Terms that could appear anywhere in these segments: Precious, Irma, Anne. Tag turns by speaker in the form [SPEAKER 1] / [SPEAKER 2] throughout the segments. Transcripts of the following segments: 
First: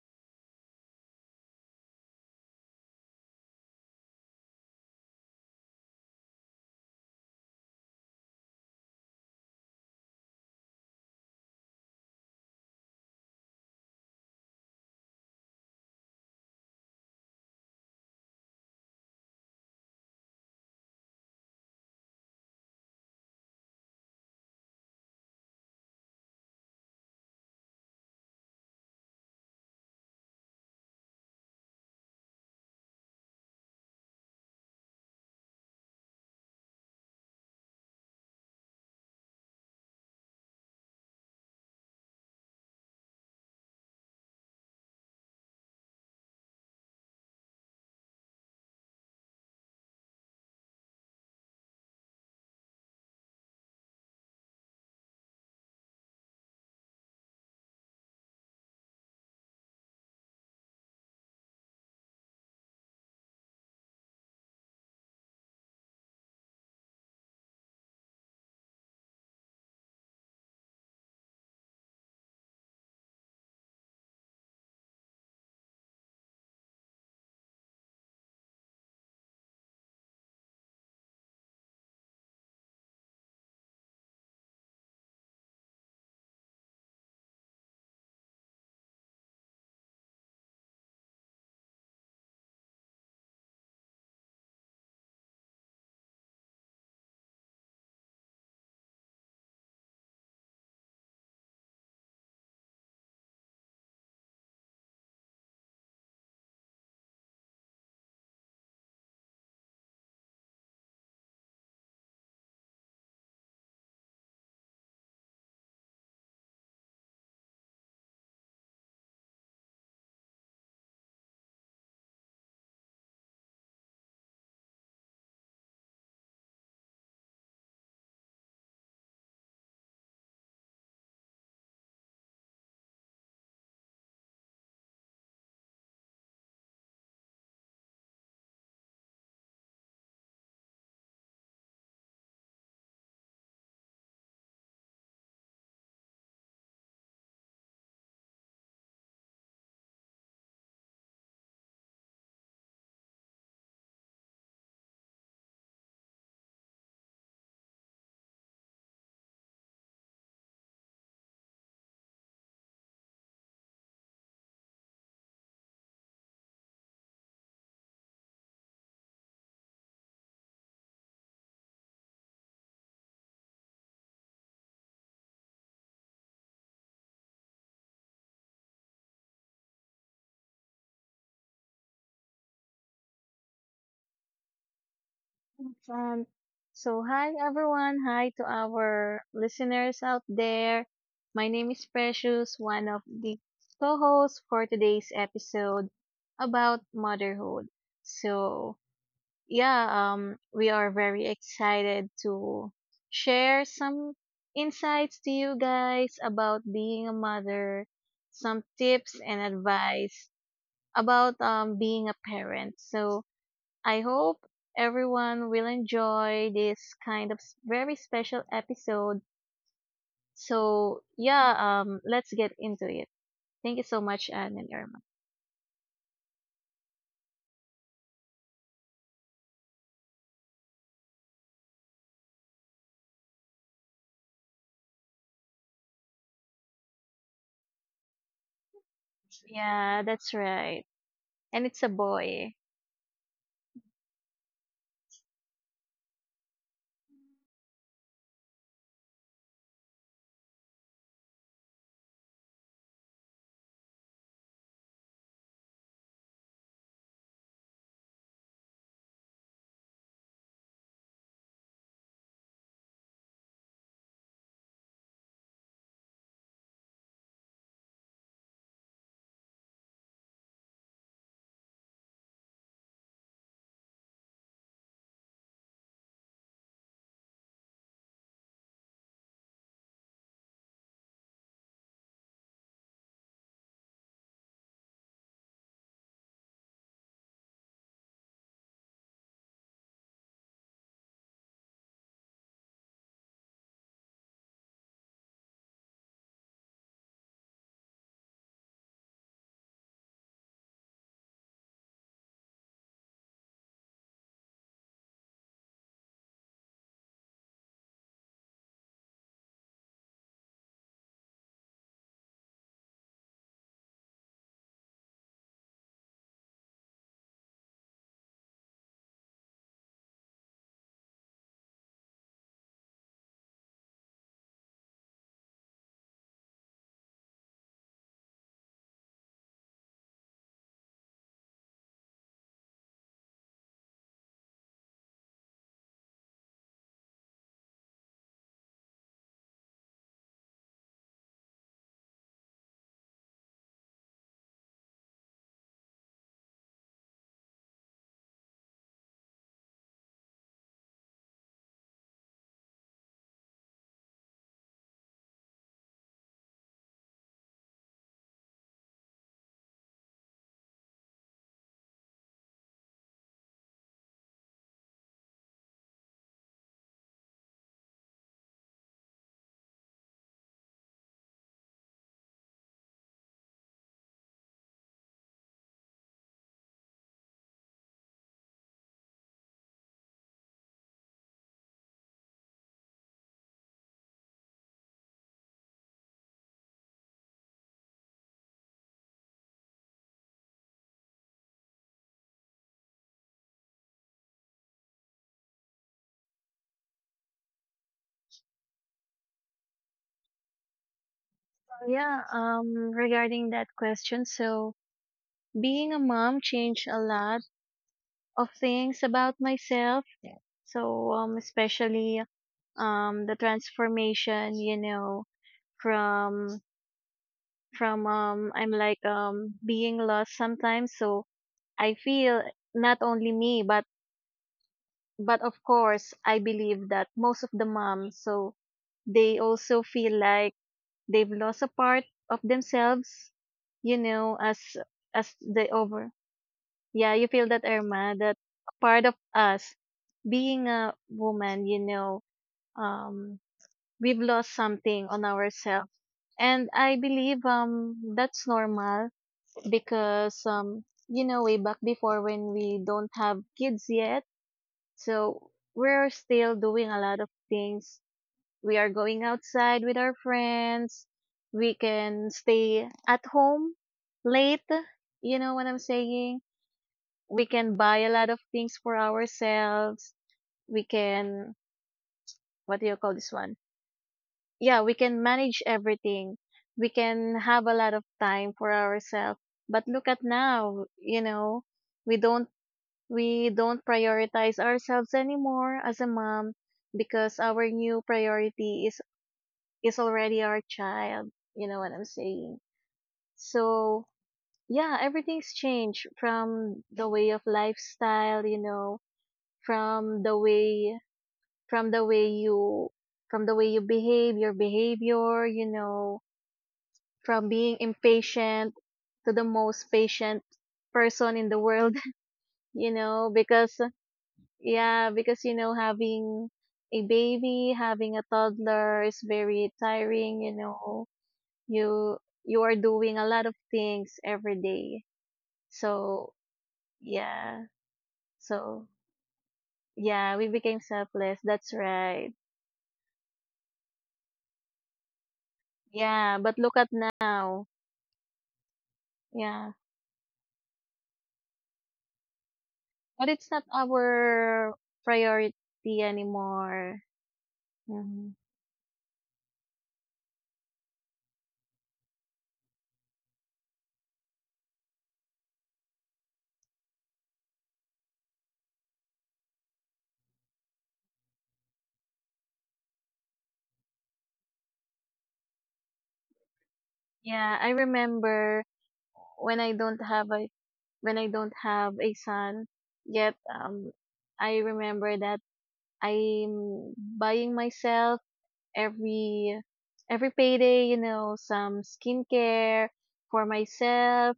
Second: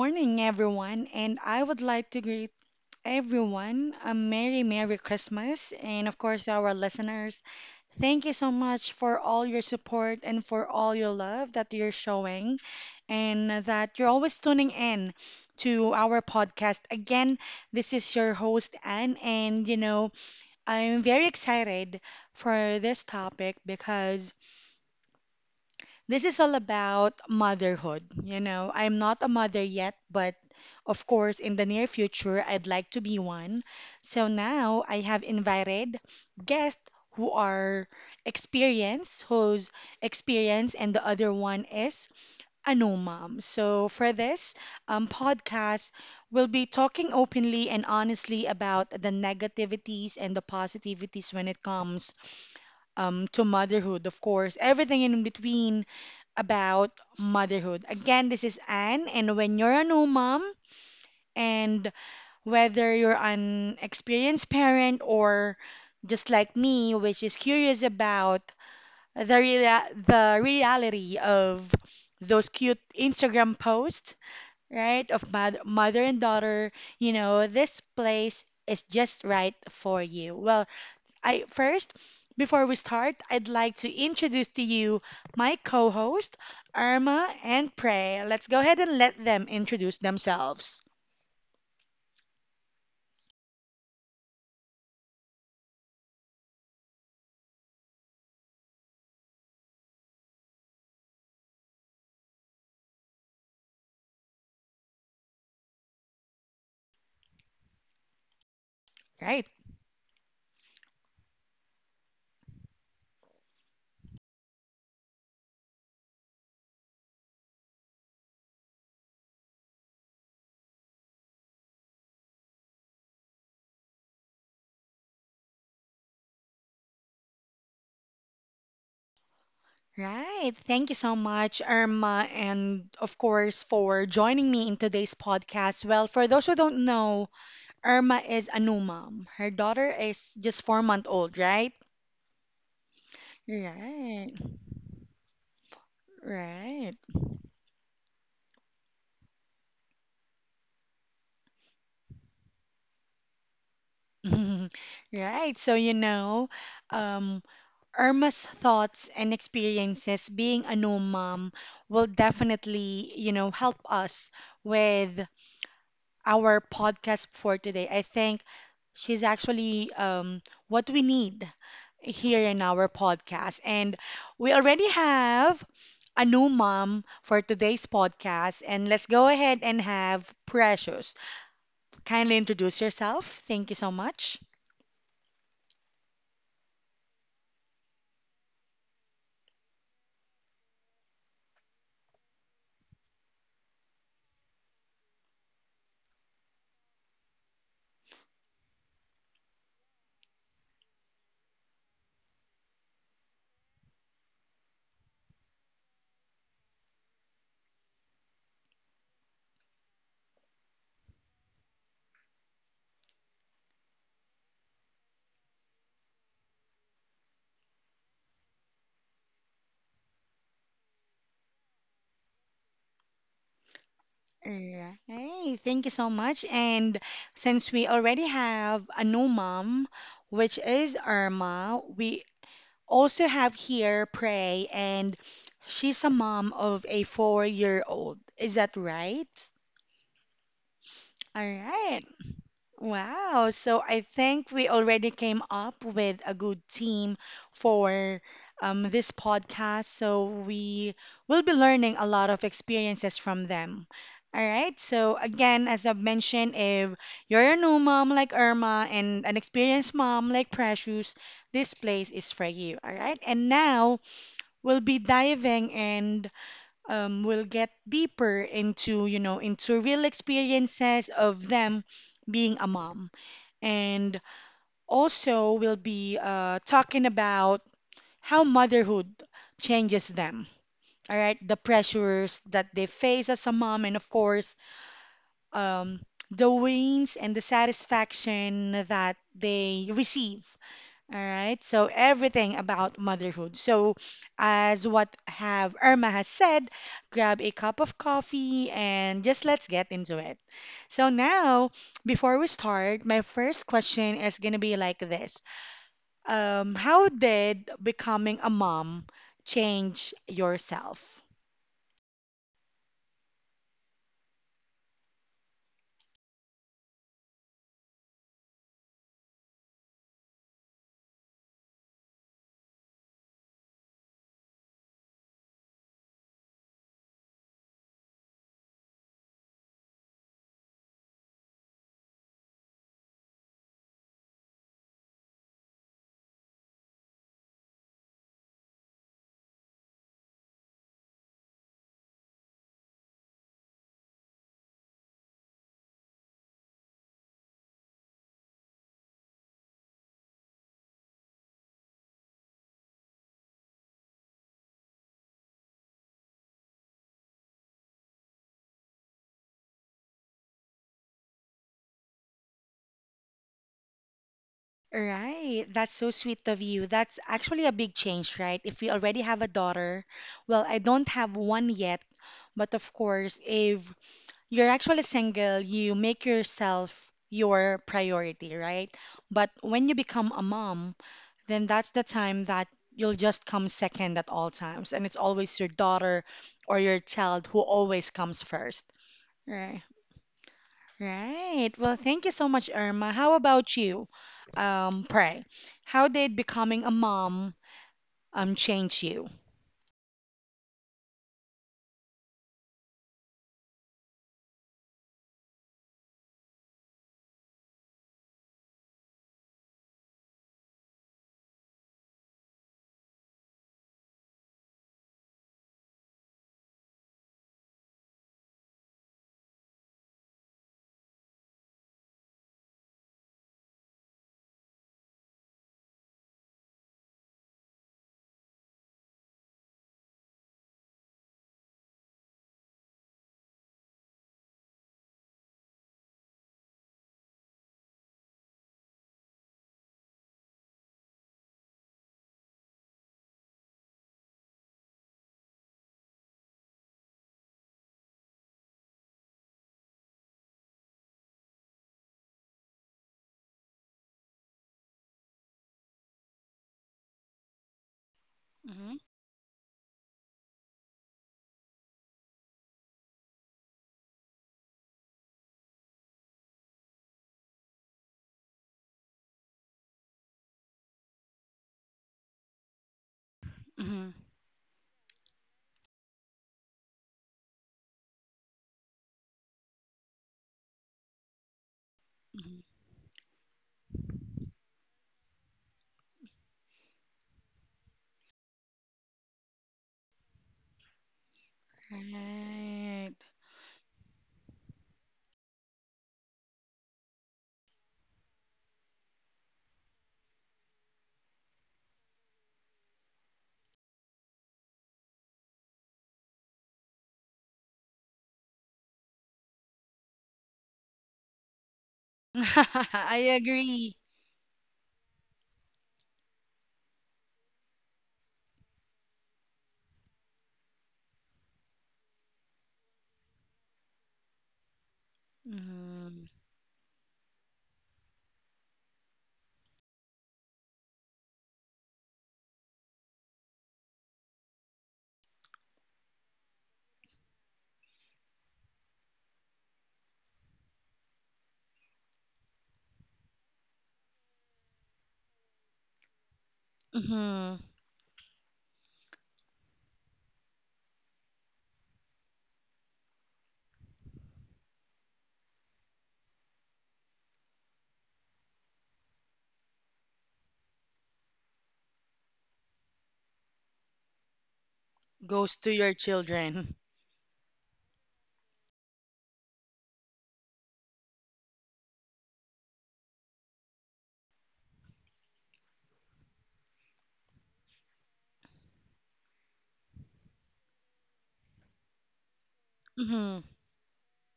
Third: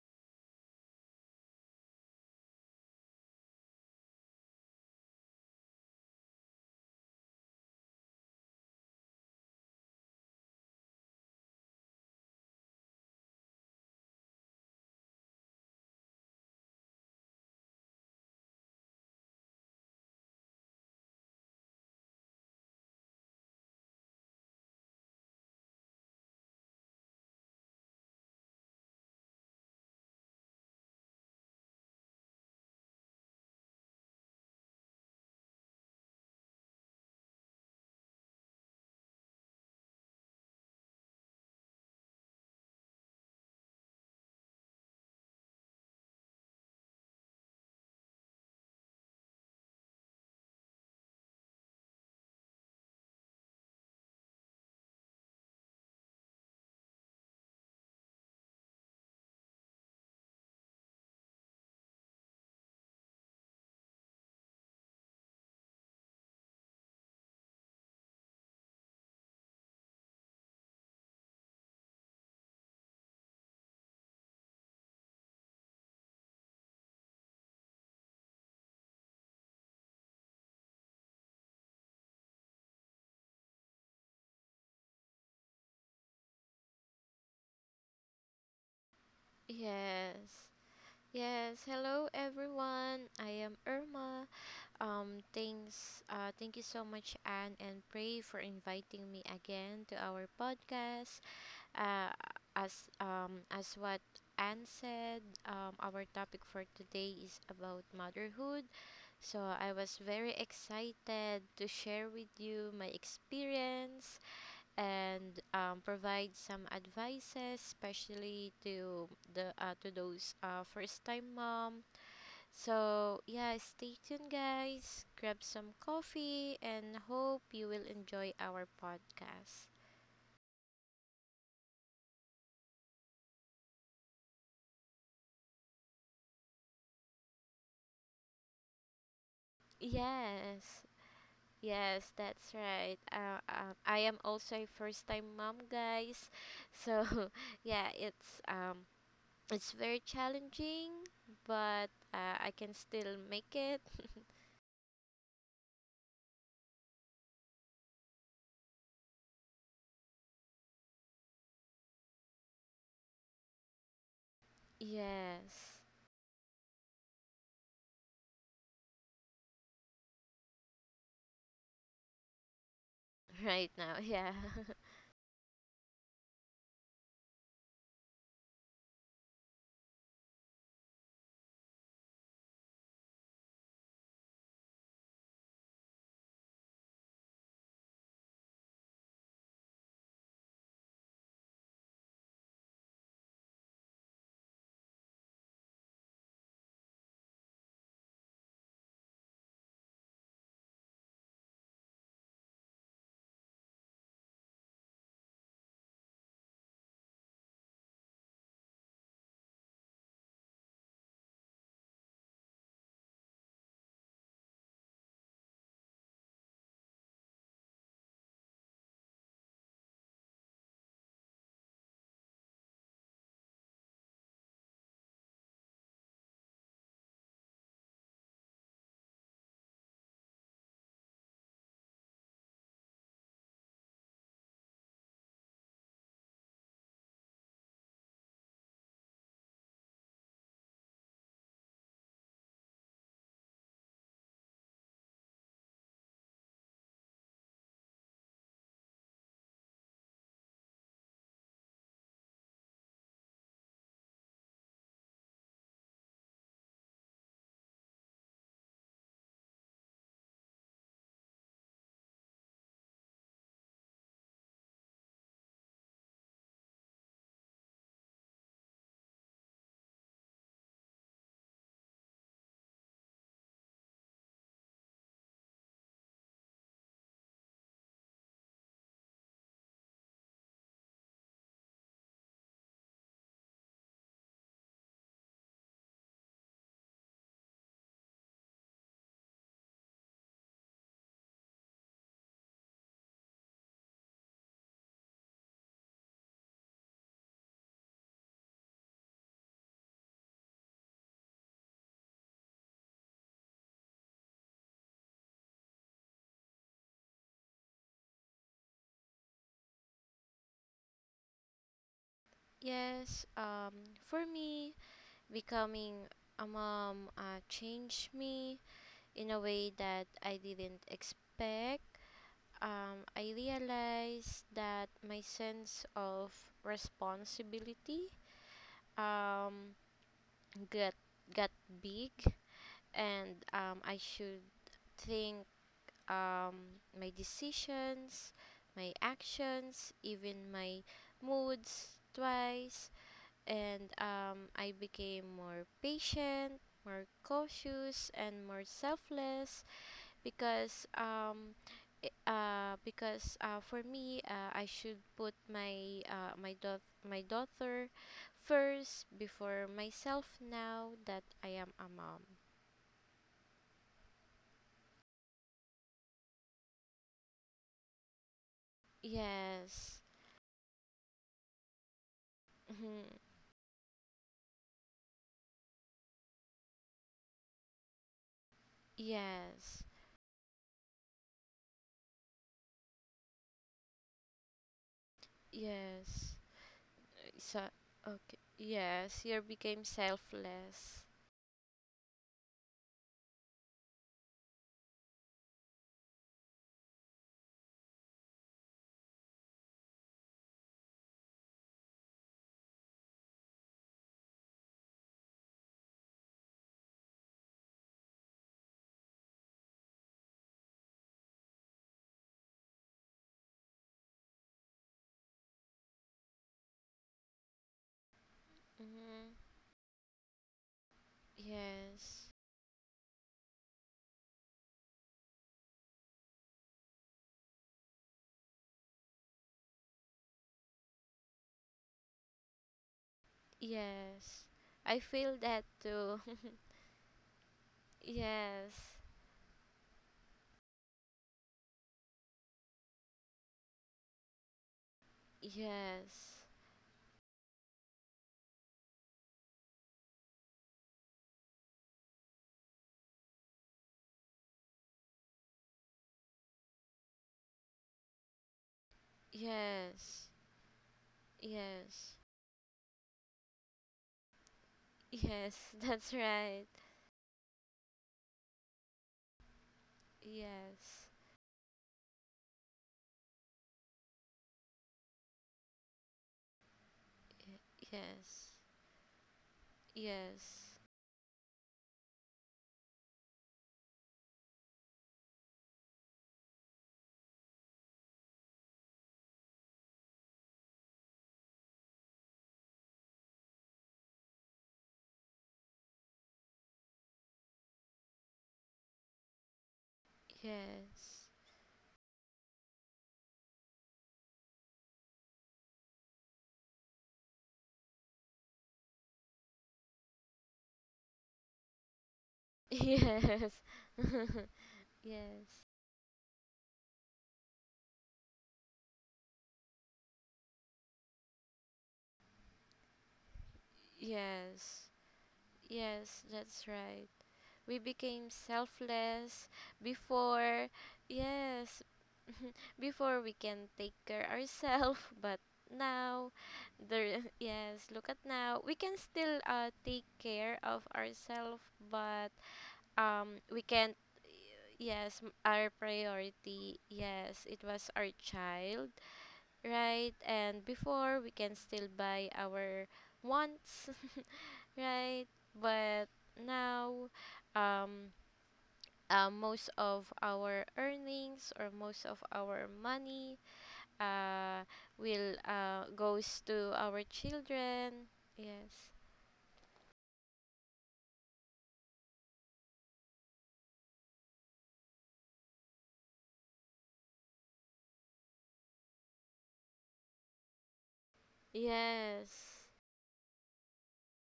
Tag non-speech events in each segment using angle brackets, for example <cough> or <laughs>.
[SPEAKER 1] morning, everyone. And I would like to greet everyone a Merry, Merry Christmas. And of course, our listeners, thank you so much for all your support and for all your love that you're showing and that you're always tuning in to our podcast. Again, this is your host, Anne. And I'm very excited for this topic because this is all about motherhood. I'm not a mother yet, but of course, in the near future, I'd like to be one. So now I have invited guests who are experienced, whose experience and the other one is a no mom. So for this podcast, we'll be talking openly and honestly about the negativities and the positivities when it comes to motherhood, of course, everything in between about motherhood. Again, this is Anne, and when you're a new mom, and whether you're an experienced parent or just like me, which is curious about the the reality of those cute Instagram posts, right, of mother and daughter, this place is just right for you. Well, I first, before we start, I'd like to introduce to you my co-host, Irma and Prey. Let's go ahead and let them introduce
[SPEAKER 2] Yes.
[SPEAKER 1] themselves.
[SPEAKER 2] Yes. Hello, everyone. I am Irma. Thank you so much, Anne and Pray, for inviting me again to our podcast. Uh, as what Anne said, our topic for today is about motherhood. So
[SPEAKER 1] Right.
[SPEAKER 2] I was very excited to share with you my experience and provide some advices, especially to the to those first time mom. So yeah, stay tuned, guys. Grab some coffee and hope you will enjoy our podcast.
[SPEAKER 1] Right. Thank you so much, Irma, and of course for joining me in today's podcast. Well, for those who don't know, Irma is a new mom. Her daughter is just four
[SPEAKER 2] Yes.
[SPEAKER 1] month old, right?
[SPEAKER 2] Yes, that's right. I am
[SPEAKER 1] Right.
[SPEAKER 2] also a first-time mom, guys.
[SPEAKER 1] Right.
[SPEAKER 2] So, <laughs> yeah, it's very challenging, but I can still make it.
[SPEAKER 1] <laughs> Right. So, you know, um, Irma's thoughts and experiences being a new mom will definitely, help us with
[SPEAKER 2] Yes.
[SPEAKER 1] our podcast for today. I think she's actually what we need here in our
[SPEAKER 2] <laughs>
[SPEAKER 1] podcast.
[SPEAKER 2] Right now,
[SPEAKER 1] And
[SPEAKER 2] yeah.
[SPEAKER 1] we
[SPEAKER 2] <laughs>
[SPEAKER 1] already have a new mom for today's podcast. And let's go ahead and have Precious kindly introduce yourself. Thank you so much.
[SPEAKER 3] Um, so hi everyone, hi to our listeners out there. My name is Precious, one of the co-hosts for today's episode about motherhood. So yeah, we are very excited to share some insights to you guys about being a mother, some tips and advice about being a parent. So I hope everyone will enjoy this kind of very special episode. Let's get into it. Thank you so much, Anne and
[SPEAKER 1] Yeah.
[SPEAKER 3] Irma.
[SPEAKER 1] Hey, thank you so much. And since we already have a new mom, which is Irma, we also have here Prey, and she's a mom of a four-year-old. Is that right?
[SPEAKER 3] Yeah, that's right.
[SPEAKER 1] All
[SPEAKER 3] And it's a
[SPEAKER 1] right.
[SPEAKER 3] boy.
[SPEAKER 1] Wow. So I think we already came up with a good team for this podcast. So we will be learning a lot of experiences from them. All right. So again, as I've mentioned, if you're a new mom like Irma and an experienced mom like Precious, this place is for you. All right. And now we'll be diving and we'll get deeper into, into real experiences of them being a mom. And also, we'll be talking about how motherhood changes them. All right, the pressures that they face as a mom, and of course, um, the wins and the satisfaction that they receive. All right, so everything about motherhood. So, as what have Irma has said, grab a cup of coffee and just let's get into it. So now, before we start, my first question is gonna be like this. How did becoming a mom change yourself?
[SPEAKER 2] Yes. For me, becoming a mom changed me in a way that I didn't expect. I realized that my sense of responsibility um, got got big and I should think my decisions, my actions, even my moods twice. And I became more patient, more cautious, and more selfless because for me, I should put my my daughter first before myself now that I am a mom.
[SPEAKER 1] Right, that's so sweet of you. That's actually a big change, right? If we already have a
[SPEAKER 2] Yes.
[SPEAKER 1] daughter, well, I don't have one yet, but of
[SPEAKER 2] Mhm.
[SPEAKER 1] course, if you're actually single, you make yourself your priority, right? But
[SPEAKER 2] Yes.
[SPEAKER 1] when you become a mom, then that's the time that you'll just come second at all times, and it's always your daughter
[SPEAKER 2] Yes.
[SPEAKER 1] or your child who
[SPEAKER 2] So
[SPEAKER 1] always comes
[SPEAKER 2] okay.
[SPEAKER 1] first,
[SPEAKER 2] Yes, you
[SPEAKER 1] right?
[SPEAKER 2] became selfless.
[SPEAKER 1] Right. Well, thank you so much, Irma. How about you, Pray? How did becoming a mom change you?
[SPEAKER 3] Yeah, Regarding that question, so being a mom changed a lot of things about myself. Especially the transformation, you know, from I'm like
[SPEAKER 2] Hmm.
[SPEAKER 3] being lost sometimes. So I
[SPEAKER 2] Yes.
[SPEAKER 3] feel not only me, but of course I believe that most of the moms, so they also feel like they've lost a part of themselves, you know,
[SPEAKER 2] Yes.
[SPEAKER 3] as
[SPEAKER 2] I
[SPEAKER 3] as
[SPEAKER 2] feel that
[SPEAKER 3] the over.
[SPEAKER 2] too.
[SPEAKER 3] Yeah, you feel that,
[SPEAKER 2] <laughs>
[SPEAKER 3] Irma, that
[SPEAKER 2] Yes.
[SPEAKER 3] part of us, being a woman, you know, um we've lost something on ourselves,
[SPEAKER 2] Yes.
[SPEAKER 3] and I believe that's normal because you know, way back before, when we don't have kids yet, so we're still doing a lot of things. We are
[SPEAKER 1] Mm-hmm.
[SPEAKER 3] going outside with our
[SPEAKER 2] Yes.
[SPEAKER 3] friends, we
[SPEAKER 2] Yes.
[SPEAKER 3] can stay at home late, you know
[SPEAKER 2] Yes.
[SPEAKER 3] what
[SPEAKER 2] <laughs>
[SPEAKER 3] I'm
[SPEAKER 2] That's
[SPEAKER 3] saying,
[SPEAKER 2] right.
[SPEAKER 3] we can buy a lot of things for ourselves, we
[SPEAKER 2] Yes.
[SPEAKER 3] can, what do you call this one,
[SPEAKER 1] Mm-hmm.
[SPEAKER 3] yeah, we can manage everything, we can have a lot of
[SPEAKER 2] Yes.
[SPEAKER 3] time for ourselves. But look at
[SPEAKER 2] Yes.
[SPEAKER 3] now, you know, we don't we don't prioritize ourselves anymore as a mom, because our new priority is already our child. You know what I'm saying?
[SPEAKER 1] Right.
[SPEAKER 3] So, yeah, everything's changed. From the way of lifestyle, you know, from the way,
[SPEAKER 2] Yes.
[SPEAKER 3] from the way you from the way you behave, your behavior, you know, from being impatient to the most patient person in the world,
[SPEAKER 2] <laughs>
[SPEAKER 3] <laughs> you
[SPEAKER 1] <laughs> I
[SPEAKER 3] know,
[SPEAKER 2] Yes.
[SPEAKER 3] because,
[SPEAKER 1] agree.
[SPEAKER 2] <laughs>
[SPEAKER 3] yeah, because
[SPEAKER 2] Yes.
[SPEAKER 3] you know, having a baby, having a toddler is very tiring, you know. You you are doing a lot of things every
[SPEAKER 2] Yes.
[SPEAKER 3] day.
[SPEAKER 2] Yes,
[SPEAKER 1] Mm-hmm.
[SPEAKER 3] So,
[SPEAKER 2] that's right.
[SPEAKER 3] yeah.
[SPEAKER 2] We became
[SPEAKER 3] So,
[SPEAKER 2] selfless
[SPEAKER 3] yeah, we
[SPEAKER 2] before.
[SPEAKER 3] became selfless. That's
[SPEAKER 2] Yes,
[SPEAKER 3] right.
[SPEAKER 2] before we can take care ourselves, <laughs> but now
[SPEAKER 3] Yeah, but look at
[SPEAKER 2] there. <laughs>
[SPEAKER 3] now.
[SPEAKER 2] Yes, look at now, we can still
[SPEAKER 3] Yeah.
[SPEAKER 2] take care of ourselves, but
[SPEAKER 3] But it's not
[SPEAKER 2] we can't.
[SPEAKER 3] our
[SPEAKER 2] Yes.
[SPEAKER 3] priority
[SPEAKER 2] Our priority,
[SPEAKER 3] anymore.
[SPEAKER 2] yes,
[SPEAKER 1] Mm-hmm.
[SPEAKER 2] it was our
[SPEAKER 3] Hmm.
[SPEAKER 2] child, right? And before we can still buy our wants, <laughs> right? But now, um most of our earnings or most of our money uh will
[SPEAKER 1] Goes to your
[SPEAKER 2] goes
[SPEAKER 1] children.
[SPEAKER 2] to our
[SPEAKER 3] Yeah, I
[SPEAKER 2] children.
[SPEAKER 3] remember
[SPEAKER 2] Yes.
[SPEAKER 3] when I don't have a when I don't have a son yet. I remember that I'm buying myself every every payday, you know, some
[SPEAKER 2] Yes.
[SPEAKER 3] skincare
[SPEAKER 1] Mm-hmm.
[SPEAKER 3] for myself,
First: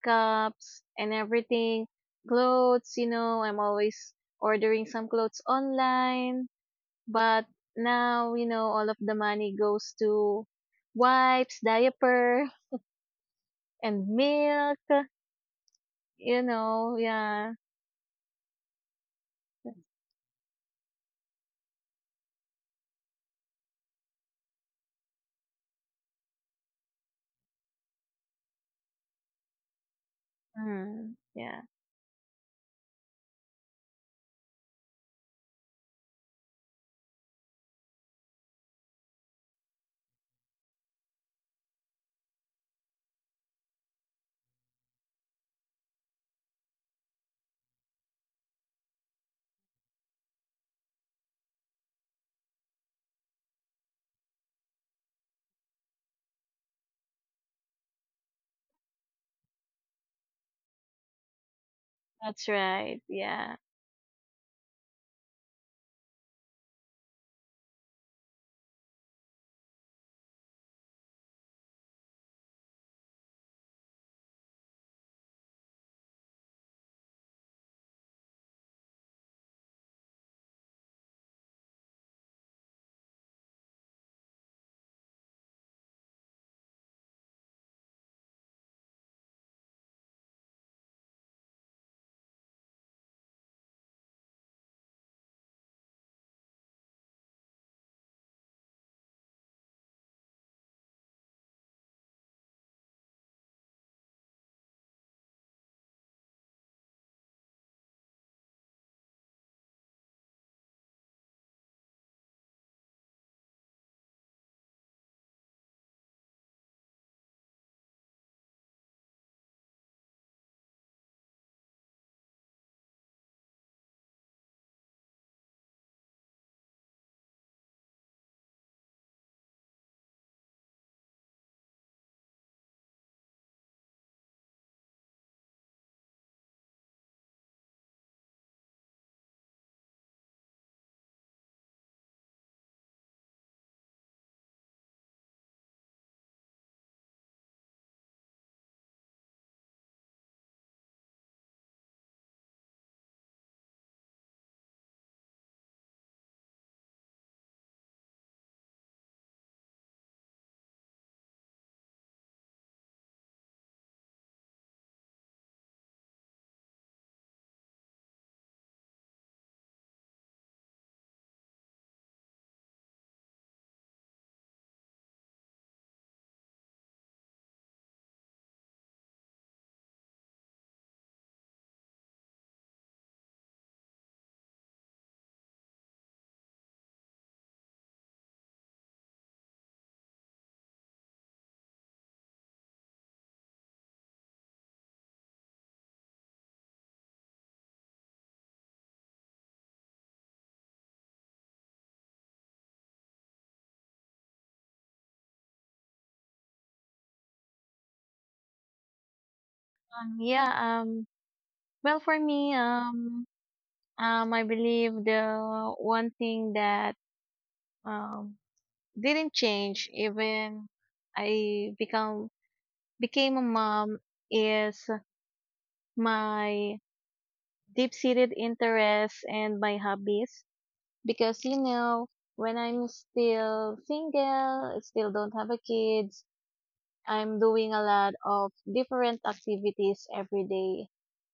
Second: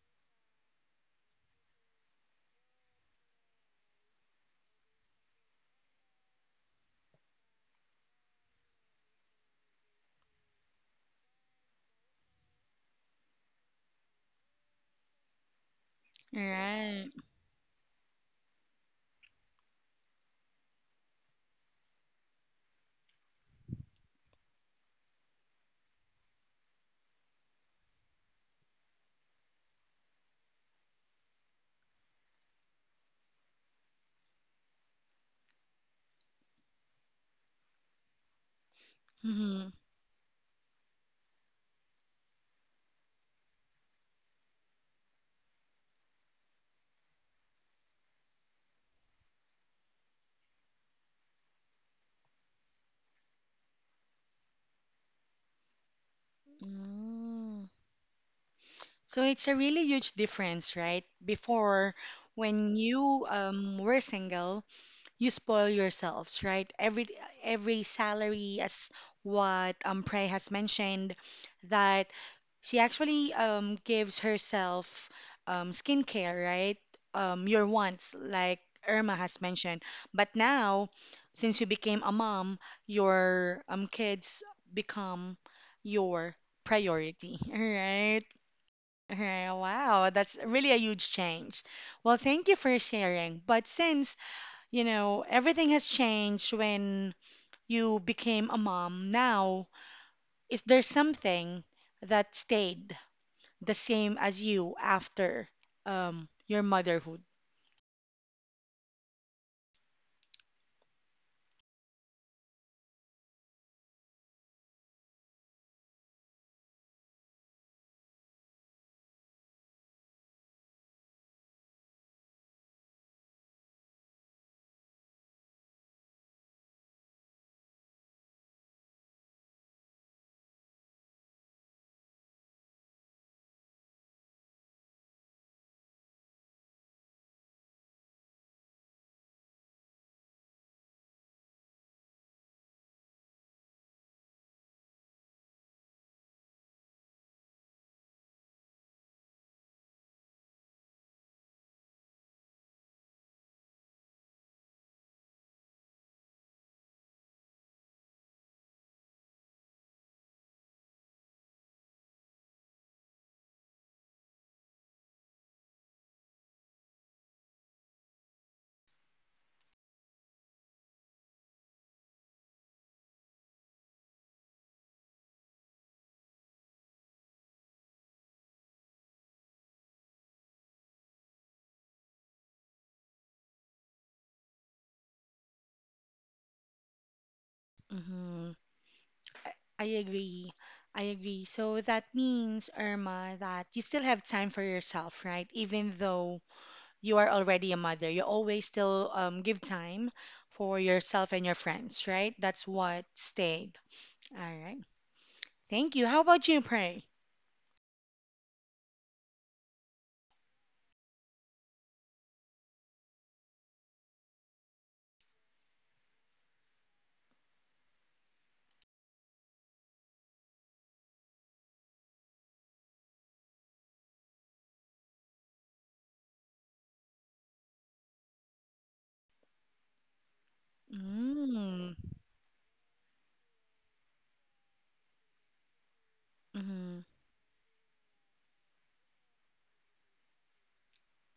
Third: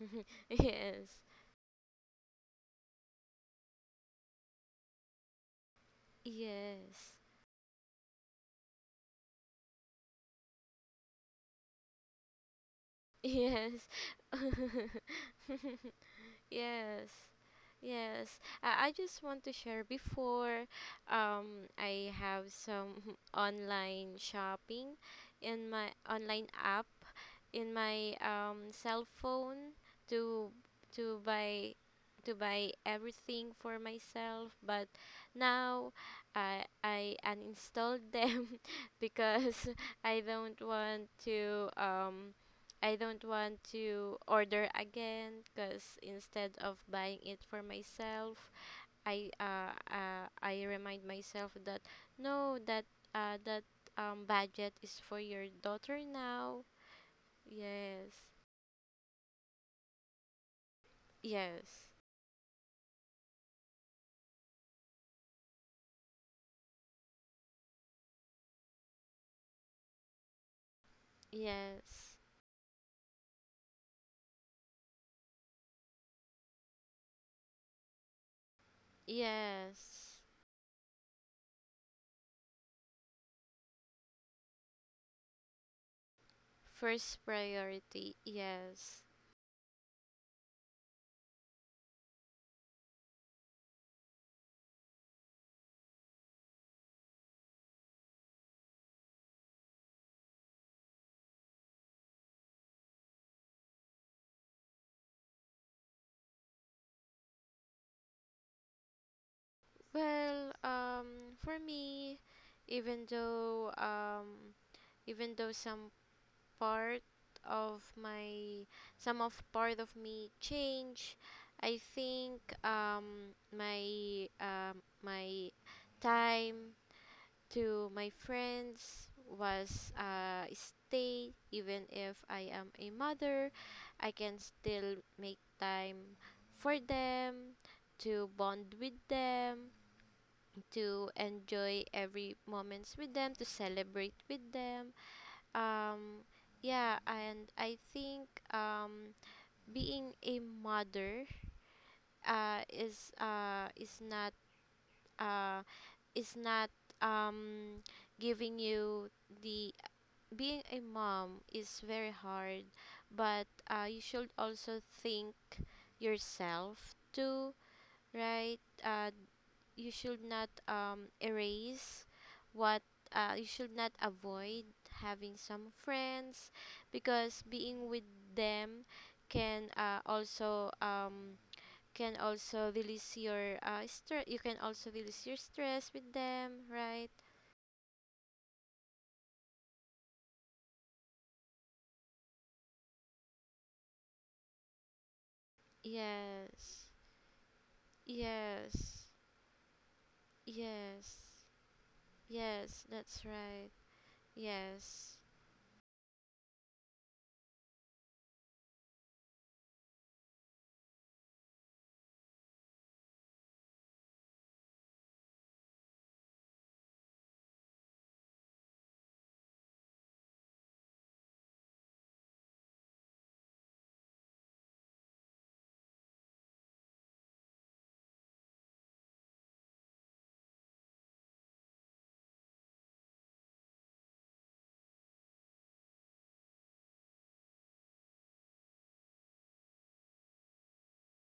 [SPEAKER 2] <laughs>
[SPEAKER 3] and
[SPEAKER 2] Yes.
[SPEAKER 3] everything, clothes, you know, I'm always ordering some clothes online.
[SPEAKER 2] Yes.
[SPEAKER 3] But now, you know, all of the money goes to wipes, diaper,
[SPEAKER 2] Yes.
[SPEAKER 3] and milk,
[SPEAKER 2] <laughs>
[SPEAKER 3] you know,
[SPEAKER 2] Yes.
[SPEAKER 1] Right.
[SPEAKER 3] yeah.
[SPEAKER 2] Yes. I just want to share, before I have some <laughs> online shopping in my online app in my cell phone to
[SPEAKER 3] Mm,
[SPEAKER 2] to
[SPEAKER 3] yeah,
[SPEAKER 2] buy to buy everything for myself, but now I uninstalled <laughs> them because
[SPEAKER 1] Mm-hmm.
[SPEAKER 2] <laughs> I don't want to, I don't want to order again, because instead of buying it for myself, I remind myself that no, that budget is for your daughter now.
[SPEAKER 1] Mm.
[SPEAKER 2] Yes.
[SPEAKER 1] So it's a really huge difference, right?
[SPEAKER 2] Yes.
[SPEAKER 1] Before,
[SPEAKER 3] that's
[SPEAKER 1] when
[SPEAKER 3] right.
[SPEAKER 1] you
[SPEAKER 3] Yeah.
[SPEAKER 1] were single, you spoil yourselves, right? Every salary, as what Prey has mentioned, that
[SPEAKER 2] Yes.
[SPEAKER 1] she actually gives herself skincare, right? Your wants, like Irma has mentioned.
[SPEAKER 2] Yes.
[SPEAKER 1] But now, since you became a mom, your kids become your
[SPEAKER 2] First
[SPEAKER 1] priority, <laughs>
[SPEAKER 2] priority.
[SPEAKER 1] right?
[SPEAKER 2] Yes.
[SPEAKER 1] Right, wow, that's really a huge change. Well, thank you for sharing. But since everything has changed when you became a mom. Now, is there something that stayed the same as you after your motherhood?
[SPEAKER 2] Well, for me, even though um, even though some part of my, some of part of me change, I think my time to my friends was stay. Even if I am a mother, I can still make time for them, to bond with them, to enjoy every moments with them, to celebrate with them. Um, yeah, and I think um, being a mother is not uh, is not um, giving you the, being a mom is very hard, but you should also think yourself too, right? You should not erase what, you should not avoid having some friends, because being with them can also can also release your stress with them, right?
[SPEAKER 1] hmm I agree. I agree. So that means, Irma, that you still have time for yourself, right? Even though
[SPEAKER 2] Yes.
[SPEAKER 1] you are already a mother, you always
[SPEAKER 2] Yes.
[SPEAKER 1] still give time for
[SPEAKER 2] Yes.
[SPEAKER 1] yourself and your friends, right? That's
[SPEAKER 2] Yes,
[SPEAKER 1] what
[SPEAKER 2] that's right.
[SPEAKER 1] stayed. All right.
[SPEAKER 2] Yes.
[SPEAKER 1] Thank you. How about you, Pray?
[SPEAKER 3] Um, yeah, um, well, for me, I believe the one thing that um, didn't change even I become, became a mom is my deep-seated interests and my hobbies. Because, you
[SPEAKER 1] Mm.
[SPEAKER 3] know, when I'm still single, still don't have a kids,
[SPEAKER 1] Mm-hmm.
[SPEAKER 3] I'm doing a lot of different activities every day.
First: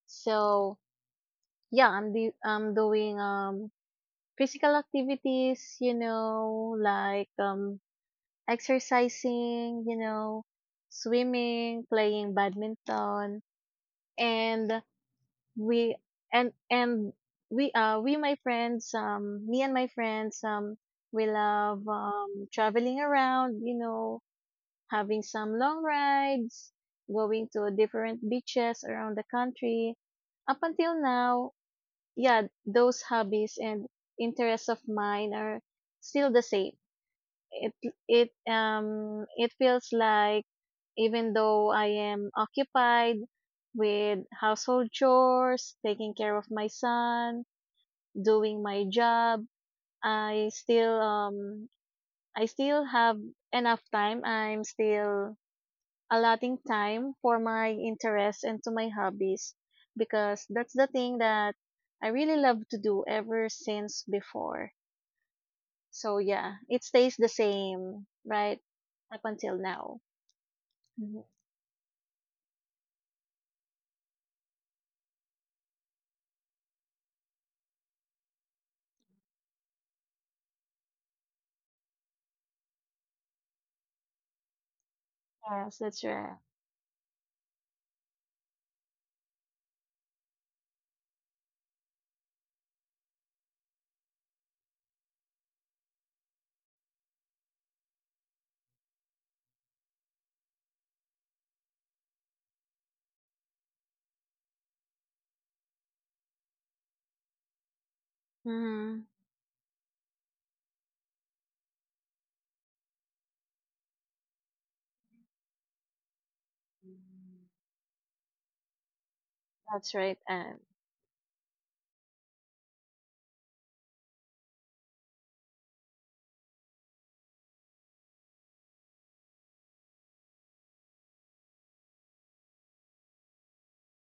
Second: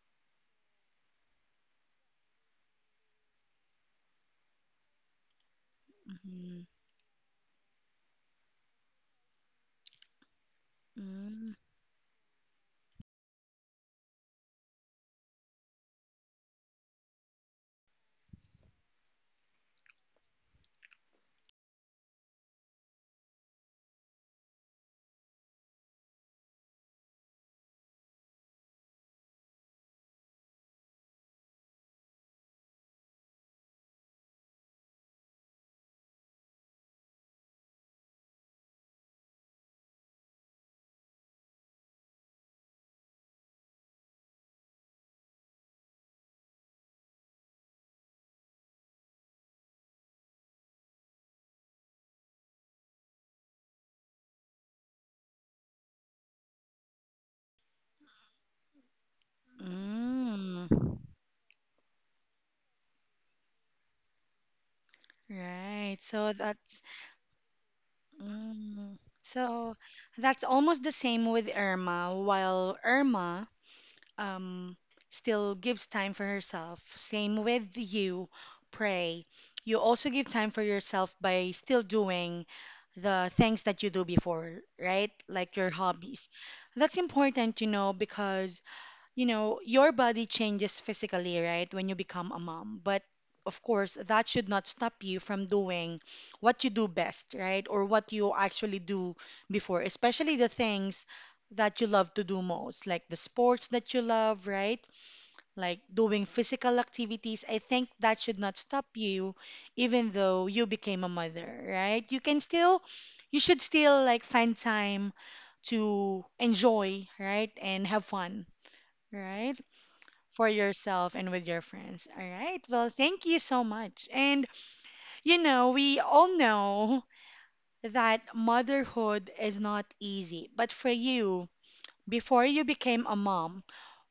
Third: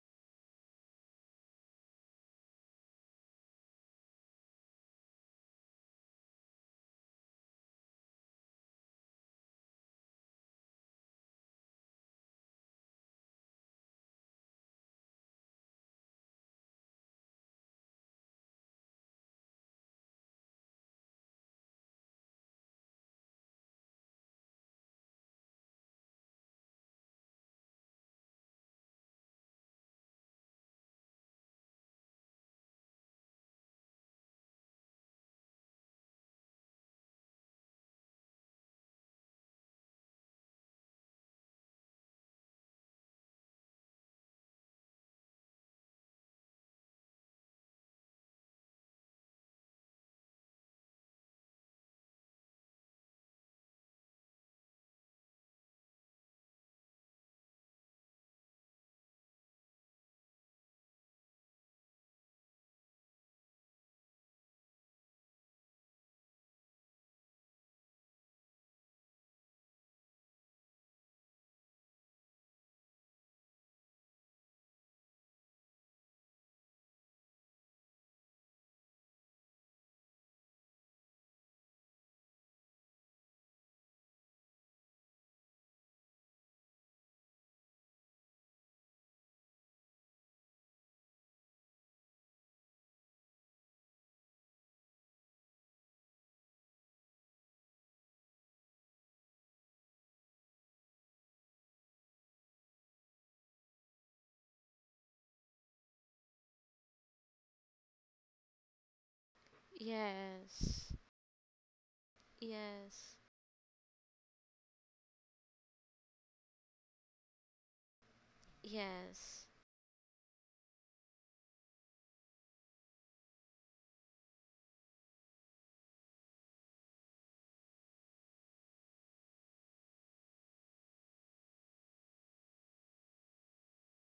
[SPEAKER 3] So yeah, I'm doing physical activities, you
[SPEAKER 1] Mm-hmm.
[SPEAKER 3] know, like exercising, you know,
[SPEAKER 1] Mm.
[SPEAKER 3] swimming, playing badminton, and we and we my friends, me and my friends, we love traveling around, you know, having some long rides, going to different beaches around the country. Up until now, yeah, those hobbies and interests of mine are still the same. It it feels like even though I am occupied with household chores, taking care of my son, doing my job, I still um I still have enough time. I'm still allotting time for my interests and to my hobbies, because
[SPEAKER 1] Mm.
[SPEAKER 3] that's the thing that I really love to do ever since before.
[SPEAKER 1] Right.
[SPEAKER 3] So
[SPEAKER 1] So
[SPEAKER 3] yeah,
[SPEAKER 1] that's
[SPEAKER 3] it stays the same, right?
[SPEAKER 1] mm.
[SPEAKER 3] Up until
[SPEAKER 1] So
[SPEAKER 3] now.
[SPEAKER 1] that's almost the
[SPEAKER 3] Mhm.
[SPEAKER 1] same with Irma, while Irma um still gives time for herself. Same with you, Pray. You also give time for yourself by still doing the things that you do before, right? Like your
[SPEAKER 3] Yes, that's
[SPEAKER 1] hobbies.
[SPEAKER 3] right.
[SPEAKER 1] That's important to know because your body changes physically, right, when you become a mom. But of course, that should not stop you from doing what you do best, right, or what you actually do before, especially the things that you love to do most, like the sports that you love, right? Like doing physical activities. I think that should not stop
[SPEAKER 3] Hmm.
[SPEAKER 1] you, even though you
[SPEAKER 2] Yes.
[SPEAKER 1] became a mother, right? You can still,
[SPEAKER 2] Yes.
[SPEAKER 1] you should still like find time to enjoy,
[SPEAKER 3] Mm.
[SPEAKER 1] right, and have fun,
[SPEAKER 2] Yes.
[SPEAKER 1] right?
[SPEAKER 3] That's right.
[SPEAKER 1] For
[SPEAKER 3] And
[SPEAKER 1] yourself and with your friends. All right. Well, thank you so much. And we all know that motherhood is not easy. But for you, before you became a mom,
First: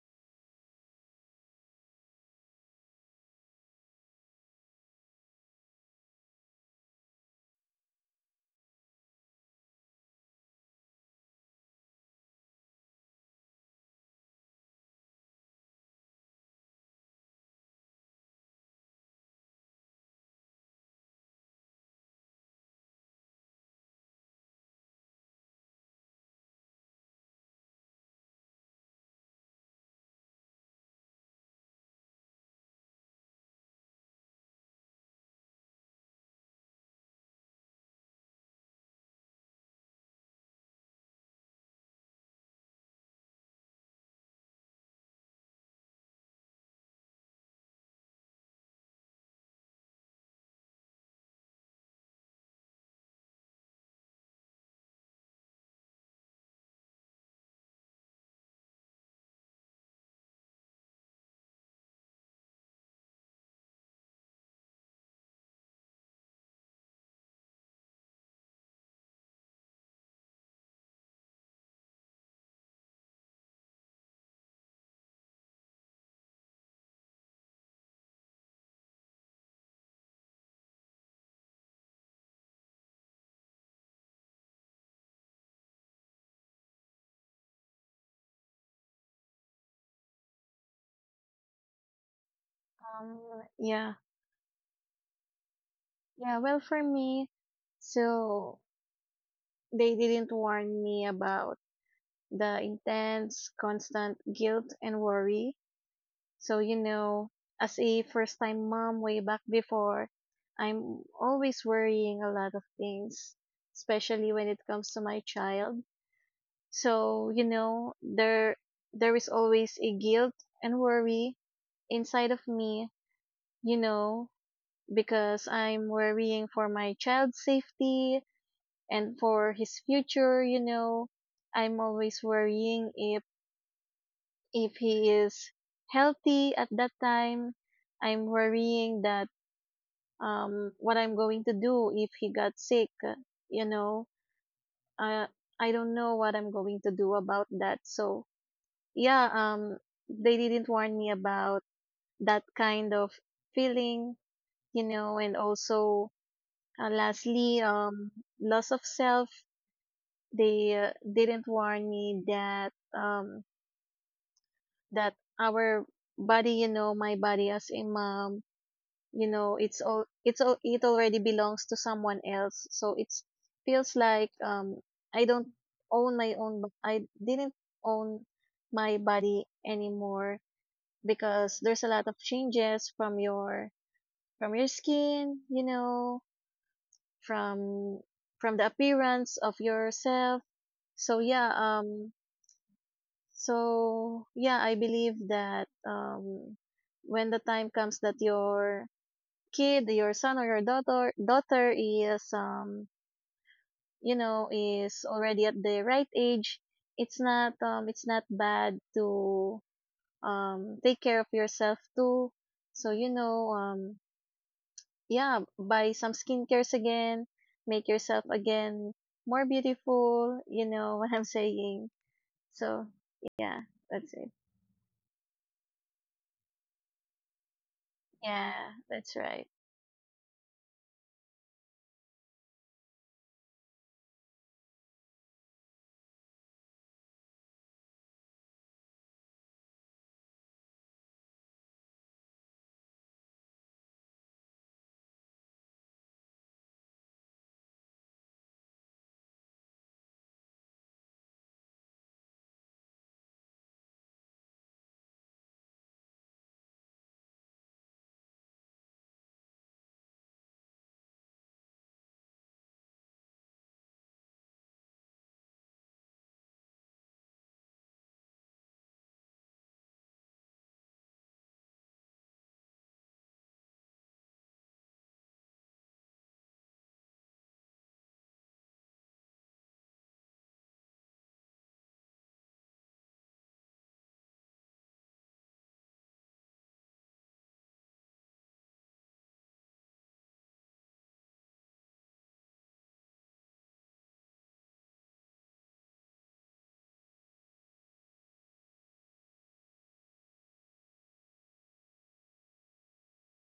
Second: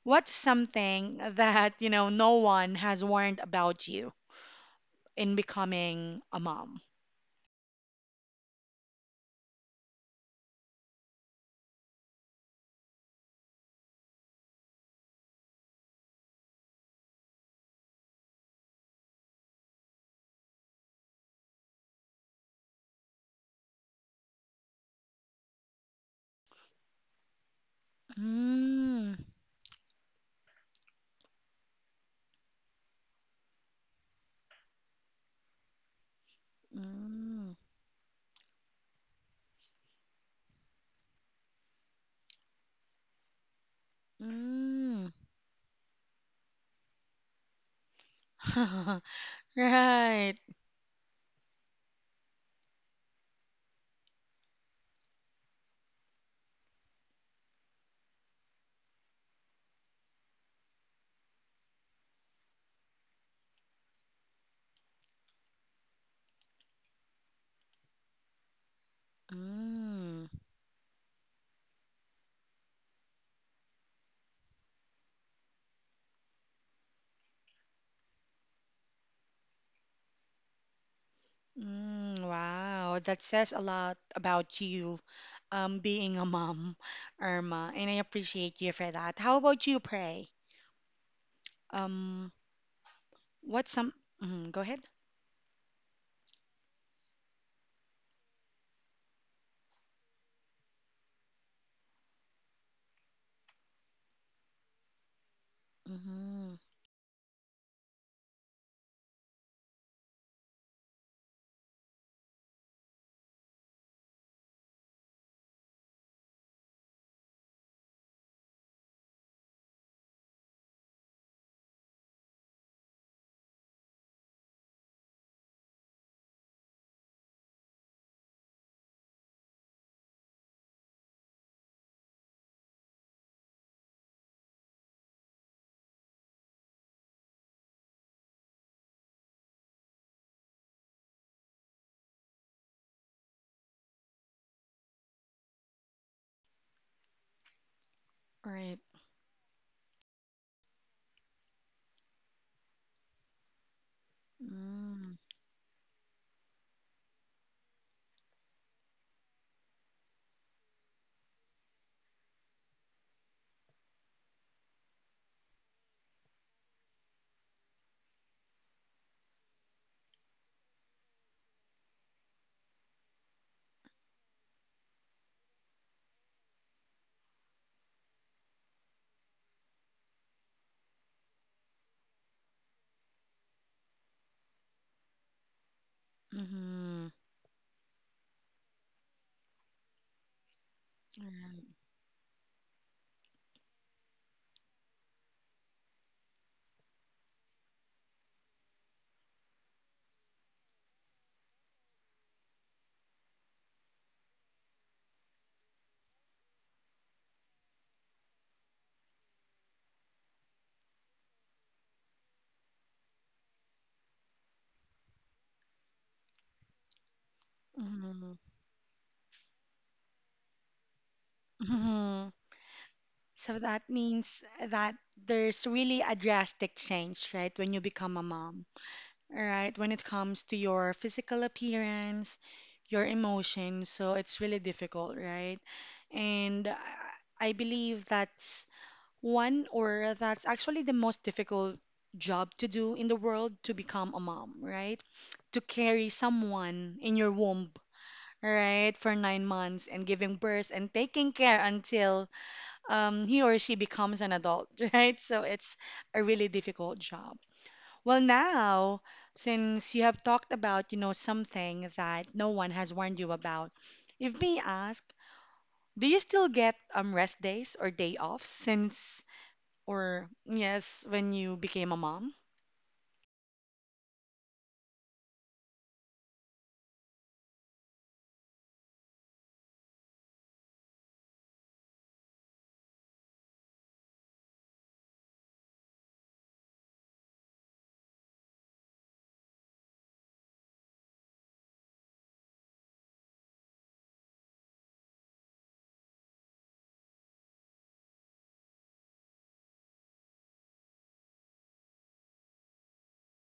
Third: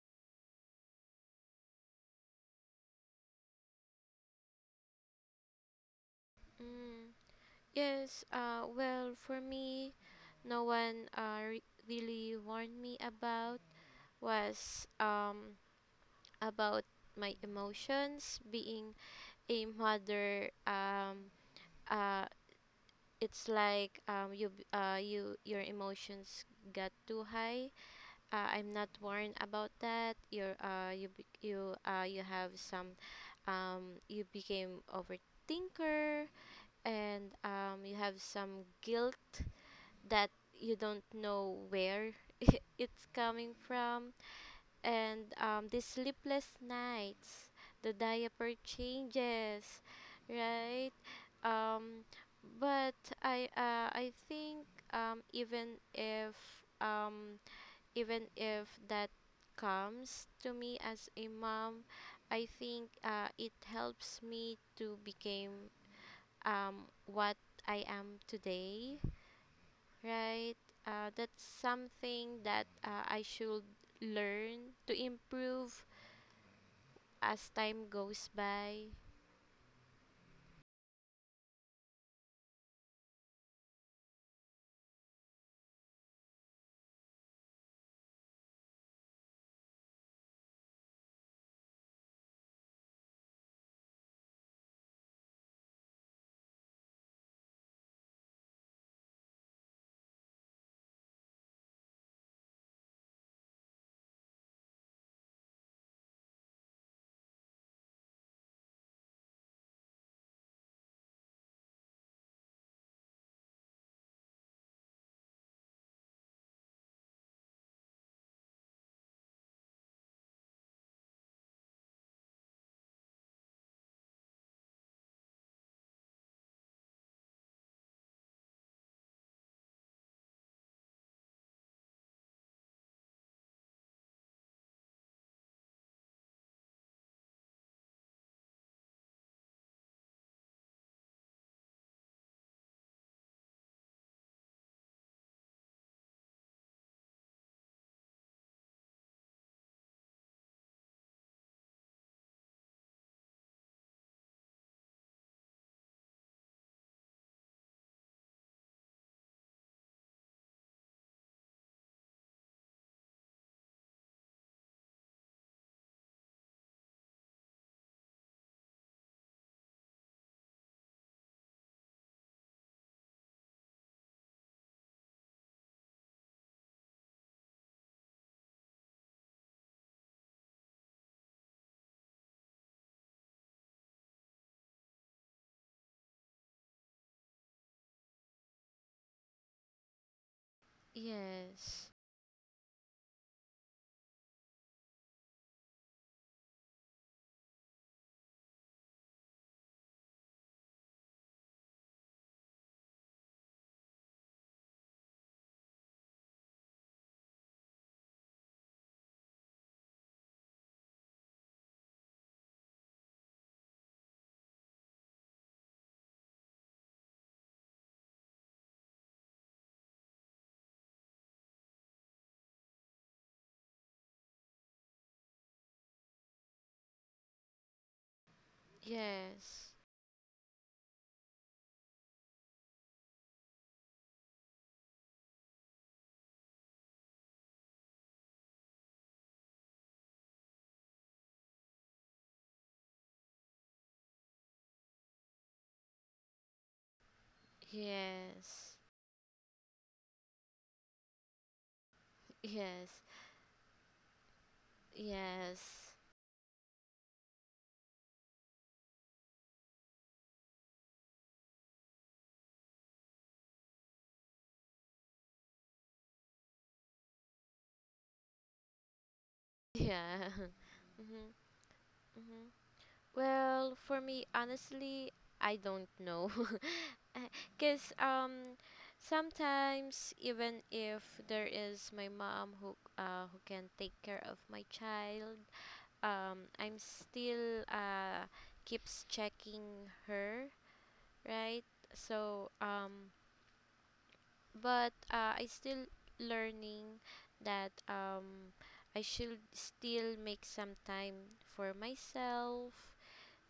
[SPEAKER 1] what's something that no one has warned about you in becoming a mom?
[SPEAKER 2] Mm. Yes, well, for me, no one really warned me about was about my emotions. Being a mother, uh, it's like, you, your emotions got too high. I'm not
[SPEAKER 1] Mm,
[SPEAKER 2] warned about that. You have some, you became overthinker and
[SPEAKER 1] mm,
[SPEAKER 2] you have some guilt that you don't know where <laughs> it's coming from.
[SPEAKER 1] mm.
[SPEAKER 2] And the sleepless nights, the diaper
[SPEAKER 1] <laughs>
[SPEAKER 2] changes,
[SPEAKER 1] Right.
[SPEAKER 2] right? Um, but I think, um, even if um, even if that comes to me as a mom, I think it helps me to become what I am today,
[SPEAKER 1] Mm,
[SPEAKER 2] right? That's something that I should learn to improve as time goes by.
[SPEAKER 1] wow, that says a lot about you being a mom, Irma, and I appreciate you for that. How about you, Pray? Um,
[SPEAKER 3] um,
[SPEAKER 1] what's some?
[SPEAKER 3] yeah,
[SPEAKER 1] Mhm, go ahead.
[SPEAKER 3] yeah. Well, for me, so they didn't warn me about the intense, constant guilt and worry.
[SPEAKER 1] Mm-hmm.
[SPEAKER 3] So, you know, as a first time mom way back before, I'm always worrying a lot of things, especially when it comes to my child. So, you know, there is always a guilt and worry inside of me, you know, because I'm worrying for my child's safety and for his future, you know. I'm always worrying if he is healthy at that time. I'm worrying that what I'm going to do if he got sick. You know, I I don't know what I'm going to do about that. So
[SPEAKER 1] Right.
[SPEAKER 3] yeah, they didn't warn me about that kind of feeling. You
[SPEAKER 1] Mm-hmm.
[SPEAKER 3] know, and also lastly, loss of self. They didn't warn me that that our body, you know, my body as a mom, you know, it's all it already belongs to someone else, so it's feels like i don't I didn't own my body anymore because there's a lot of changes from your, from your skin, you know,
[SPEAKER 1] Mm-hmm.
[SPEAKER 3] from from the appearance of yourself. So yeah,
[SPEAKER 2] Yes,
[SPEAKER 3] so yeah, I believe that when the time comes that your kid, your son or your daughter is you know, is already at the right age, it's not bad to take care of yourself too. So you know, yeah, buy some skincares again, make yourself
[SPEAKER 1] Mm-hmm.
[SPEAKER 3] again more beautiful, you know, <laughs> what I'm saying.
[SPEAKER 1] hmm
[SPEAKER 3] So
[SPEAKER 1] So
[SPEAKER 3] yeah,
[SPEAKER 1] that
[SPEAKER 3] that's it.
[SPEAKER 1] means that there's really a drastic change, right, when you become a
[SPEAKER 3] Yeah,
[SPEAKER 1] mom,
[SPEAKER 3] that's right.
[SPEAKER 2] yes,
[SPEAKER 1] right? When it comes to your physical appearance, your emotions, so it's really difficult, right? And I believe that's One, or that's actually the most difficult job to do in the world to become a mom, right? To carry someone in your womb,
[SPEAKER 2] yes,
[SPEAKER 1] right, for 9 months and giving birth and taking care until
[SPEAKER 2] yes,
[SPEAKER 1] he or she becomes an adult, <laughs> right? So it's
[SPEAKER 2] yes,
[SPEAKER 1] a really difficult job. Well, now, since you have talked about, something that no one has warned you about, if may ask, do you still get rest days or day offs since?
[SPEAKER 2] yeah.
[SPEAKER 1] Or,
[SPEAKER 2] <laughs>
[SPEAKER 1] yes,
[SPEAKER 2] Mm-hmm,
[SPEAKER 1] when you became a mom.
[SPEAKER 2] mm-hmm. Well, for me, honestly, I don't know. <laughs> Because sometimes, even if there is my mom who can take care of my child, I'm still keeps checking her, right? So but I still learning that I should still make some time for myself,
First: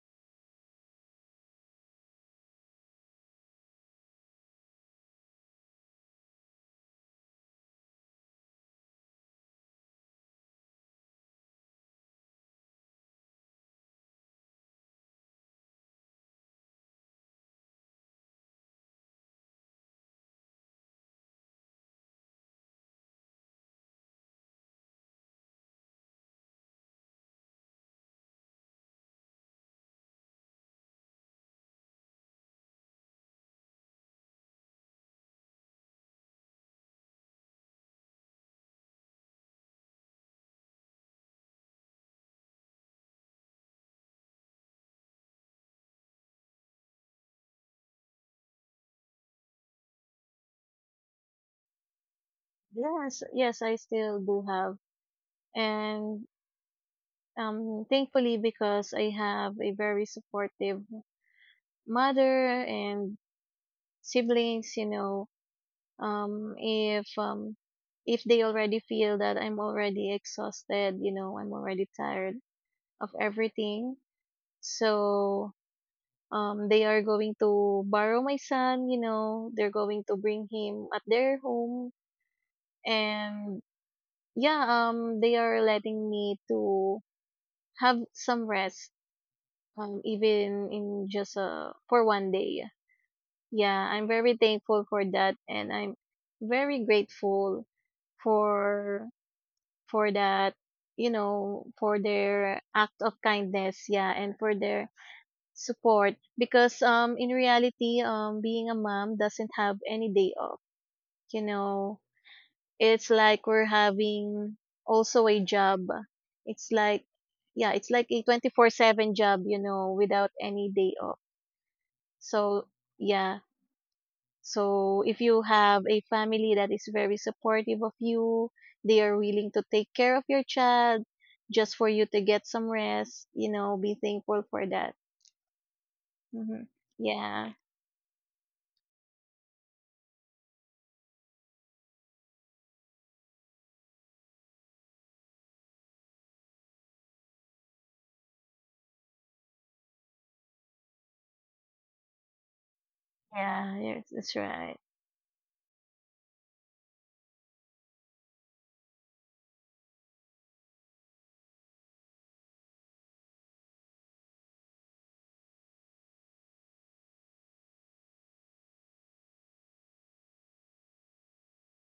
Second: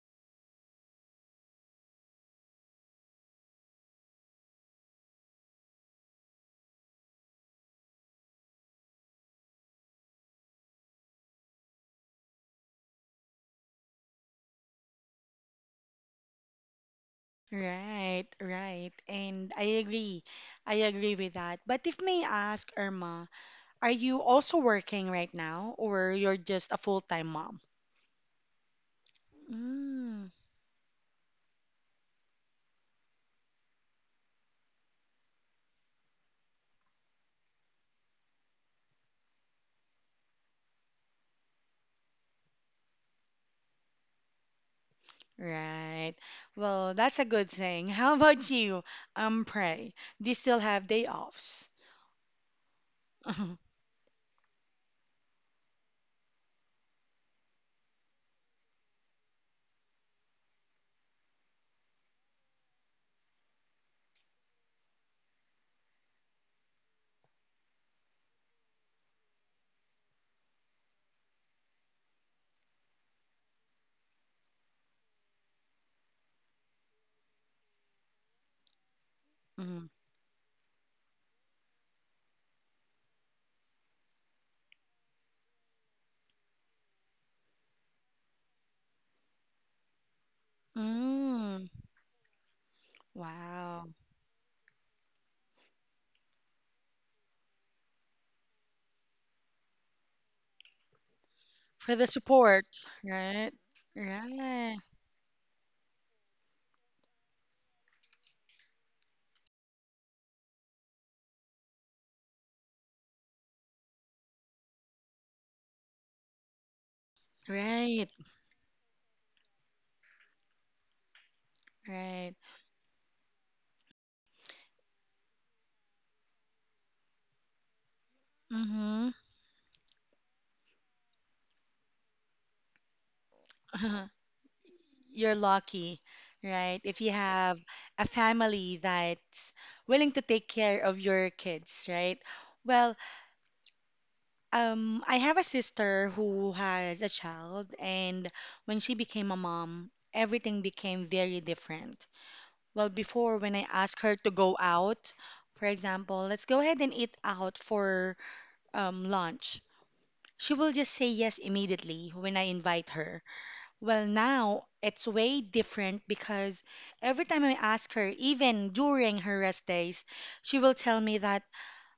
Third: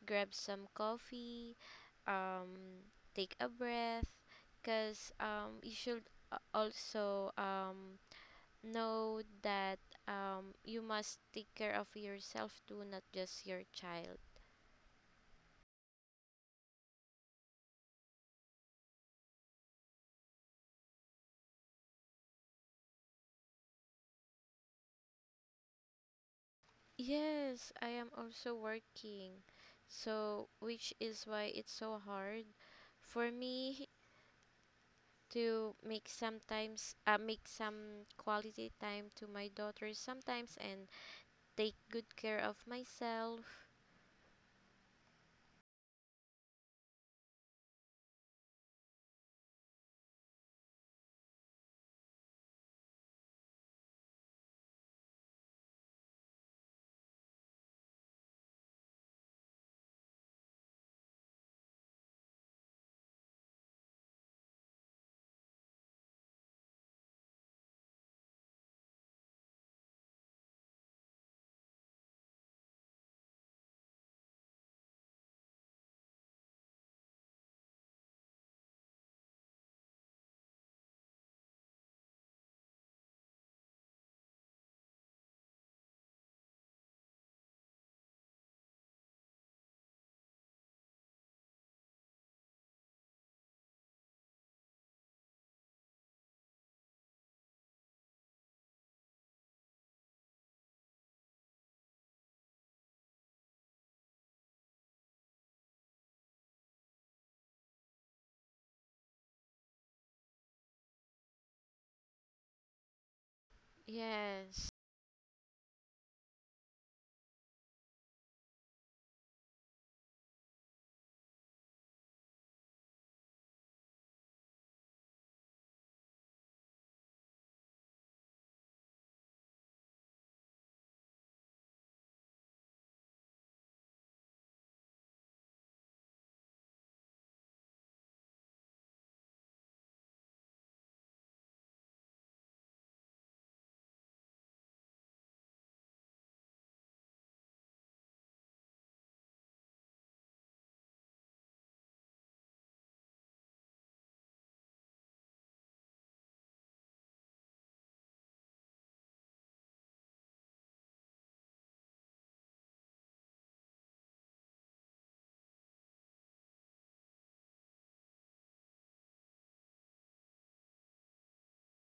[SPEAKER 2] grab some coffee, um take a breath, cuz you should also know that you must take care of yourself too, not just your child.
[SPEAKER 1] Right, right. And I agree. I agree with that. But if may ask, Irma, are you also working right now or you're just a full-time mom?
[SPEAKER 2] Yes, I am also working.
[SPEAKER 1] Mm,
[SPEAKER 2] So, which is why it's so hard for me to make sometimes, make some quality time to my daughter sometimes and take good care of myself.
[SPEAKER 1] right. Well, that's a good thing. <laughs> How about you, Pray? Do you still have day offs?
[SPEAKER 3] Yes, yes,
[SPEAKER 1] <laughs>
[SPEAKER 3] I still do have. And thankfully, because I have a very supportive mother and siblings, you know, um, if um, if they already feel that I'm already exhausted, you know, I'm already tired of everything, so they are going to borrow my son, you know, they're
[SPEAKER 1] Mm,
[SPEAKER 3] going to bring him at their home, and yeah, they are letting me to have some rest, um, even in just
[SPEAKER 1] mm,
[SPEAKER 3] uh, for 1 day. Yeah,
[SPEAKER 1] wow.
[SPEAKER 3] I'm very thankful for that, and I'm very grateful for for that. You know,
[SPEAKER 1] For
[SPEAKER 3] for
[SPEAKER 1] the
[SPEAKER 3] their
[SPEAKER 1] support,
[SPEAKER 3] act of
[SPEAKER 1] right?
[SPEAKER 3] kindness, yeah, and for
[SPEAKER 1] Right,
[SPEAKER 3] their support. Because in reality, being a mom doesn't have any day off. You know, it's like we're having
[SPEAKER 2] Yes.
[SPEAKER 3] also a job. It's like, yeah, it's
[SPEAKER 1] right,
[SPEAKER 3] like a 24/7 job, you know, without any day off.
[SPEAKER 1] right.
[SPEAKER 3] So, yeah. So, if you have a family that is very supportive of you, they
[SPEAKER 1] Mm-hmm.
[SPEAKER 3] are willing to take care of your child just for you to get some rest, you know, be
[SPEAKER 1] <laughs>
[SPEAKER 3] thankful for that.
[SPEAKER 1] You're lucky,
[SPEAKER 3] Mm-hmm.
[SPEAKER 1] right? If you
[SPEAKER 3] Yeah. Yeah.
[SPEAKER 1] have a family that's willing to take care of your kids, right? Well, I have a sister who has a child, and when she became a mom, everything became very different. Well, before, when I
[SPEAKER 3] Yeah,
[SPEAKER 1] asked
[SPEAKER 3] yes,
[SPEAKER 1] her to
[SPEAKER 3] that's
[SPEAKER 1] go
[SPEAKER 3] right.
[SPEAKER 1] out, for example, let's go ahead and eat out for lunch, she will just say yes immediately when I invite her. Well, now it's way different because every time I ask her, even during her rest days, she will tell me that,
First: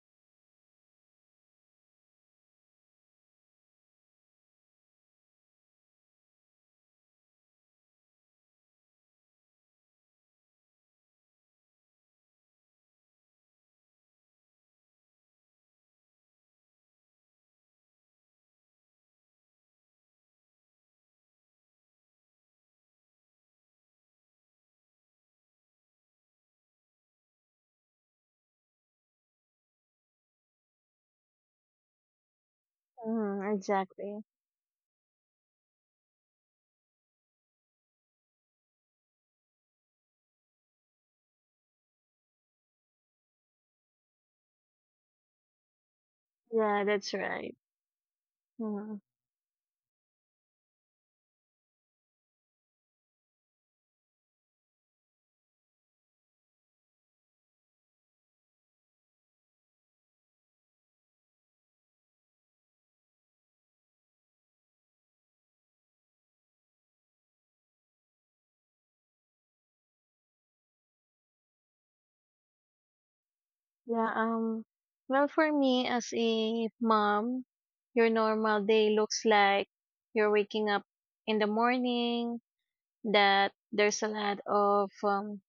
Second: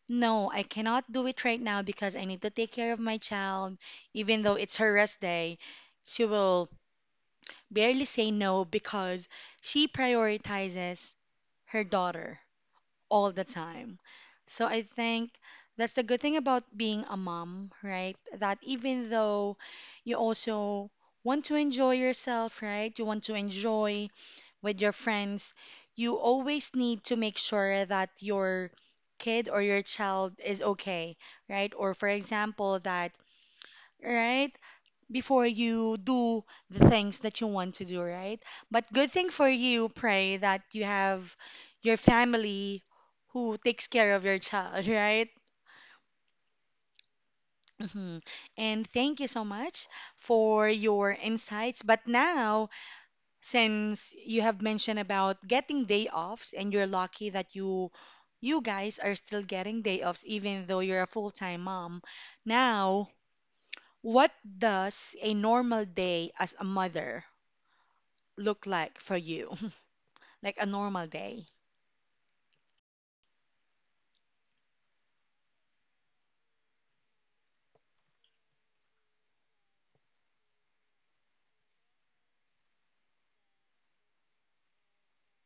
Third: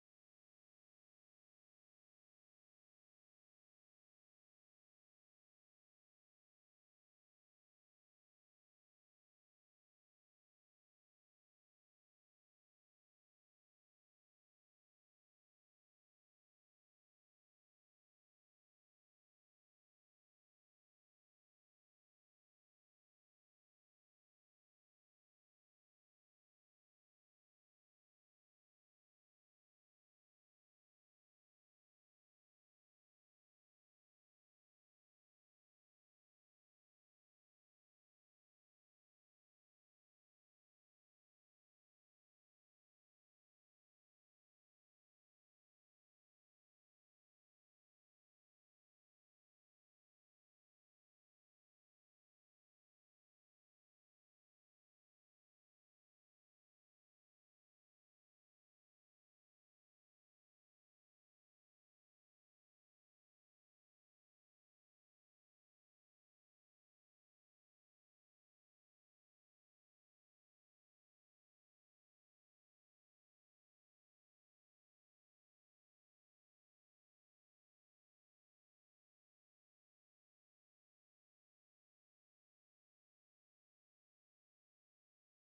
[SPEAKER 1] no, I cannot do it right now because I need to take care of my child. Even though it's her rest day, she will barely say no because she prioritizes her daughter all the time. So I think that's the good thing about being a mom, right? That even though you also want to enjoy yourself, right? You want to enjoy with your friends, you always need to make sure that your kid or your child is okay, right? Or for example, that,
[SPEAKER 3] Mm, exactly.
[SPEAKER 1] right? Before you do the things that you want to do, right? But good thing for you, Pray that you have your family who takes care of your child, <laughs> right?
[SPEAKER 3] Yeah, that's right.
[SPEAKER 1] Mhm. And
[SPEAKER 3] Mm.
[SPEAKER 1] thank you so much for your insights. But now, since you have mentioned about getting day offs and you're lucky that you guys are still getting day offs even though you're a full-time mom. Now, what does a normal day as a mother look like for you? <laughs> Like a normal day?
[SPEAKER 3] Yeah, um, well, for me as a mom, your normal day looks like you're waking up in the morning, that there's a lot of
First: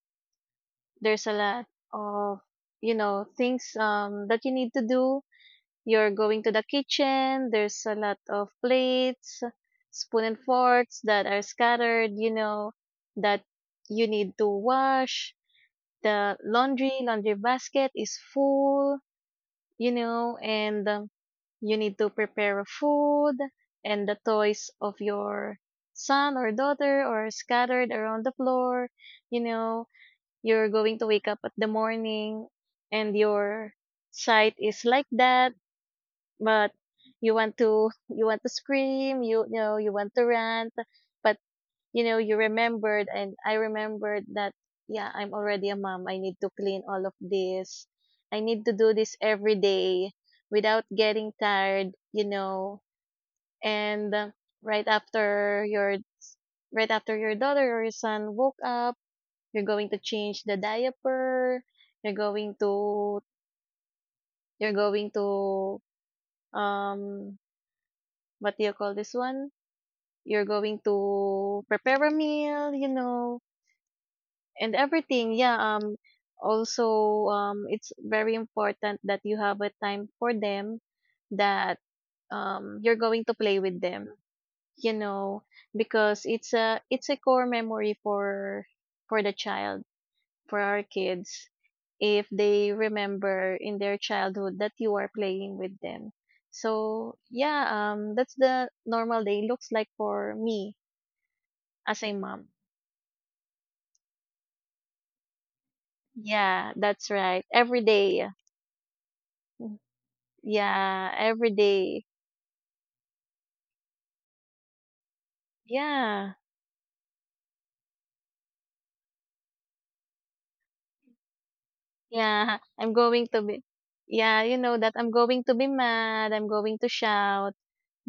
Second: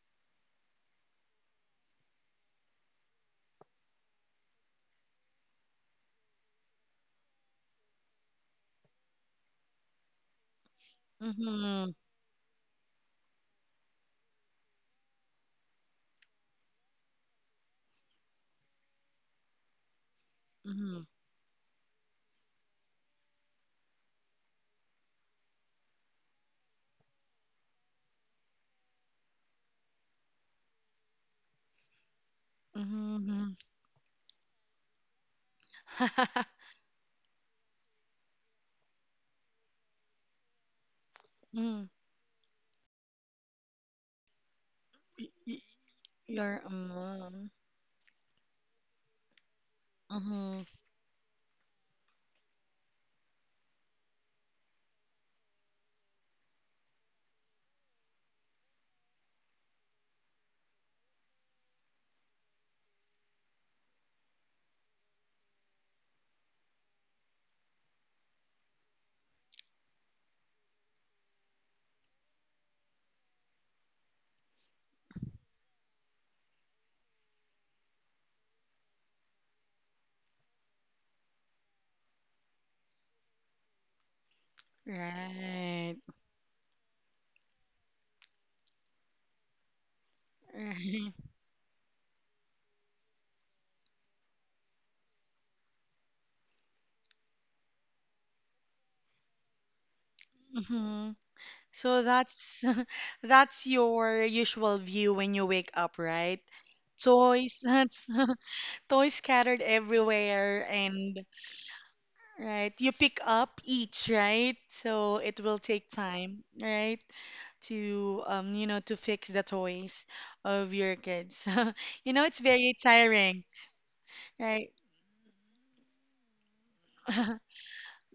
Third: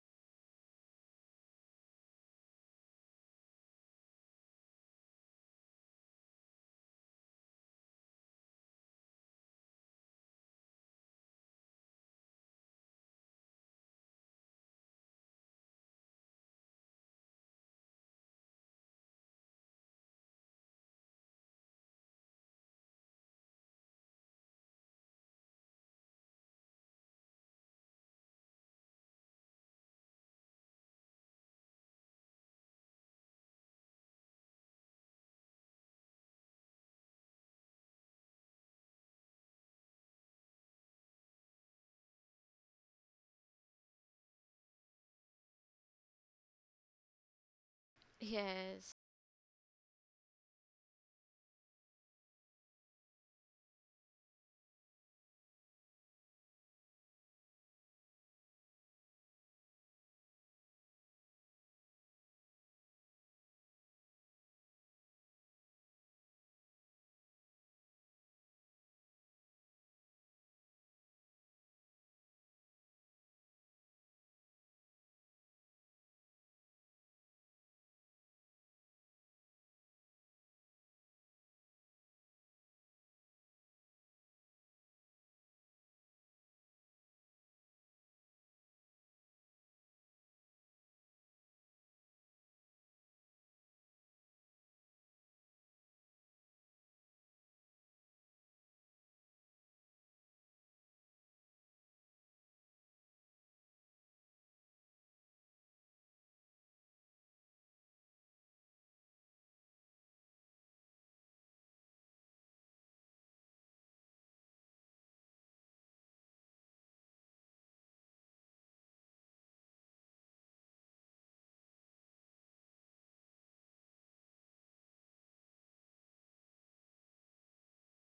[SPEAKER 3] there's a lot of you know, things that you need to do. You're going to the kitchen, there's a lot of plates, spoon and forks that are
[SPEAKER 1] Mm-hmm.
[SPEAKER 3] scattered, you know, that you need to wash. The laundry, basket is full, you know, and
[SPEAKER 1] Mm-hmm.
[SPEAKER 3] you need to prepare food, and the toys of your son or daughter are scattered around the floor. You know, you're going to wake up at the morning and
[SPEAKER 1] Mm-hmm.
[SPEAKER 3] your sight is like that,
[SPEAKER 1] <laughs>
[SPEAKER 3] but you want to scream, you know, you want to rant, but
[SPEAKER 1] Mm.
[SPEAKER 3] you know, you remembered, and I remembered that, yeah, I'm
[SPEAKER 1] Y- y-
[SPEAKER 3] already a mom. I need to
[SPEAKER 1] Your
[SPEAKER 3] clean all of
[SPEAKER 1] mom.
[SPEAKER 3] this. I need to do
[SPEAKER 2] Yes.
[SPEAKER 3] this every day
[SPEAKER 1] Mm-hmm.
[SPEAKER 3] without getting tired, you know. And right after your right after your daughter or your son woke up, you're going to change the diaper. You're going to you're going to um what do you call this one? You're going to prepare a meal, you know, and everything. Yeah, also, it's very important that you have a time for them, that you're going to play with them, you know,
[SPEAKER 1] Right.
[SPEAKER 3] because it's a core memory for the child, for our
[SPEAKER 1] <laughs> Right.
[SPEAKER 3] kids, if they remember in their childhood that you are playing with them. So yeah, that's the normal day looks like for me
[SPEAKER 1] Mm-hmm. So
[SPEAKER 3] as a mom.
[SPEAKER 1] that's <laughs> that's your usual view when you wake up, right?
[SPEAKER 3] Yeah, that's right,
[SPEAKER 1] Toys, <laughs>
[SPEAKER 3] every
[SPEAKER 1] that's
[SPEAKER 3] day.
[SPEAKER 1] <laughs> toys scattered everywhere
[SPEAKER 3] Yeah,
[SPEAKER 1] and
[SPEAKER 3] every day.
[SPEAKER 1] Right. You pick up each, right? So it will take
[SPEAKER 3] Yeah.
[SPEAKER 1] time, right? To fix the toys of your kids. <laughs> It's
[SPEAKER 3] Yeah,
[SPEAKER 1] very
[SPEAKER 3] <laughs> I'm going
[SPEAKER 1] tiring,
[SPEAKER 3] to be Yeah, you
[SPEAKER 1] right?
[SPEAKER 3] know that I'm going to be mad, I'm going to
[SPEAKER 1] <laughs>
[SPEAKER 3] shout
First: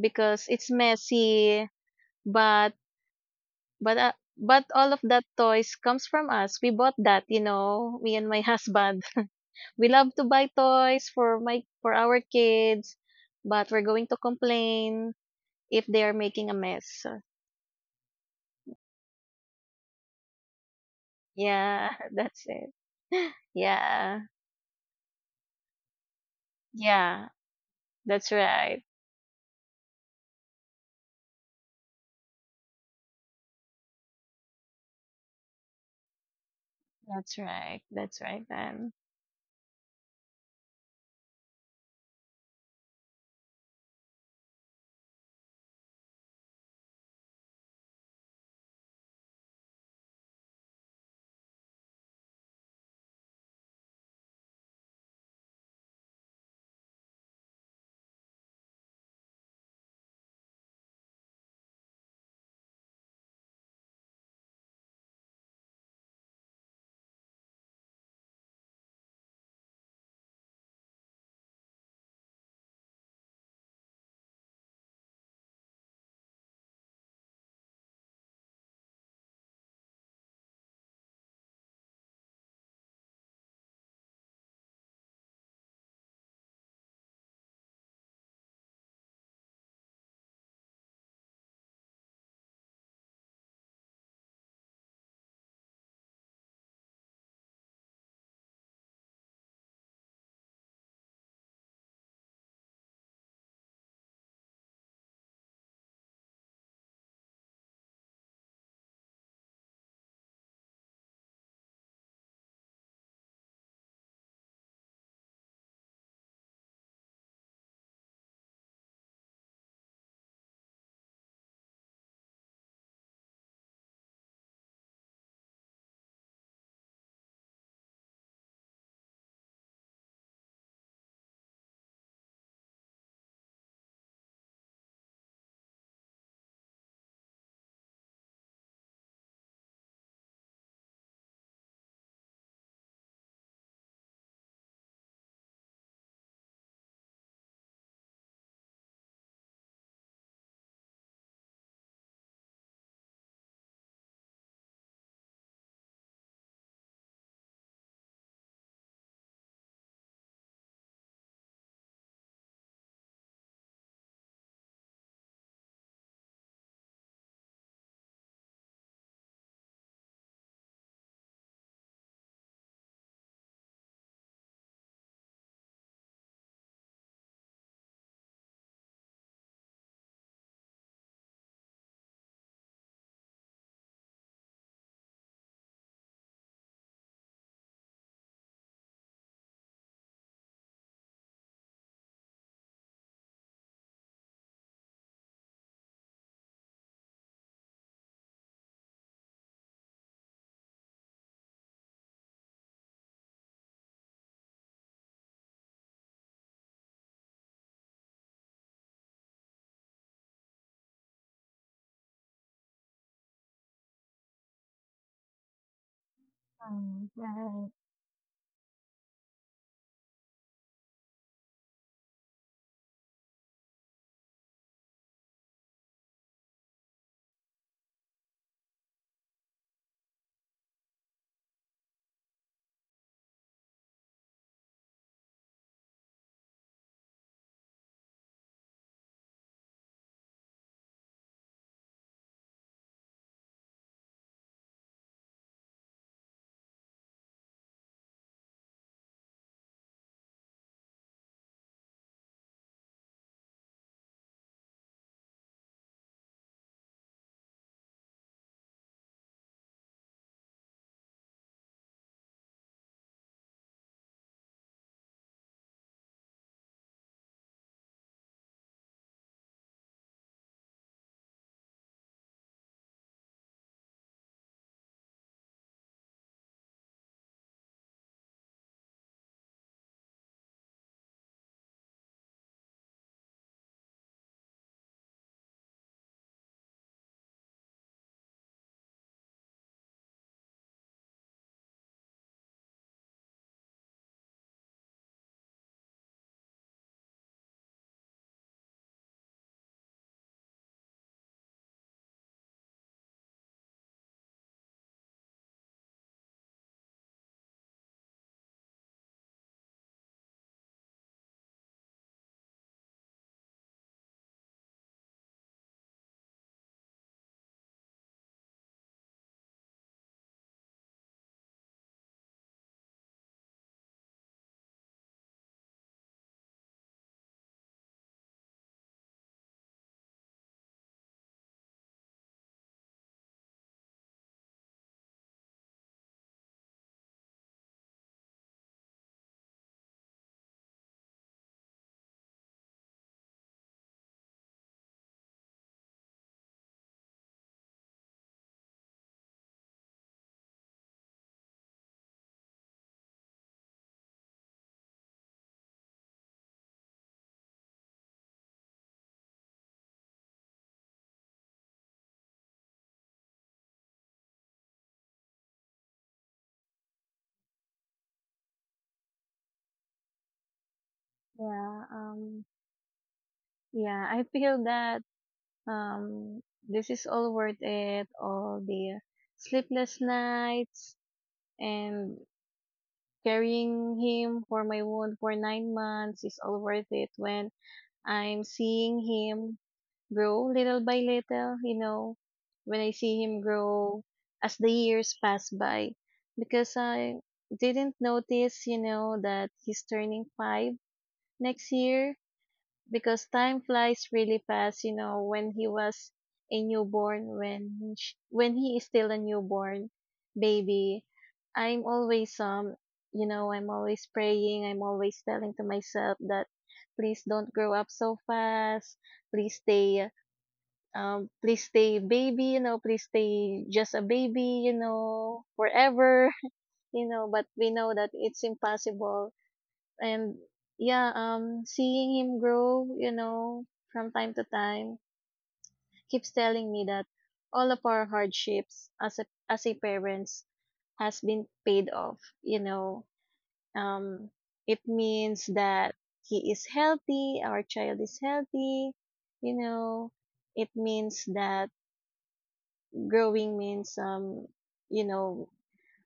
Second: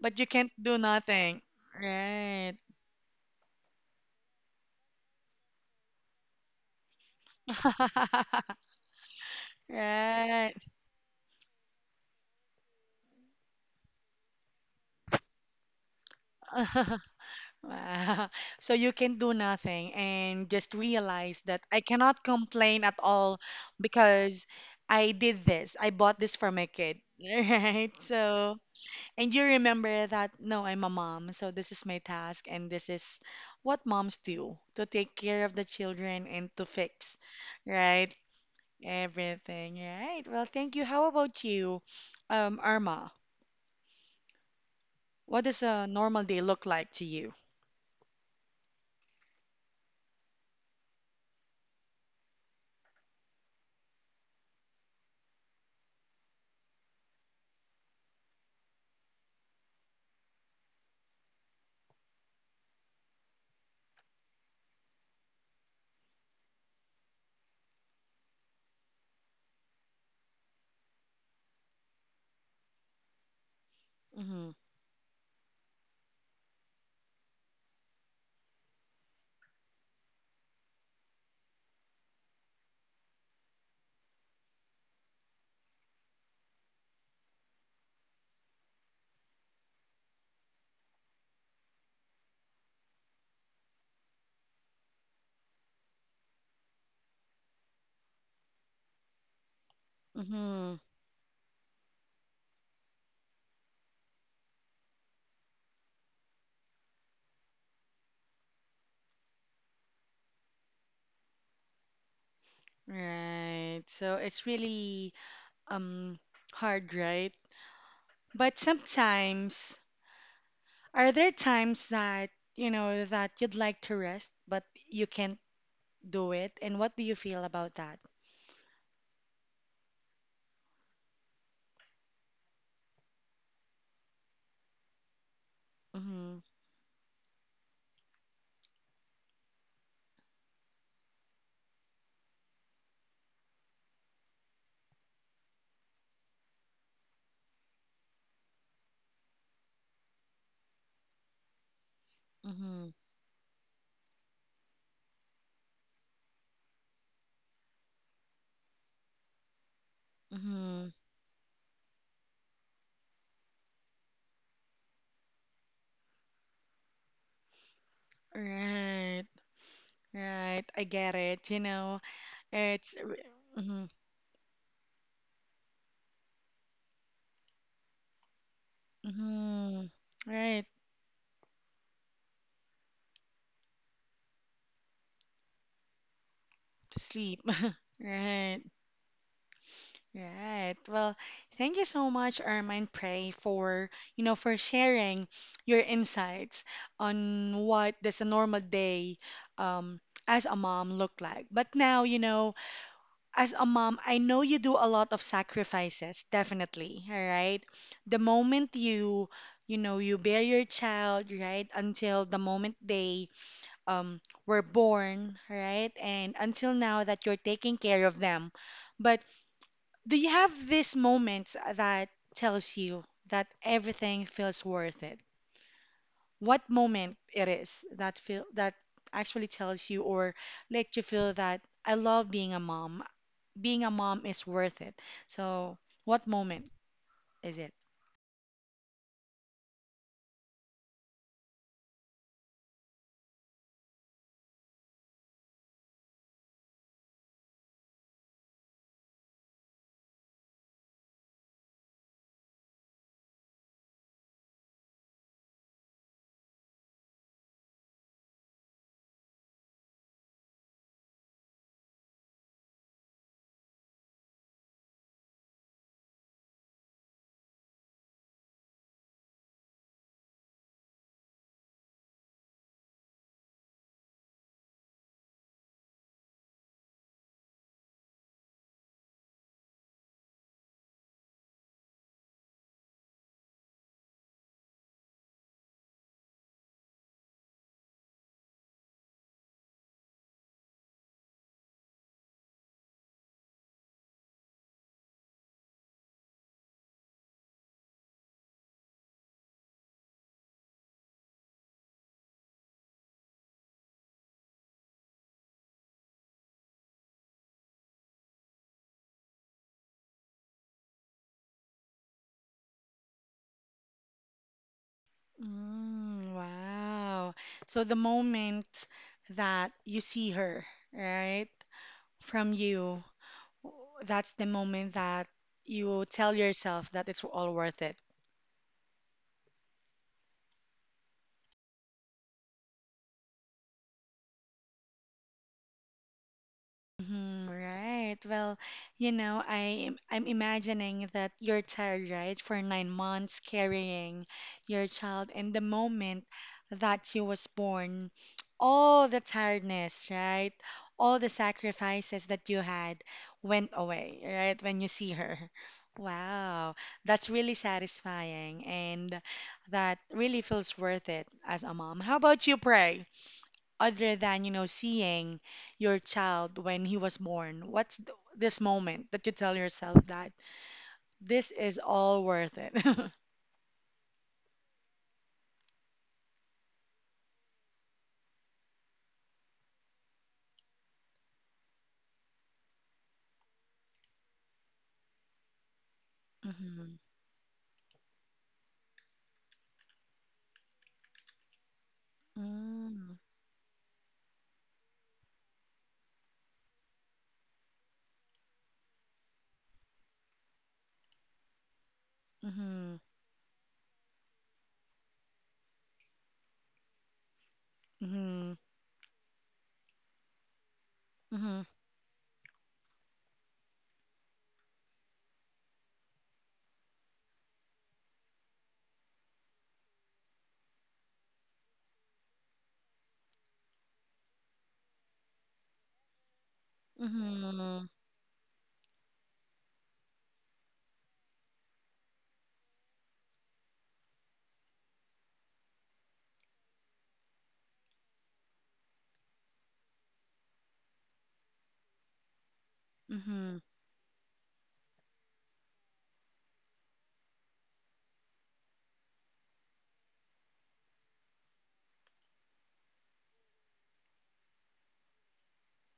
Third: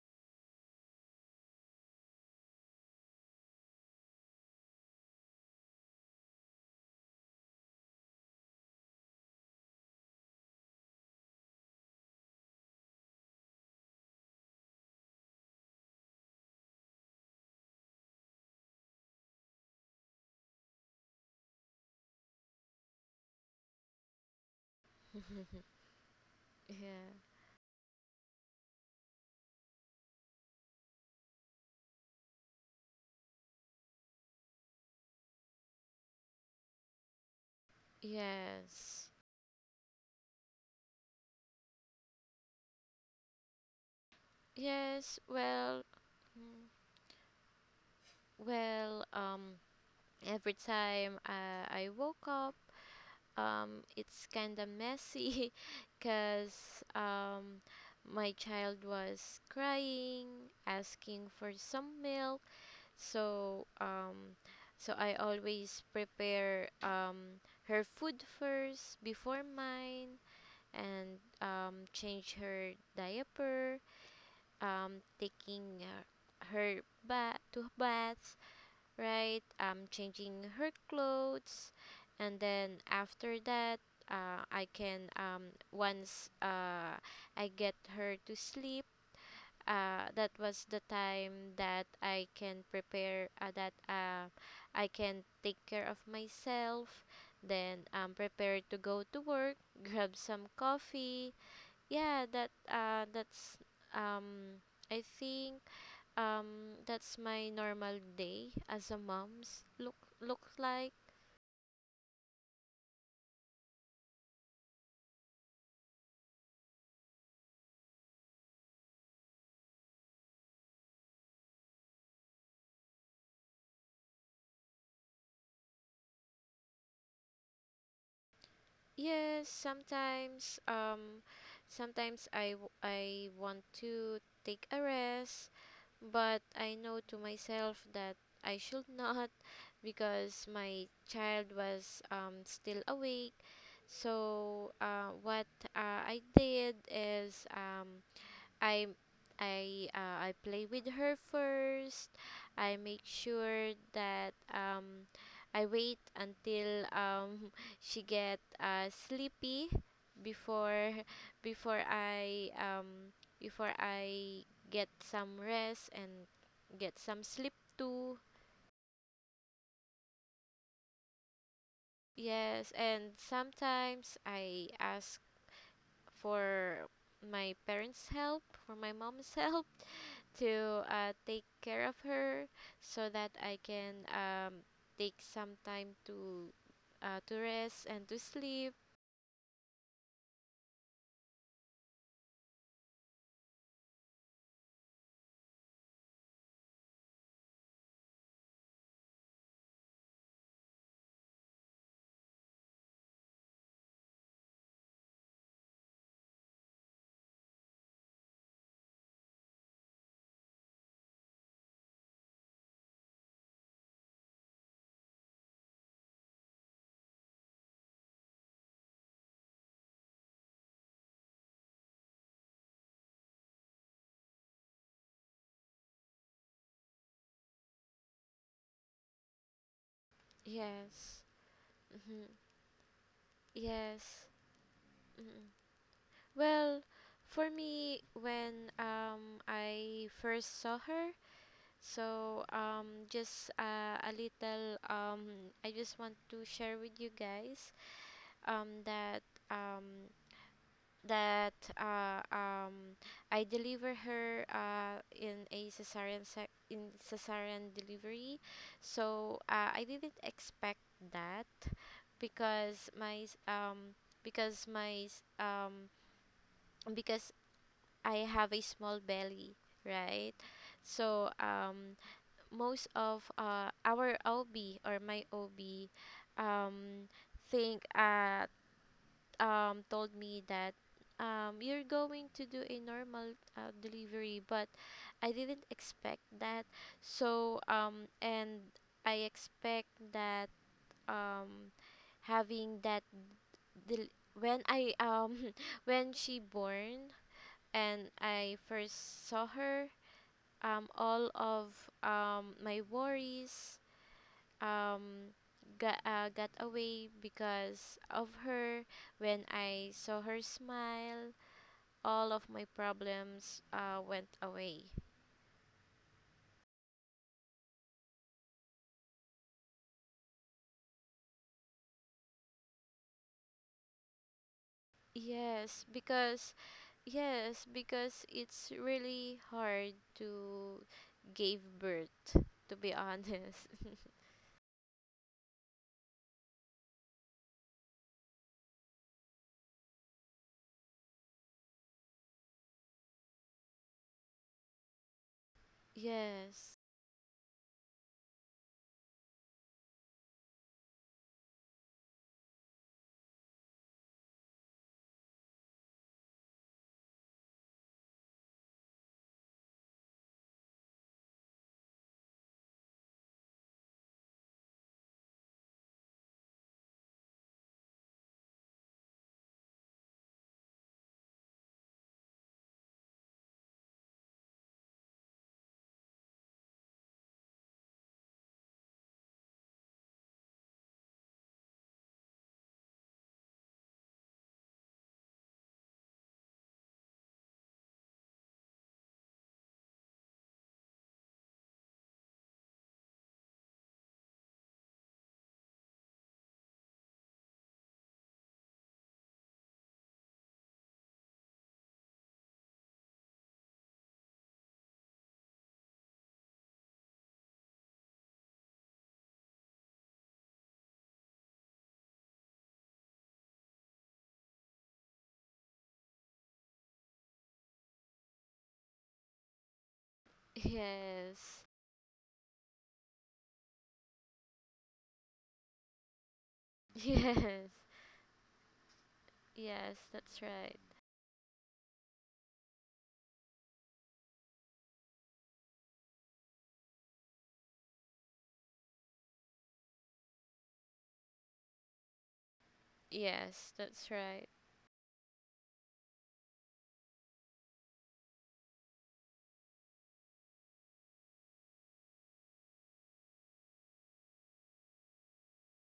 [SPEAKER 1] But you can't
[SPEAKER 3] it's
[SPEAKER 1] do nothing.
[SPEAKER 3] messy,
[SPEAKER 1] Right.
[SPEAKER 3] but but uh, but all of that toys comes from us. We bought that, you know, me and my
[SPEAKER 1] <laughs>
[SPEAKER 3] husband. <laughs> We love to buy
[SPEAKER 1] Right.
[SPEAKER 3] toys for my for our kids, but we're going to complain if they are making a mess.
[SPEAKER 1] <laughs>
[SPEAKER 3] So,
[SPEAKER 1] Wow. So you can do nothing and just realize that
[SPEAKER 3] yeah,
[SPEAKER 1] I
[SPEAKER 3] <laughs>
[SPEAKER 1] cannot
[SPEAKER 3] that's
[SPEAKER 1] complain at
[SPEAKER 3] it.
[SPEAKER 1] all
[SPEAKER 3] <laughs> Yeah.
[SPEAKER 1] because I did
[SPEAKER 2] <laughs>
[SPEAKER 1] this. I bought this for my kid.
[SPEAKER 2] Yeah.
[SPEAKER 3] Yeah,
[SPEAKER 1] <laughs> Right.
[SPEAKER 3] that's
[SPEAKER 1] So
[SPEAKER 3] right.
[SPEAKER 1] And you remember that, no, I'm a mom, so this is my task, and this is what moms do to take care of the children and to fix,
[SPEAKER 3] That's right. That's
[SPEAKER 1] right?
[SPEAKER 3] right, man.
[SPEAKER 2] Yes.
[SPEAKER 1] Everything, right? Well, thank you. How about you, Irma?
[SPEAKER 2] Yes.
[SPEAKER 1] What does
[SPEAKER 2] Well,
[SPEAKER 1] a normal day look
[SPEAKER 2] mm,
[SPEAKER 1] like to you?
[SPEAKER 2] well, um every time I woke up, it's kind of messy <laughs> because my child was crying, asking for some milk. So, so I always prepare her food first before mine and change her diaper,
[SPEAKER 1] Hmm.
[SPEAKER 2] taking her baths, right? Changing her clothes, and then after that, I can once I get her to sleep. That was the time that I can prepare. That I can take care of myself. Then I'm prepared to go to work. <laughs> Grab some
[SPEAKER 1] Hmm.
[SPEAKER 2] coffee. Yeah, that that's um. I think that's my normal day as a mom's look like.
[SPEAKER 1] Right. So it's really um hard, right? But sometimes, are there times that, you know, that you'd like to rest, but you can't do it, and what do you feel about that?
[SPEAKER 2] Yes, sometimes, I I want to take a rest,
[SPEAKER 1] Mm-hmm,
[SPEAKER 2] but I know to myself that I should <laughs> not, because my child was still awake. So, what I did is, I I play with her first. I
[SPEAKER 1] mm-hmm,
[SPEAKER 2] make sure that I wait until <laughs> she get sleepy
[SPEAKER 1] mm-hmm.
[SPEAKER 2] before <laughs> before I um before I get some rest and get some sleep too.
[SPEAKER 1] Right, right. I get it. You know,
[SPEAKER 2] Yes,
[SPEAKER 1] it's,
[SPEAKER 2] and
[SPEAKER 1] mm-hmm,
[SPEAKER 2] sometimes I ask for my parents' help, for my mom's <laughs> help
[SPEAKER 1] mm-hmm. Right,
[SPEAKER 2] to take care of her so that I can take some time to,
[SPEAKER 1] to sleep.
[SPEAKER 2] to
[SPEAKER 1] <laughs>
[SPEAKER 2] rest and to
[SPEAKER 1] Right,
[SPEAKER 2] sleep.
[SPEAKER 1] right. Well, thank you so much, Ermine Prey, for sharing your insights on what does a normal day um as a mom look like. But now, you know, as a mom, I know you do a lot of sacrifices, definitely, all right? The moment you bear your child, right, until the moment they um were born, right? And until now that you're
[SPEAKER 3] Right.
[SPEAKER 1] taking care of them. But do you have these moments that tells you that everything feels worth it? What moment it is that feel that actually tells you or let you
[SPEAKER 2] Yes.
[SPEAKER 1] feel that I
[SPEAKER 2] Hmm.
[SPEAKER 1] love being a mom. Being a mom
[SPEAKER 2] Yes.
[SPEAKER 1] is worth it.
[SPEAKER 2] Mm.
[SPEAKER 1] So, what moment
[SPEAKER 2] Well, for
[SPEAKER 1] is it?
[SPEAKER 2] me, when I first saw her, so just a little I just want to share with you guys that, um, that uh, um, I deliver her in cesarean delivery. So I didn't expect that because my s- because my s- because I have a small belly, right? So most of our OB or my OB um think told me that you're going to do a normal delivery, but I didn't expect that. So and I expect that, um having that del- when I <laughs> when she born and I first saw her, all of my worries um got away because of her. When I saw her smile, all of my problems went away.
[SPEAKER 1] Mm, wow. So, the moment that you see her, right, from you, that's the moment that
[SPEAKER 2] Yes,
[SPEAKER 1] you tell
[SPEAKER 2] because
[SPEAKER 1] yourself that it's all
[SPEAKER 2] yes,
[SPEAKER 1] worth it.
[SPEAKER 2] because it's really hard to give birth, to be honest.
[SPEAKER 1] Mhm, right. Well, you know, I I'm imagining that you're tired, right, for 9 months carrying your child, and the
[SPEAKER 2] <laughs>
[SPEAKER 1] moment
[SPEAKER 2] Yes.
[SPEAKER 1] that she was born, all the tiredness, right, all the sacrifices that you had went away, right, when you see her. <laughs> Wow, that's really satisfying, and that really feels worth it as a mom. How about you, Pray? Other than, you know, seeing your child when he was born? What's this moment that you tell yourself that this is
[SPEAKER 3] Yeah,
[SPEAKER 1] all
[SPEAKER 3] um,
[SPEAKER 1] worth it? <laughs>
[SPEAKER 3] yeah, I feel that um, this is all worth it. All the sleepless nights and carrying him for my wound for 9 months is all worth
[SPEAKER 1] Mm-hmm.
[SPEAKER 3] it when I'm seeing him grow little by little, you know, when I see him grow as the years pass by. Because I didn't notice, that he's turning five next year,
[SPEAKER 1] Mm-hmm.
[SPEAKER 3] because time flies really fast when he was a newborn, when
[SPEAKER 1] Mm-hmm.
[SPEAKER 3] he is still a newborn baby.
[SPEAKER 1] Mm-hmm.
[SPEAKER 3] I'm always, I'm always praying, I'm always telling to myself that please don't grow up so fast, please stay, please
[SPEAKER 2] Yes.
[SPEAKER 3] stay baby, please stay just a baby, forever. <laughs>
[SPEAKER 2] <laughs>
[SPEAKER 3] But
[SPEAKER 2] Yes.
[SPEAKER 3] we know
[SPEAKER 1] Mm-hmm.
[SPEAKER 3] that it's impossible.
[SPEAKER 2] Yes,
[SPEAKER 3] And
[SPEAKER 2] that's right.
[SPEAKER 3] yeah, seeing him grow, from time to time, keeps telling me that all of our hardships as a parents has been paid off.
[SPEAKER 1] Mm-hmm.
[SPEAKER 2] Yes, that's
[SPEAKER 3] Um,
[SPEAKER 2] right.
[SPEAKER 3] it means that he is healthy, our child is healthy. You know, it means that growing means you know,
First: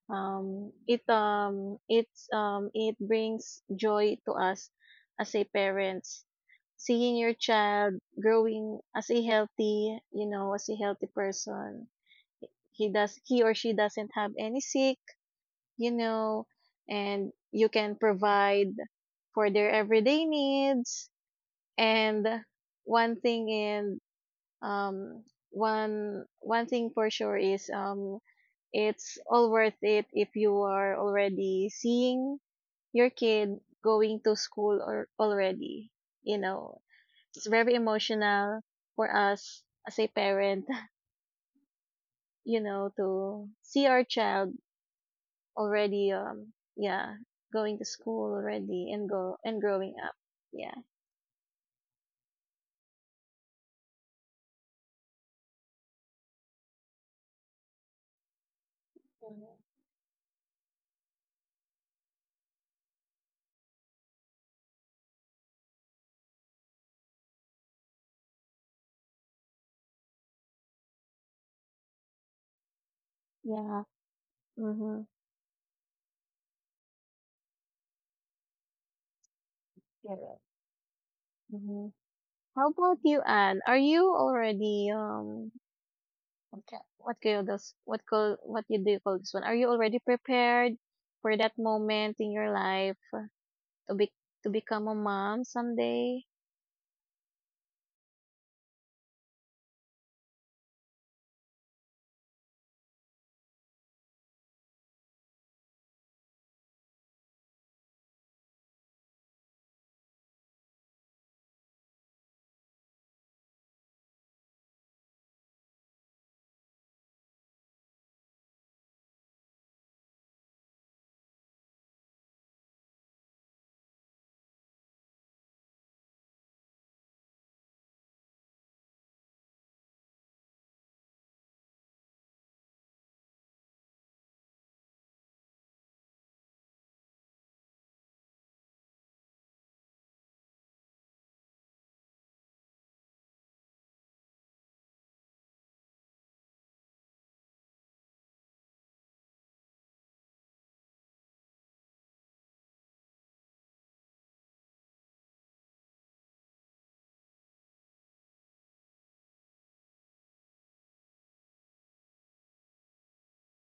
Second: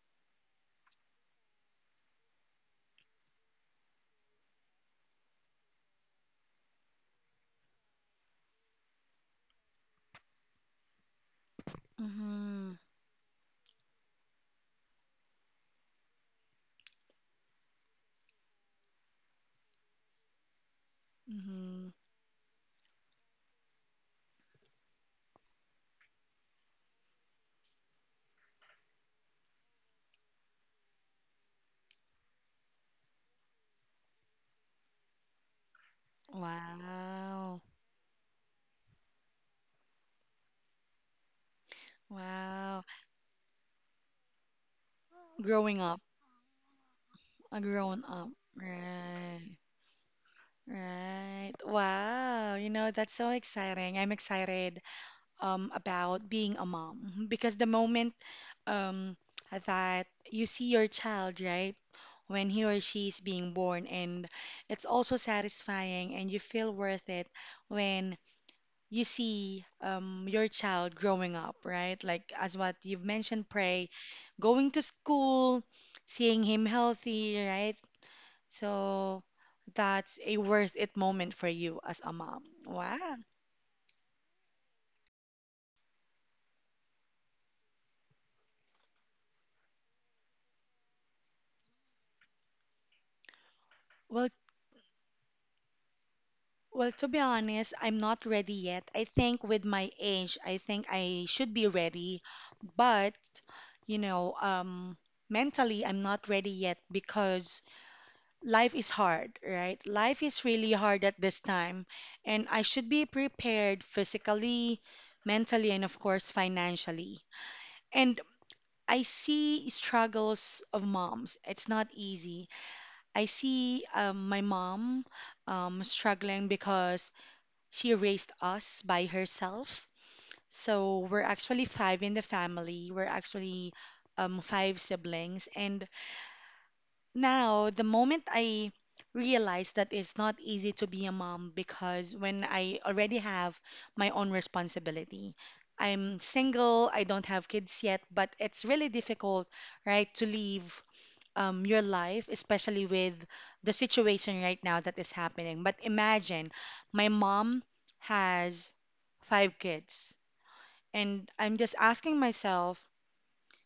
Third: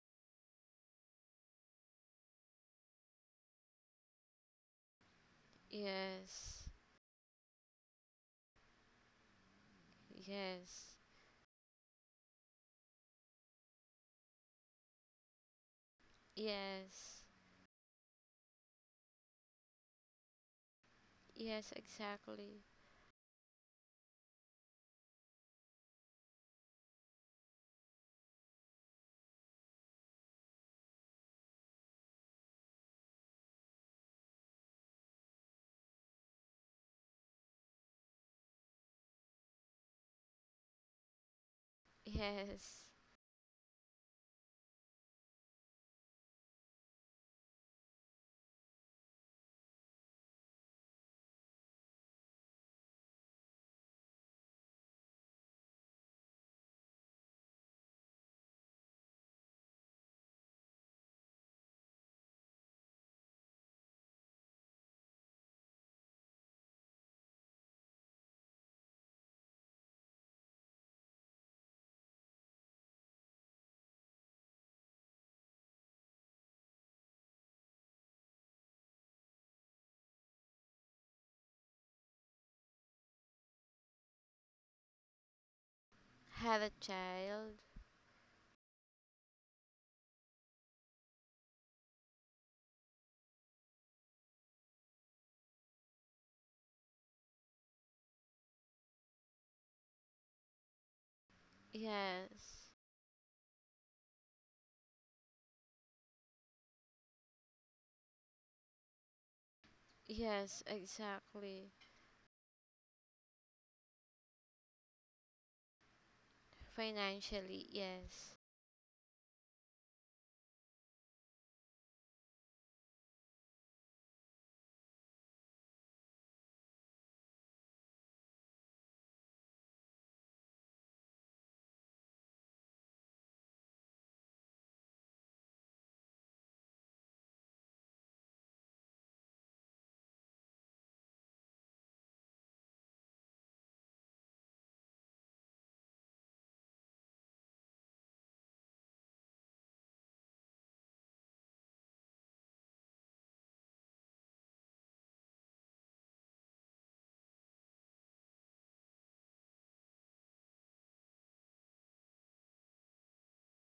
[SPEAKER 3] It brings joy to us as a parents.
[SPEAKER 2] Yes.
[SPEAKER 3] Seeing your child growing as a healthy, you know, as a
[SPEAKER 2] Yes.
[SPEAKER 3] healthy person.
[SPEAKER 1] Mm-hmm.
[SPEAKER 3] He or she doesn't have any sick, you know,
[SPEAKER 2] Yes.
[SPEAKER 3] and you can provide for their everyday needs.
[SPEAKER 2] Yes,
[SPEAKER 1] Mm-hmm.
[SPEAKER 3] And
[SPEAKER 2] exactly.
[SPEAKER 3] one thing in, um, one thing for sure is, it's all worth it if you are already seeing your kid going to school or already. you know it's
[SPEAKER 1] Wow.
[SPEAKER 3] very emotional for us as a parent. <laughs>
[SPEAKER 1] Wow.
[SPEAKER 2] Yes.
[SPEAKER 3] To see our child
[SPEAKER 1] Growing up,
[SPEAKER 3] already,
[SPEAKER 1] a
[SPEAKER 3] going to
[SPEAKER 1] grown up.
[SPEAKER 3] school already, and go
[SPEAKER 1] Right.
[SPEAKER 3] and growing up, yeah.
[SPEAKER 1] Right. Wow. You know, that's so exciting. I'm excited about being a mom because the moment um,
[SPEAKER 3] Mhm.
[SPEAKER 1] that you see your child, right? When he or she is being born, and it's also satisfying, and you feel worth it when you see your child growing up, right? Like, as what you've mentioned,
[SPEAKER 3] Yeah.
[SPEAKER 1] pray, going to
[SPEAKER 3] Mhm.
[SPEAKER 1] school, seeing him healthy, right? So that's a
[SPEAKER 3] Correct.
[SPEAKER 1] worth it moment for you
[SPEAKER 3] Mhm.
[SPEAKER 1] as a mom.
[SPEAKER 3] How
[SPEAKER 1] Wow.
[SPEAKER 3] about you, Anne? Are you already,
[SPEAKER 2] Have a
[SPEAKER 3] okay? What
[SPEAKER 2] child.
[SPEAKER 3] call this? What call? What you do you call this one? Are you already prepared for that moment in your life, to be
[SPEAKER 1] Well,
[SPEAKER 3] to become a mom someday?
[SPEAKER 1] Well, to be honest, I'm not ready yet. I think with my age, I think I should be ready,
[SPEAKER 2] Yes.
[SPEAKER 1] but you know, mentally, I'm not ready yet because life is hard, right? Life is
[SPEAKER 2] Yes,
[SPEAKER 1] really hard at this
[SPEAKER 2] exactly.
[SPEAKER 1] time, and I should be prepared physically, mentally, and of course, financially.
[SPEAKER 2] Financially,
[SPEAKER 1] And
[SPEAKER 2] yes.
[SPEAKER 1] I see struggles of moms. It's not easy. I see my mom struggling because she raised us by herself. So we're actually five in the family. We're actually five siblings. And now, the moment I realized that it's not easy to be a mom because when I already have my own responsibility, I'm single, I don't have kids yet, but it's really difficult, right, to leave your life, especially with the situation right now that is happening. But imagine my mom has five kids, and I'm just asking myself,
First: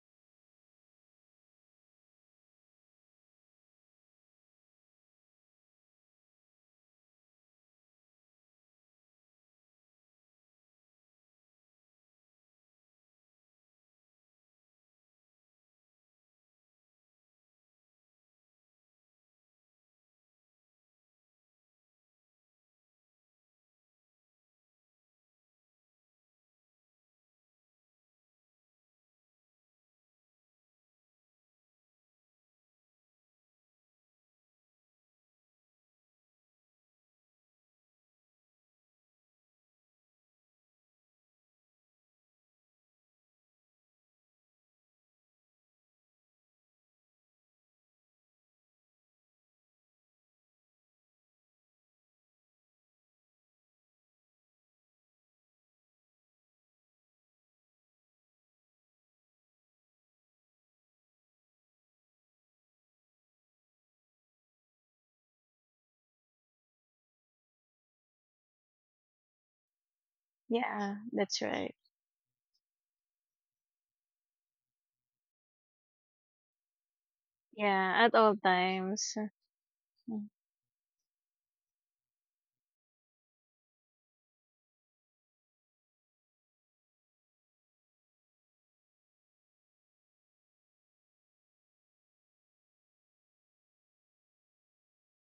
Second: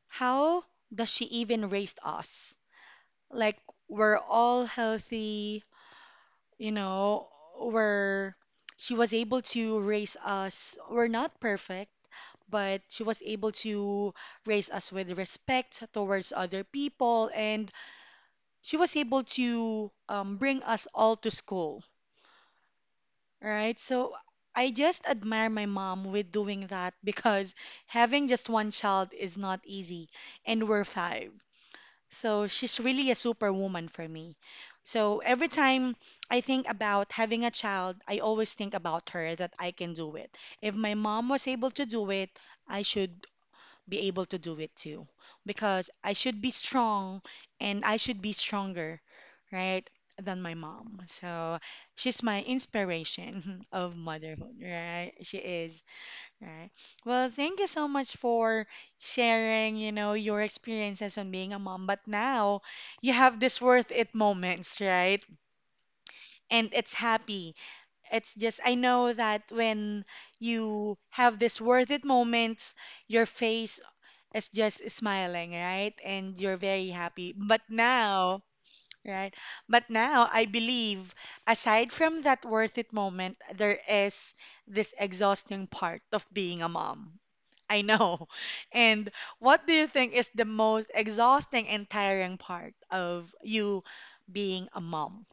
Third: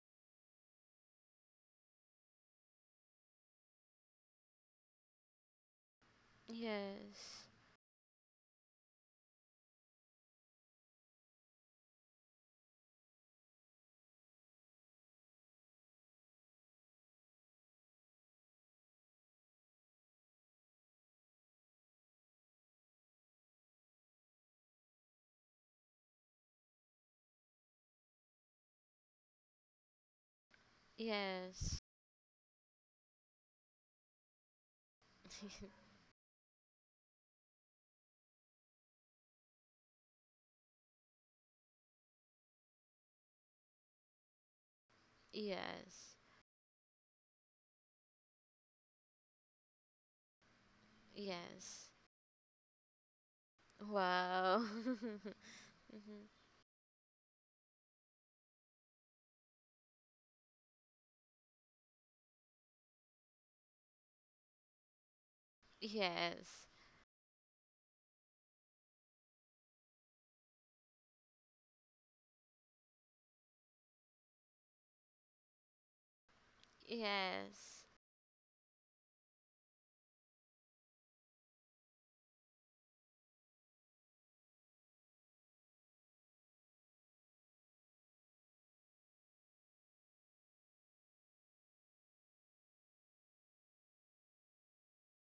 [SPEAKER 1] how does she even raise us? Like, we're all healthy, you know,
[SPEAKER 2] Yes.
[SPEAKER 1] we're, she was able to raise us. We're not perfect, but she was able to raise us with respect towards other people and she was able to bring us all to school, right? So I just admire my mom with doing that <laughs> because having just one child is not easy, and we're five.
[SPEAKER 2] Yes.
[SPEAKER 1] So she's really a superwoman for me. So every time
[SPEAKER 2] <laughs>
[SPEAKER 1] I think about having a child, I always think about her that I can do it. If my mom was able to do it, I should be able to do it too because I
[SPEAKER 2] Yes.
[SPEAKER 1] should be strong and I should be stronger, right, than my mom. So
[SPEAKER 2] Yes.
[SPEAKER 1] she's my inspiration <laughs> of motherhood,
[SPEAKER 2] Wow.
[SPEAKER 1] right?
[SPEAKER 2] <laughs>
[SPEAKER 1] She is,
[SPEAKER 2] Mhm.
[SPEAKER 1] right? Well, thank you so much for sharing, you know, your experiences on being a mom. But now you have this worth it moments, right?
[SPEAKER 2] Yes.
[SPEAKER 1] And it's happy. It's just, I know that when
[SPEAKER 3] Yeah,
[SPEAKER 1] you
[SPEAKER 3] that's
[SPEAKER 1] have this
[SPEAKER 3] right.
[SPEAKER 1] worth it moments, your face is just smiling, right? And you're very happy. But
[SPEAKER 2] Yes.
[SPEAKER 3] Yeah, at all
[SPEAKER 1] now,
[SPEAKER 3] times.
[SPEAKER 1] right? But
[SPEAKER 3] Mm.
[SPEAKER 1] now I believe aside from that worth it moment, there is this exhausting part of being a mom. I know. <laughs> And what do you think is the most exhausting and tiring part of you being a mom?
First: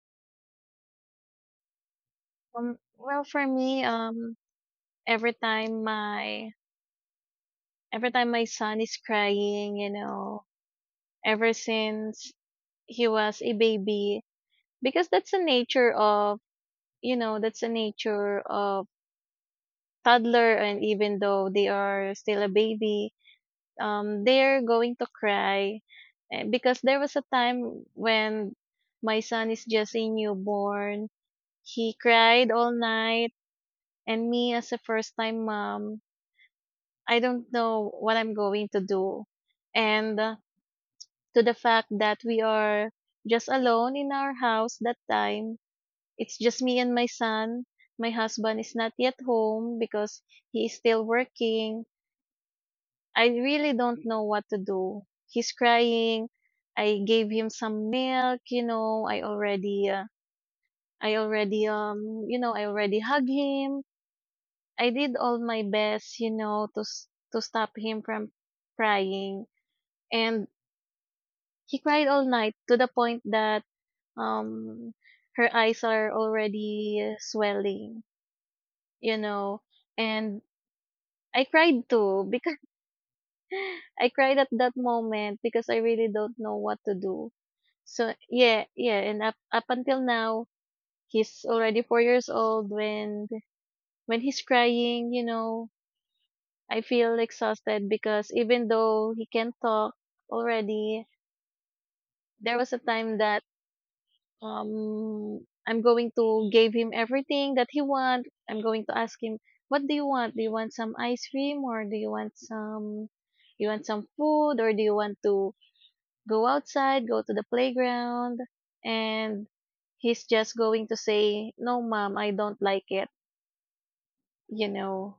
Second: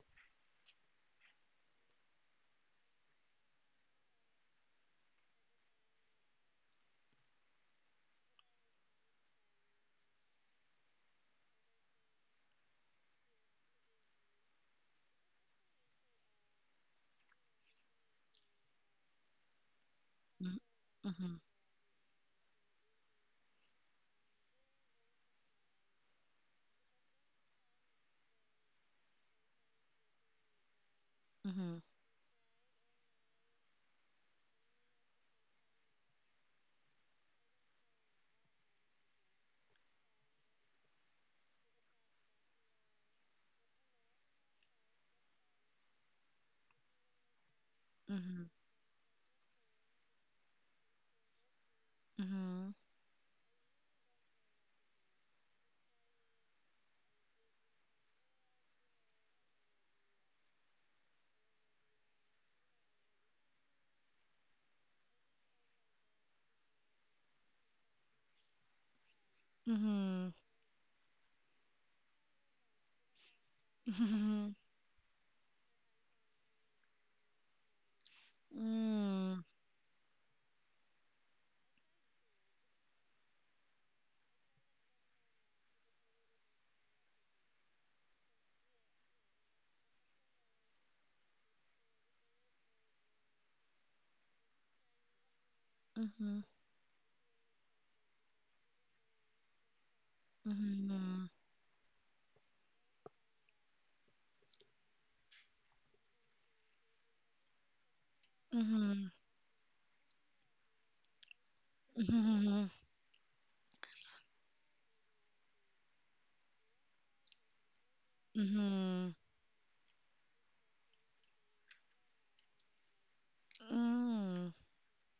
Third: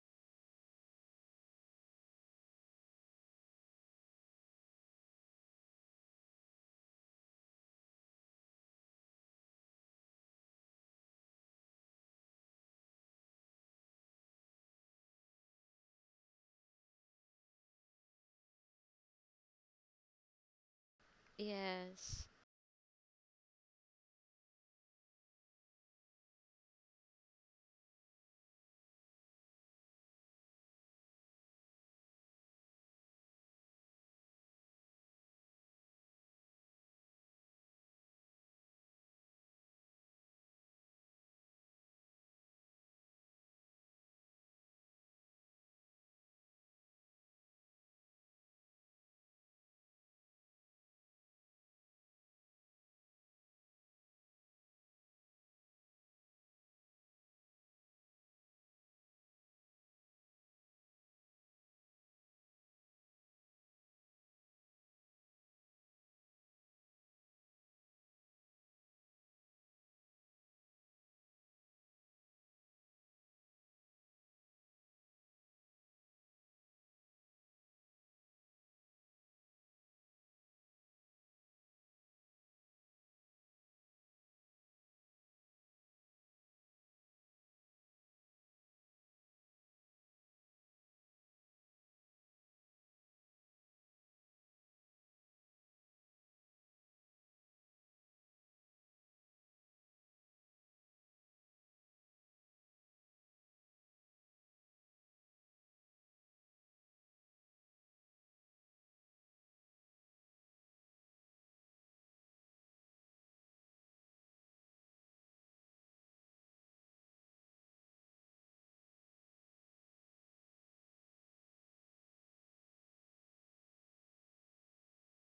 [SPEAKER 3] Well, for me, every time my every time my son is crying, ever since he was a baby, because that's the nature of toddler, and even
[SPEAKER 1] Mm-hmm,
[SPEAKER 3] though they are
[SPEAKER 2] Yes.
[SPEAKER 3] still a baby, they're going to cry. Because there was a time when my son is just a newborn,
[SPEAKER 1] mm-hmm,
[SPEAKER 3] he cried all night, and me as a first time mom, I don't know what I'm going to do, and to the fact that we are just alone in our house that time. It's just me and my son. My
[SPEAKER 1] mm-hmm,
[SPEAKER 3] husband is not yet home because he is still working. I really don't know what to do. He's crying. I gave him some milk. I already hugged him. I did all my best, to stop him from crying,
[SPEAKER 1] mm-hmm,
[SPEAKER 3] and he cried all night to the point that,
[SPEAKER 1] mm-hmm, mm-hmm,
[SPEAKER 3] um, her eyes are already swelling. you know, and I cried too because <laughs> I cried at that moment because I really don't know what to do. So yeah, yeah, and up until now, he's already 4 years old. When he's crying,
[SPEAKER 1] <laughs> mm-hmm, mm-hmm,
[SPEAKER 3] I feel exhausted because even though he can talk already,
[SPEAKER 1] mm-hmm,
[SPEAKER 3] there was a time that I'm going to give him everything that he want. I'm going to
[SPEAKER 1] mm-hmm,
[SPEAKER 3] ask him, what do you want? Do you want some ice cream, or do
[SPEAKER 1] mhm,
[SPEAKER 3] you want some food, or do you want to go outside, go to the playground?
[SPEAKER 1] mhm,
[SPEAKER 3] And he's just going to say, "No, Mom, I don't like it."
[SPEAKER 1] mm.
[SPEAKER 3] you know.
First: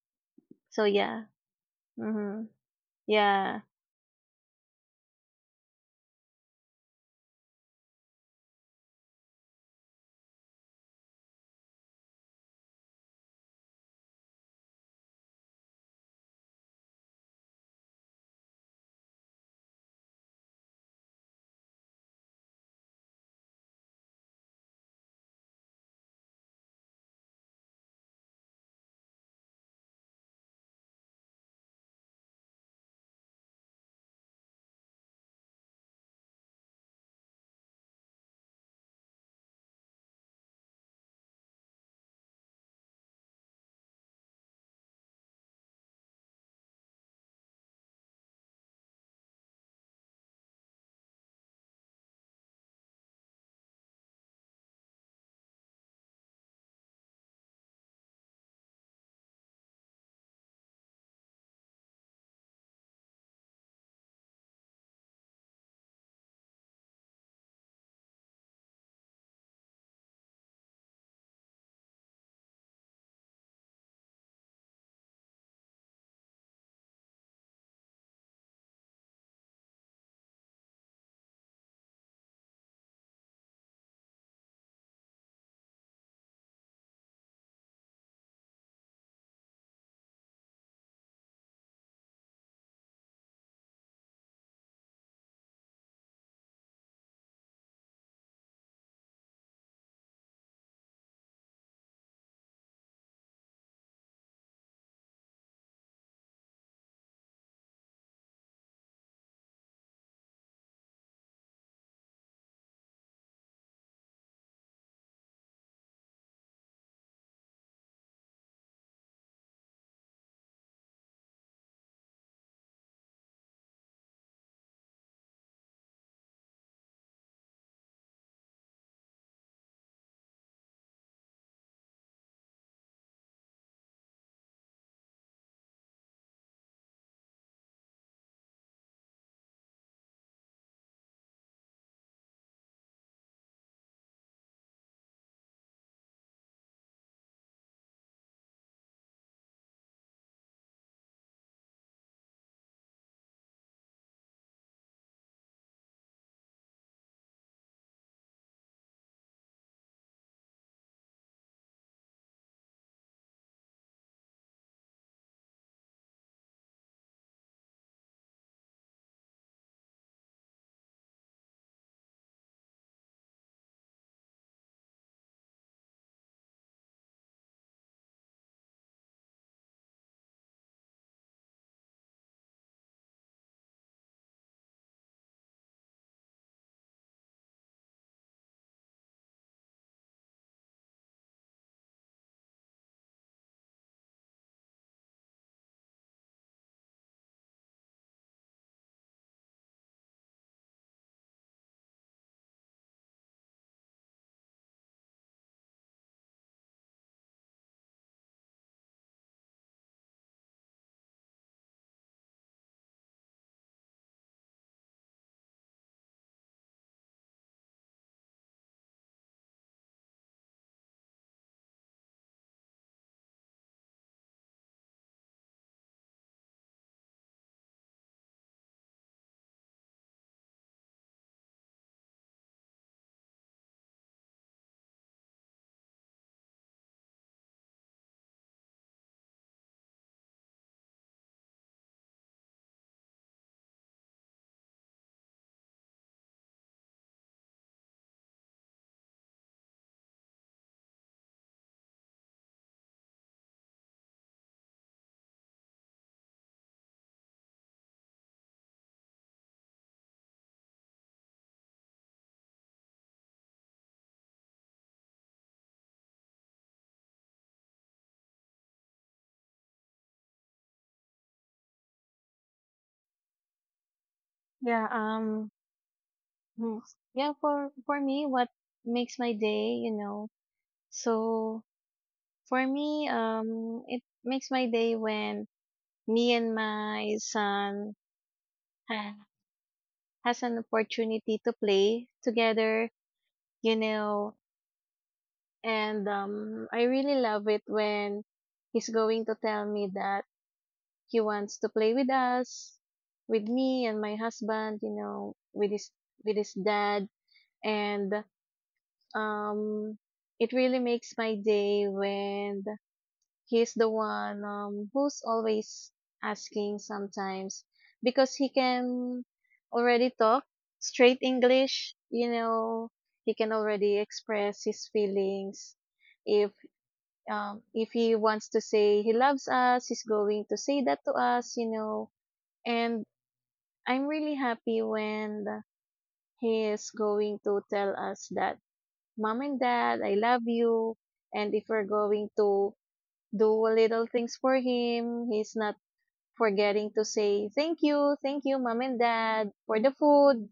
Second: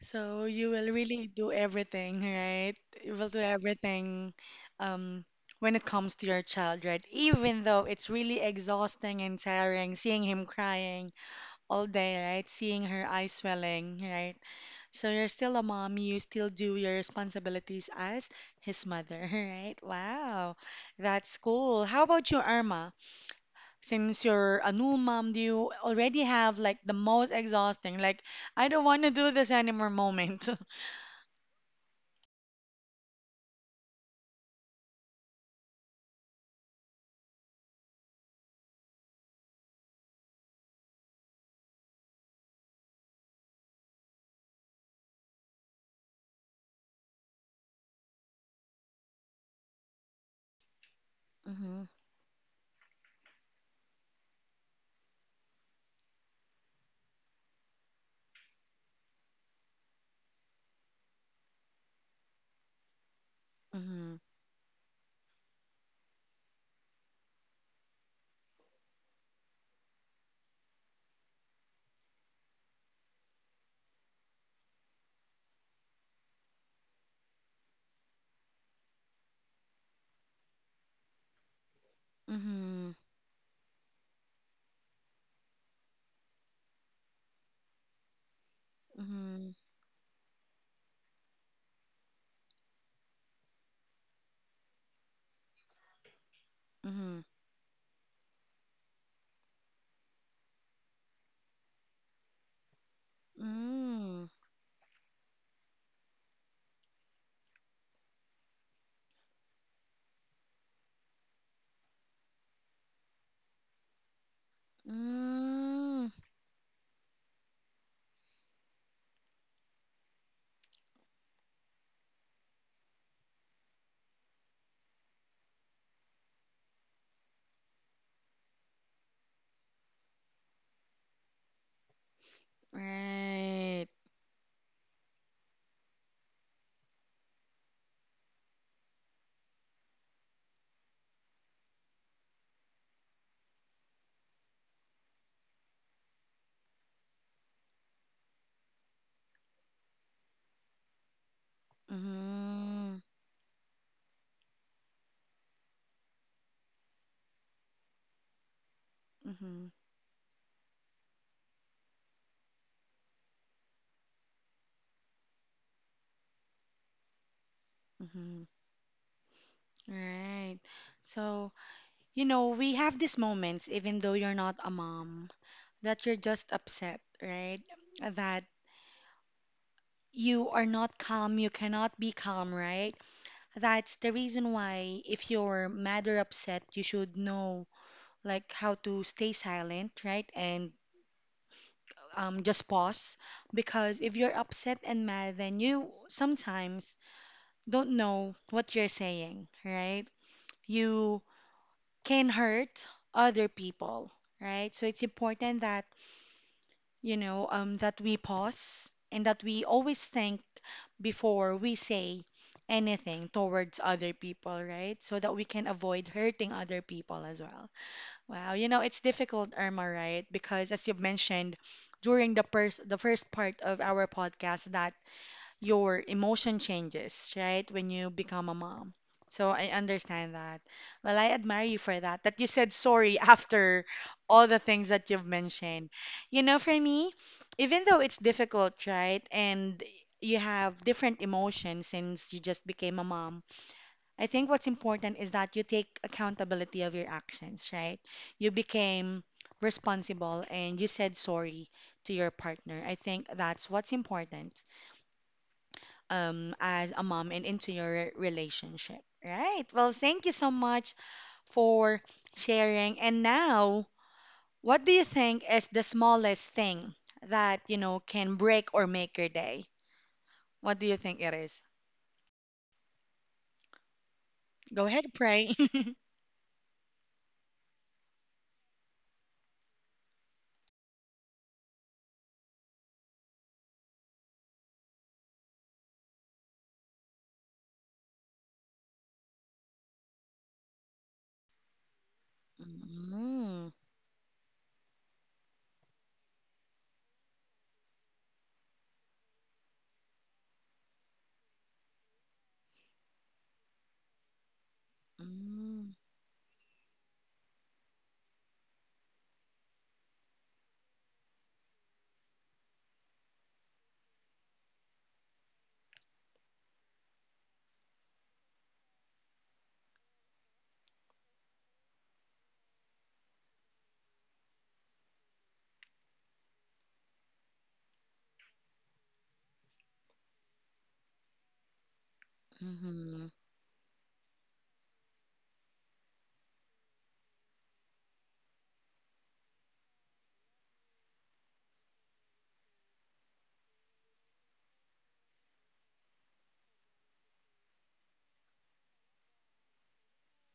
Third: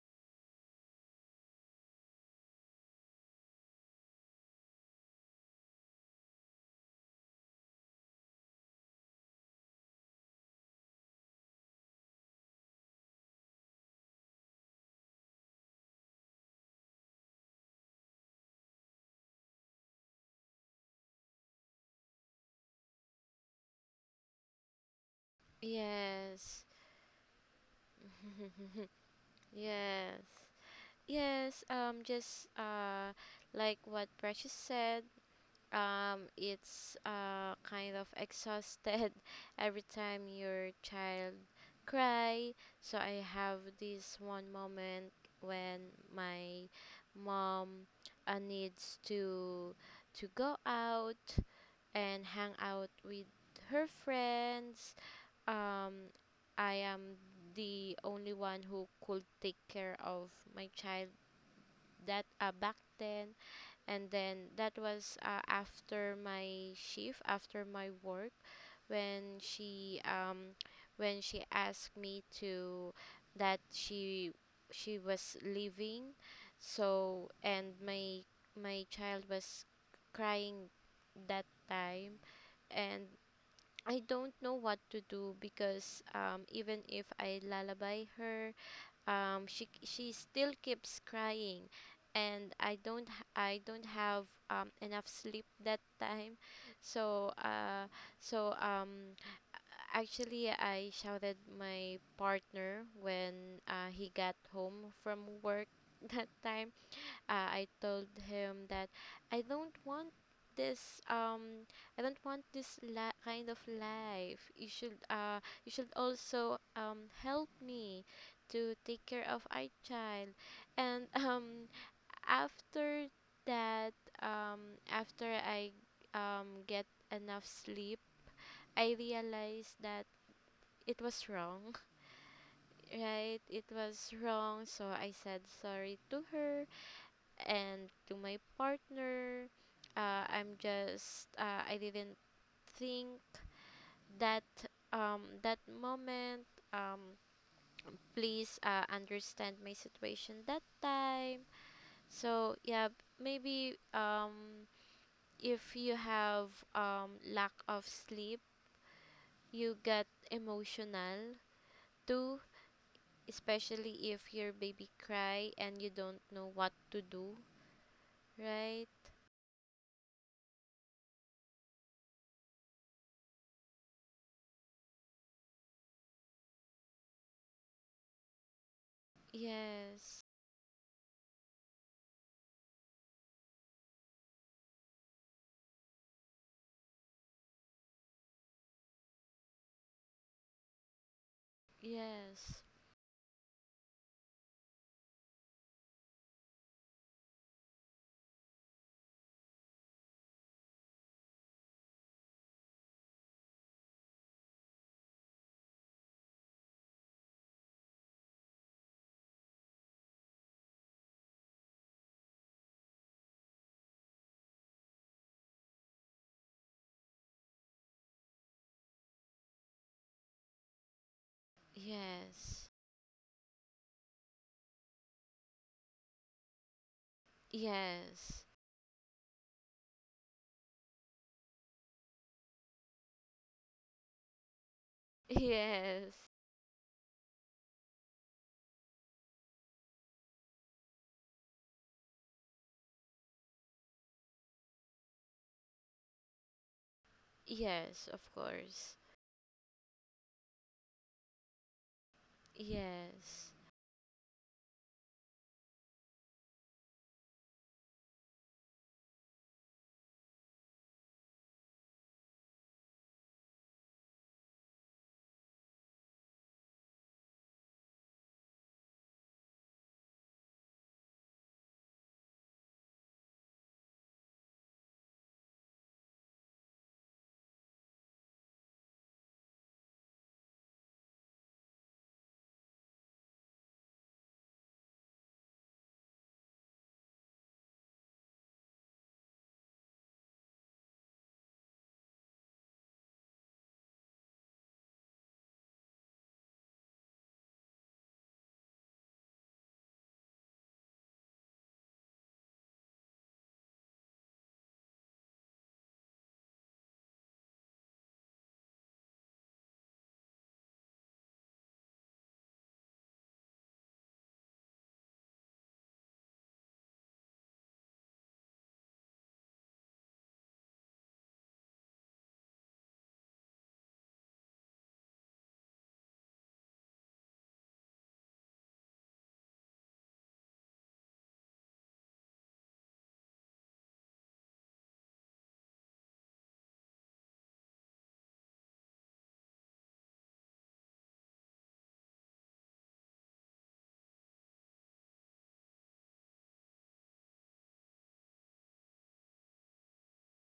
[SPEAKER 1] So you
[SPEAKER 3] So
[SPEAKER 1] will
[SPEAKER 3] yeah.
[SPEAKER 1] really do everything,
[SPEAKER 3] Mhm.
[SPEAKER 1] right? You will do
[SPEAKER 3] Yeah.
[SPEAKER 1] everything um, when it comes to your child, right? Even though it's really exhausting and tiring seeing him crying all day, right? Seeing her eyes swelling, right? So you're still a mom, you still do your responsibilities as his mother, <laughs> right? Wow, that's cool. How about you, Irma? Since you're a new mom, do you already have
[SPEAKER 2] Yes.
[SPEAKER 1] like the most exhausting, like
[SPEAKER 2] <laughs>
[SPEAKER 1] I don't want to do this anymore
[SPEAKER 2] Yes.
[SPEAKER 1] moment? <laughs>
[SPEAKER 2] Yes. Just Like what Precious said, it's kind of exhausted <laughs> every time your child cry. So I have this one moment, when my mom needs to go out
[SPEAKER 1] Mm-hmm.
[SPEAKER 2] and hang out with her friends. um I am the only one who could take care of my child that, back then. And
[SPEAKER 1] Mm-hmm.
[SPEAKER 2] then that was, after my shift, after my work, when she asked me to, that she was leaving. So, and my child was crying that time,
[SPEAKER 1] Mm-hmm.
[SPEAKER 2] and I don't know what to do, because even if I lullaby her, she still keeps crying, and I don't have enough sleep that time.
[SPEAKER 1] Mm-hmm. Mm-hmm.
[SPEAKER 2] So so um actually I shouted my partner when he
[SPEAKER 1] Mm.
[SPEAKER 2] got home from work <laughs> that time. I told him that I don't want this I don't want this kind of life. You should, you should
[SPEAKER 1] Mm.
[SPEAKER 2] also help me to take care of our child. And <laughs> after that, after I get enough sleep, I realized that it was wrong, <laughs> right? It
[SPEAKER 1] Right.
[SPEAKER 2] was wrong, so I said sorry to her and to my partner. I didn't think that that moment. Um, please, understand my situation that time. So yeah,
[SPEAKER 1] Mm-hmm.
[SPEAKER 2] maybe, if you have, lack of sleep,
[SPEAKER 1] Mm-hmm.
[SPEAKER 2] you get emotional too. Especially if your baby cry and you don't know what to do,
[SPEAKER 1] Mm-hmm.
[SPEAKER 2] right?
[SPEAKER 1] Right. So, you know, we have these moments, even though you're not a mom, that you're just upset, right? That
[SPEAKER 2] Yes,
[SPEAKER 1] you are not calm, you cannot be calm, right? That's the reason why if you're mad or upset, you should know like how to stay silent, right? And
[SPEAKER 2] yes.
[SPEAKER 1] just pause because if you're upset and mad, then you sometimes don't know what you're saying, right? You can hurt other people, right? So it's important that you know, that we pause and that we always think before we say anything towards other people, right? So that we can avoid hurting other people as well. Wow, you know, it's difficult, Irma, right? Because as you've mentioned during the
[SPEAKER 2] Yes.
[SPEAKER 1] first the first part of our podcast that your emotion changes, right? When you
[SPEAKER 2] Yes.
[SPEAKER 1] become a mom. So I understand that. Well, I admire you for that, that you said sorry <laughs> after all the things that you've mentioned.
[SPEAKER 2] Yes.
[SPEAKER 1] You know, for me, even though it's difficult, right? And you have different emotions since you just became a mom. I think what's important is that you take accountability of your actions, right?
[SPEAKER 2] Yes, of
[SPEAKER 1] You
[SPEAKER 2] course.
[SPEAKER 1] became responsible and you said sorry to your partner. I think
[SPEAKER 2] Yes.
[SPEAKER 1] that's what's important as a mom and into your relationship, right? Well, thank you so much for sharing. And now, what do you think is the smallest thing that, you know, can break or make your day? What do you think it is? Go
[SPEAKER 3] Yeah,
[SPEAKER 1] ahead, pray. <laughs>
[SPEAKER 3] hmm. Yeah, for me, what makes my day. So for me, it makes my day when me and my son ha- has an opportunity to play together.
[SPEAKER 1] Mm,
[SPEAKER 3] you know, And, I really love it when he's going to tell me that he wants to play with us, with me and my husband, with his
[SPEAKER 1] mm,
[SPEAKER 3] with his dad. And, um, it really makes my day when he's the one, who's always asking sometimes, because he can already talk straight English. He can already express his feelings. If um, if he wants to say he loves us, he's going to say that to us. And
[SPEAKER 1] mhm,
[SPEAKER 3] I'm really happy when he is going to tell us that, "Mom and Dad, I love you." And if we're going to do little things for him, he's not forgetting to say, "Thank you, thank you, Mom and Dad, for the food,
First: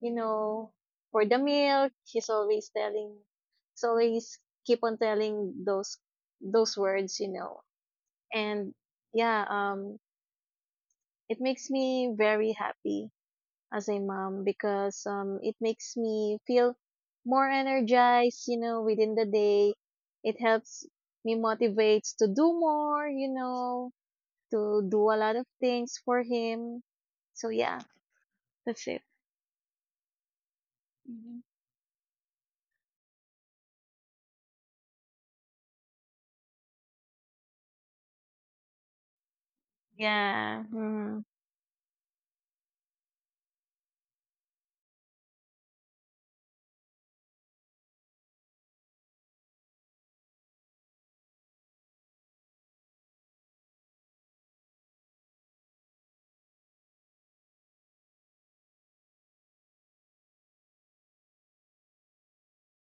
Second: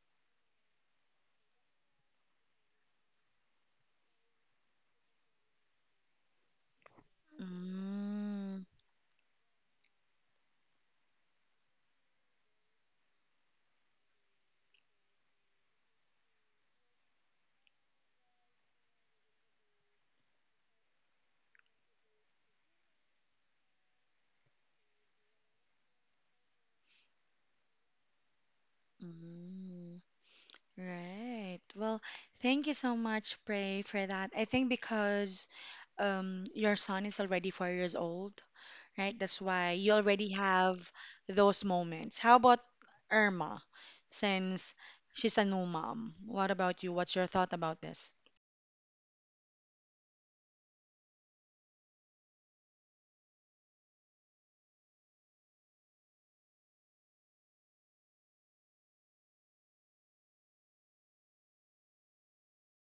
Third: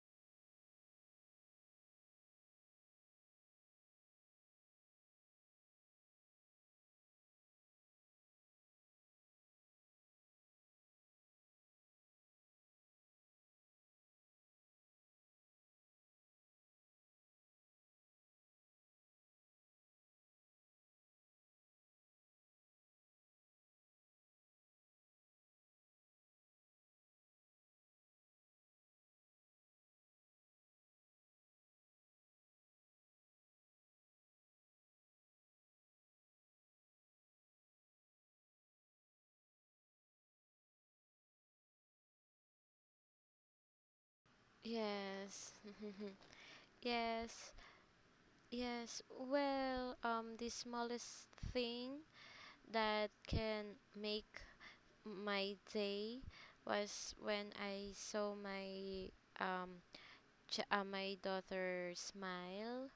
[SPEAKER 3] you know, for the milk." He's always keep on telling those words.
[SPEAKER 1] mm,
[SPEAKER 3] And yeah, it makes me very happy as a mom because it makes me feel more energized, within the day. It helps me, motivates to do more, to do a lot of things for him. So yeah, that's it.
[SPEAKER 1] mm.
[SPEAKER 3] Hmm.
[SPEAKER 1] Right. Well, thank you so much, Pray, for that. I think because your son is already 4 years old, right? That's why you already
[SPEAKER 3] Yeah.
[SPEAKER 1] have
[SPEAKER 3] Mhm.
[SPEAKER 1] those moments. How about Irma, since she's a
[SPEAKER 2] Yes.
[SPEAKER 1] new
[SPEAKER 2] <laughs>
[SPEAKER 1] mom? What about you? What's your
[SPEAKER 2] Yes.
[SPEAKER 1] thought about this?
[SPEAKER 2] Yes. Well, the smallest thing that can make my day was when I saw my um my daughter smile.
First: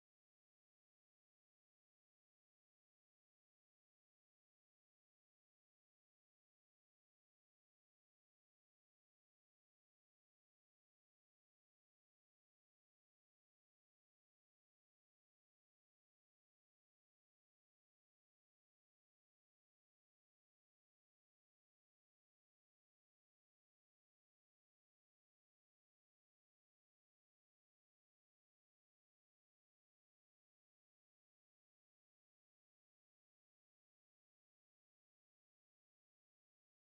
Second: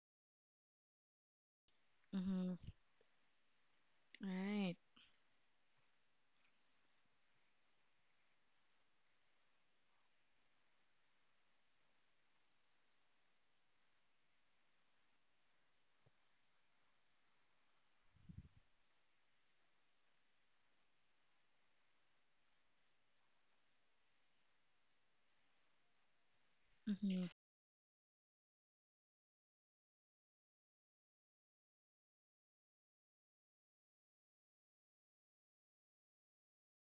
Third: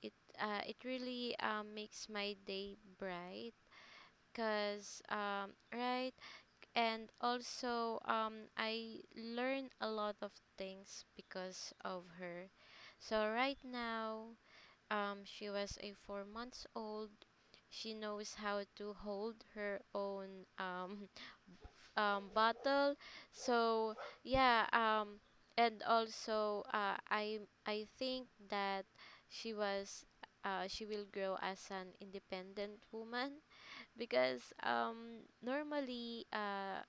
[SPEAKER 2] It it really makes my
[SPEAKER 1] Mm-hmm.
[SPEAKER 2] day bright,
[SPEAKER 1] Right.
[SPEAKER 2] cuz right. And also, I learned a lot of things because of her. So right now, she was a 4 months old. She knows how to hold her own, <laughs> bottle. So yeah, and also
[SPEAKER 1] Mm-hmm.
[SPEAKER 2] I think that she was, she will grow as an independent woman, because normally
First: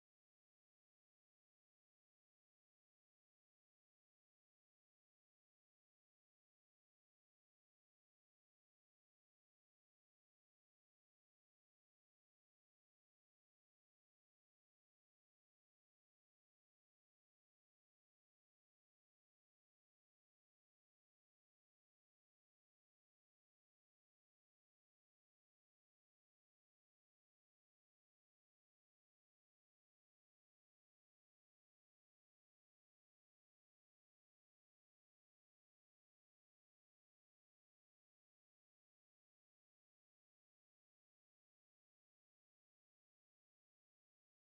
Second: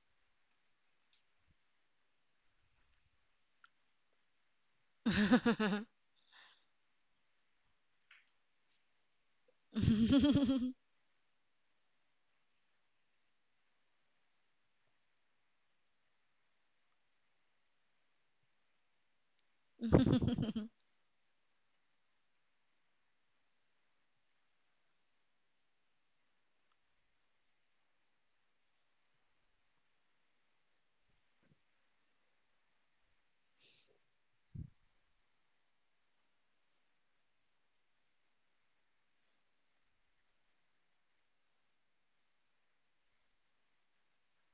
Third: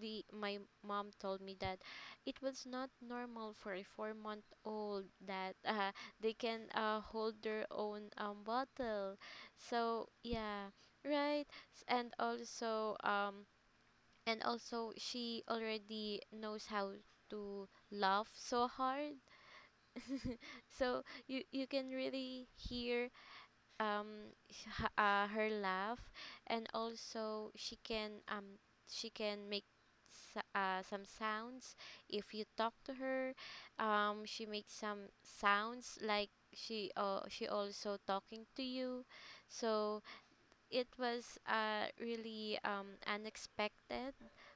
[SPEAKER 2] the my mom told me that it was not normal for a 4 month old that <laughs> they can hold their own, bottle. So yeah,
[SPEAKER 1] <laughs>
[SPEAKER 2] right. And also, she already knows how to laugh so hard. <laughs> So you can really hear um h- her laugh. And also she can, she can make, some sounds. If you talk to her, she makes some sounds, like she, she also talking to you. So it was really unexpected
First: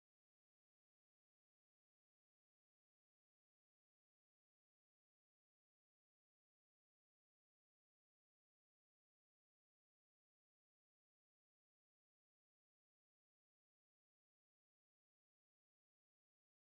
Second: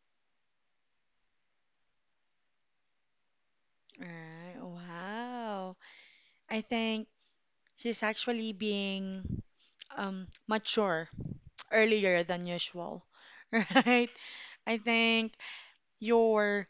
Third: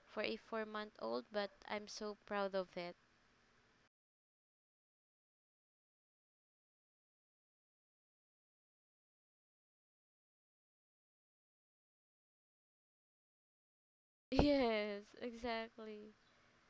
[SPEAKER 2] for a 4 month old, but I'm so proud of it.
[SPEAKER 1] Right. Wow. I think she's actually being mature earlier than usual, <laughs> right?
[SPEAKER 2] <laughs>
[SPEAKER 1] I
[SPEAKER 2] Yes,
[SPEAKER 1] think
[SPEAKER 2] exactly.
[SPEAKER 1] your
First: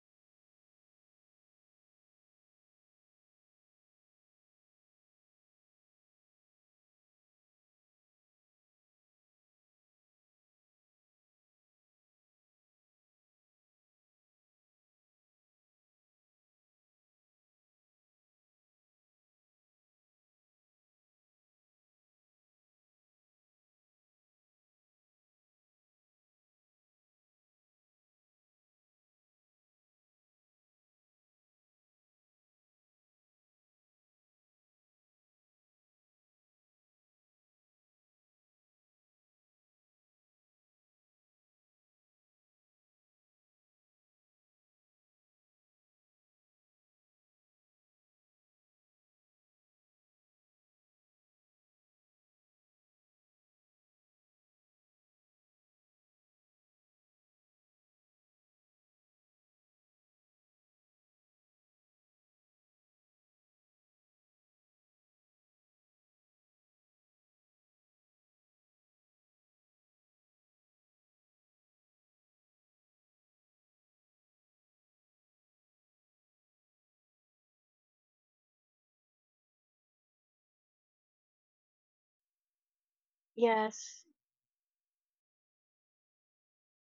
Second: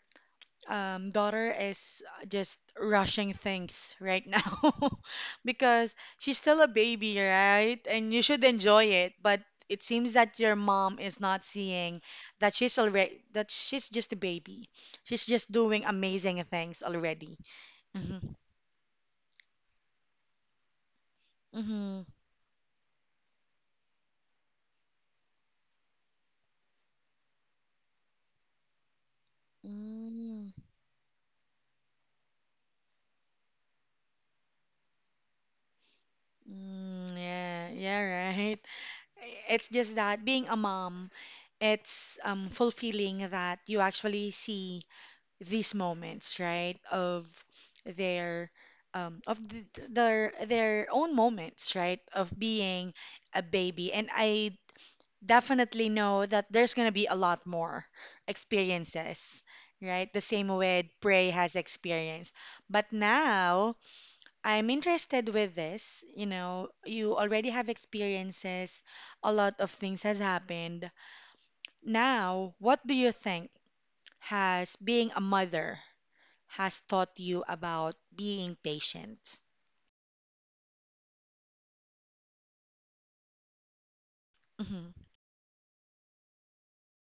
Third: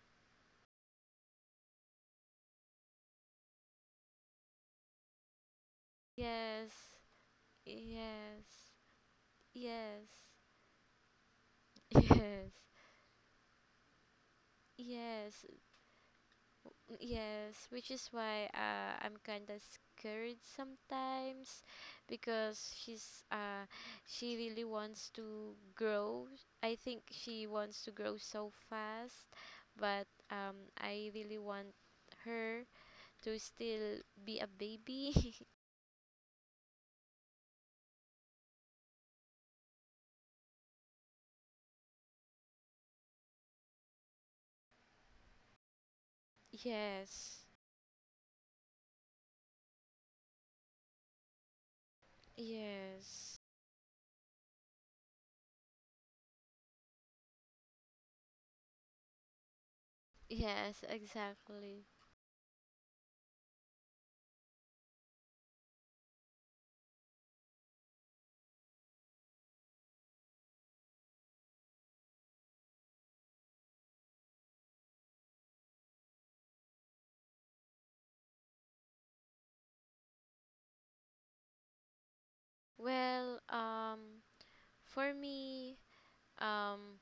[SPEAKER 1] daughter is just rushing things right now <laughs> because she's still a
[SPEAKER 2] Yes.
[SPEAKER 1] baby, right? And you should
[SPEAKER 2] Yes.
[SPEAKER 1] enjoy it, but it
[SPEAKER 2] Yes.
[SPEAKER 1] seems that your mom is not
[SPEAKER 2] <laughs>
[SPEAKER 1] seeing
[SPEAKER 2] Yes.
[SPEAKER 1] that she's already that she's just a baby. She's
[SPEAKER 2] Yes,
[SPEAKER 1] just doing amazing things already.
[SPEAKER 2] yes, which is
[SPEAKER 1] Mhm.
[SPEAKER 2] why I'm kind of scared sometimes,
[SPEAKER 1] Mhm.
[SPEAKER 2] because she really wants to grow. I think she wants to grow so fast, but
[SPEAKER 1] Mm,
[SPEAKER 2] I really want her to still be a baby. <laughs>
[SPEAKER 1] mm, yeah, yeah, right. It's just that being a mom, it's fulfilling that you actually see these moments, right? Of
[SPEAKER 2] Yes.
[SPEAKER 1] their their own moments, right? Of being
[SPEAKER 2] Yes.
[SPEAKER 1] a baby. And I definitely know that there's gonna be a lot more experiences, right? The same
[SPEAKER 2] Yes,
[SPEAKER 1] way Prey has
[SPEAKER 2] exactly.
[SPEAKER 1] experienced. But now I'm interested with this. You know, you already have experiences, a lot of things has happened. Now, what do you think has being a mother has taught you about being patient?
[SPEAKER 2] Well,
[SPEAKER 3] Yes.
[SPEAKER 1] Hmm.
[SPEAKER 2] for me, um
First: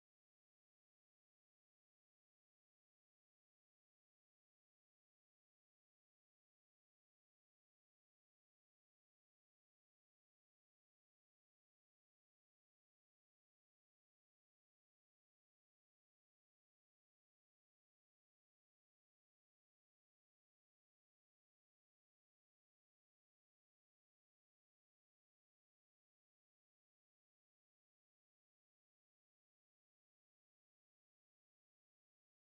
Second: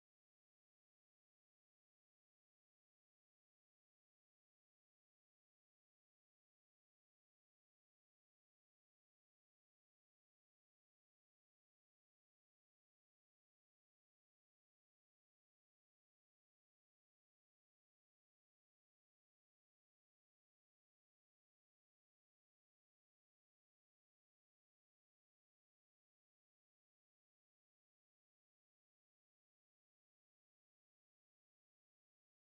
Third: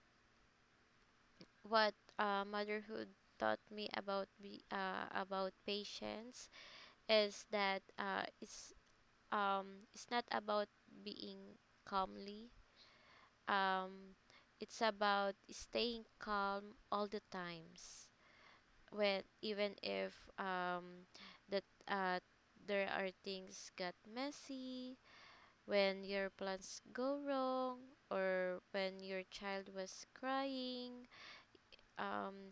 [SPEAKER 2] what motherhood taught me about about patience, is that it's not about being calmly, um it's about staying calm all the times, when, even if, um that there are things got messy, when your plans go wrong, or when your child was crying. um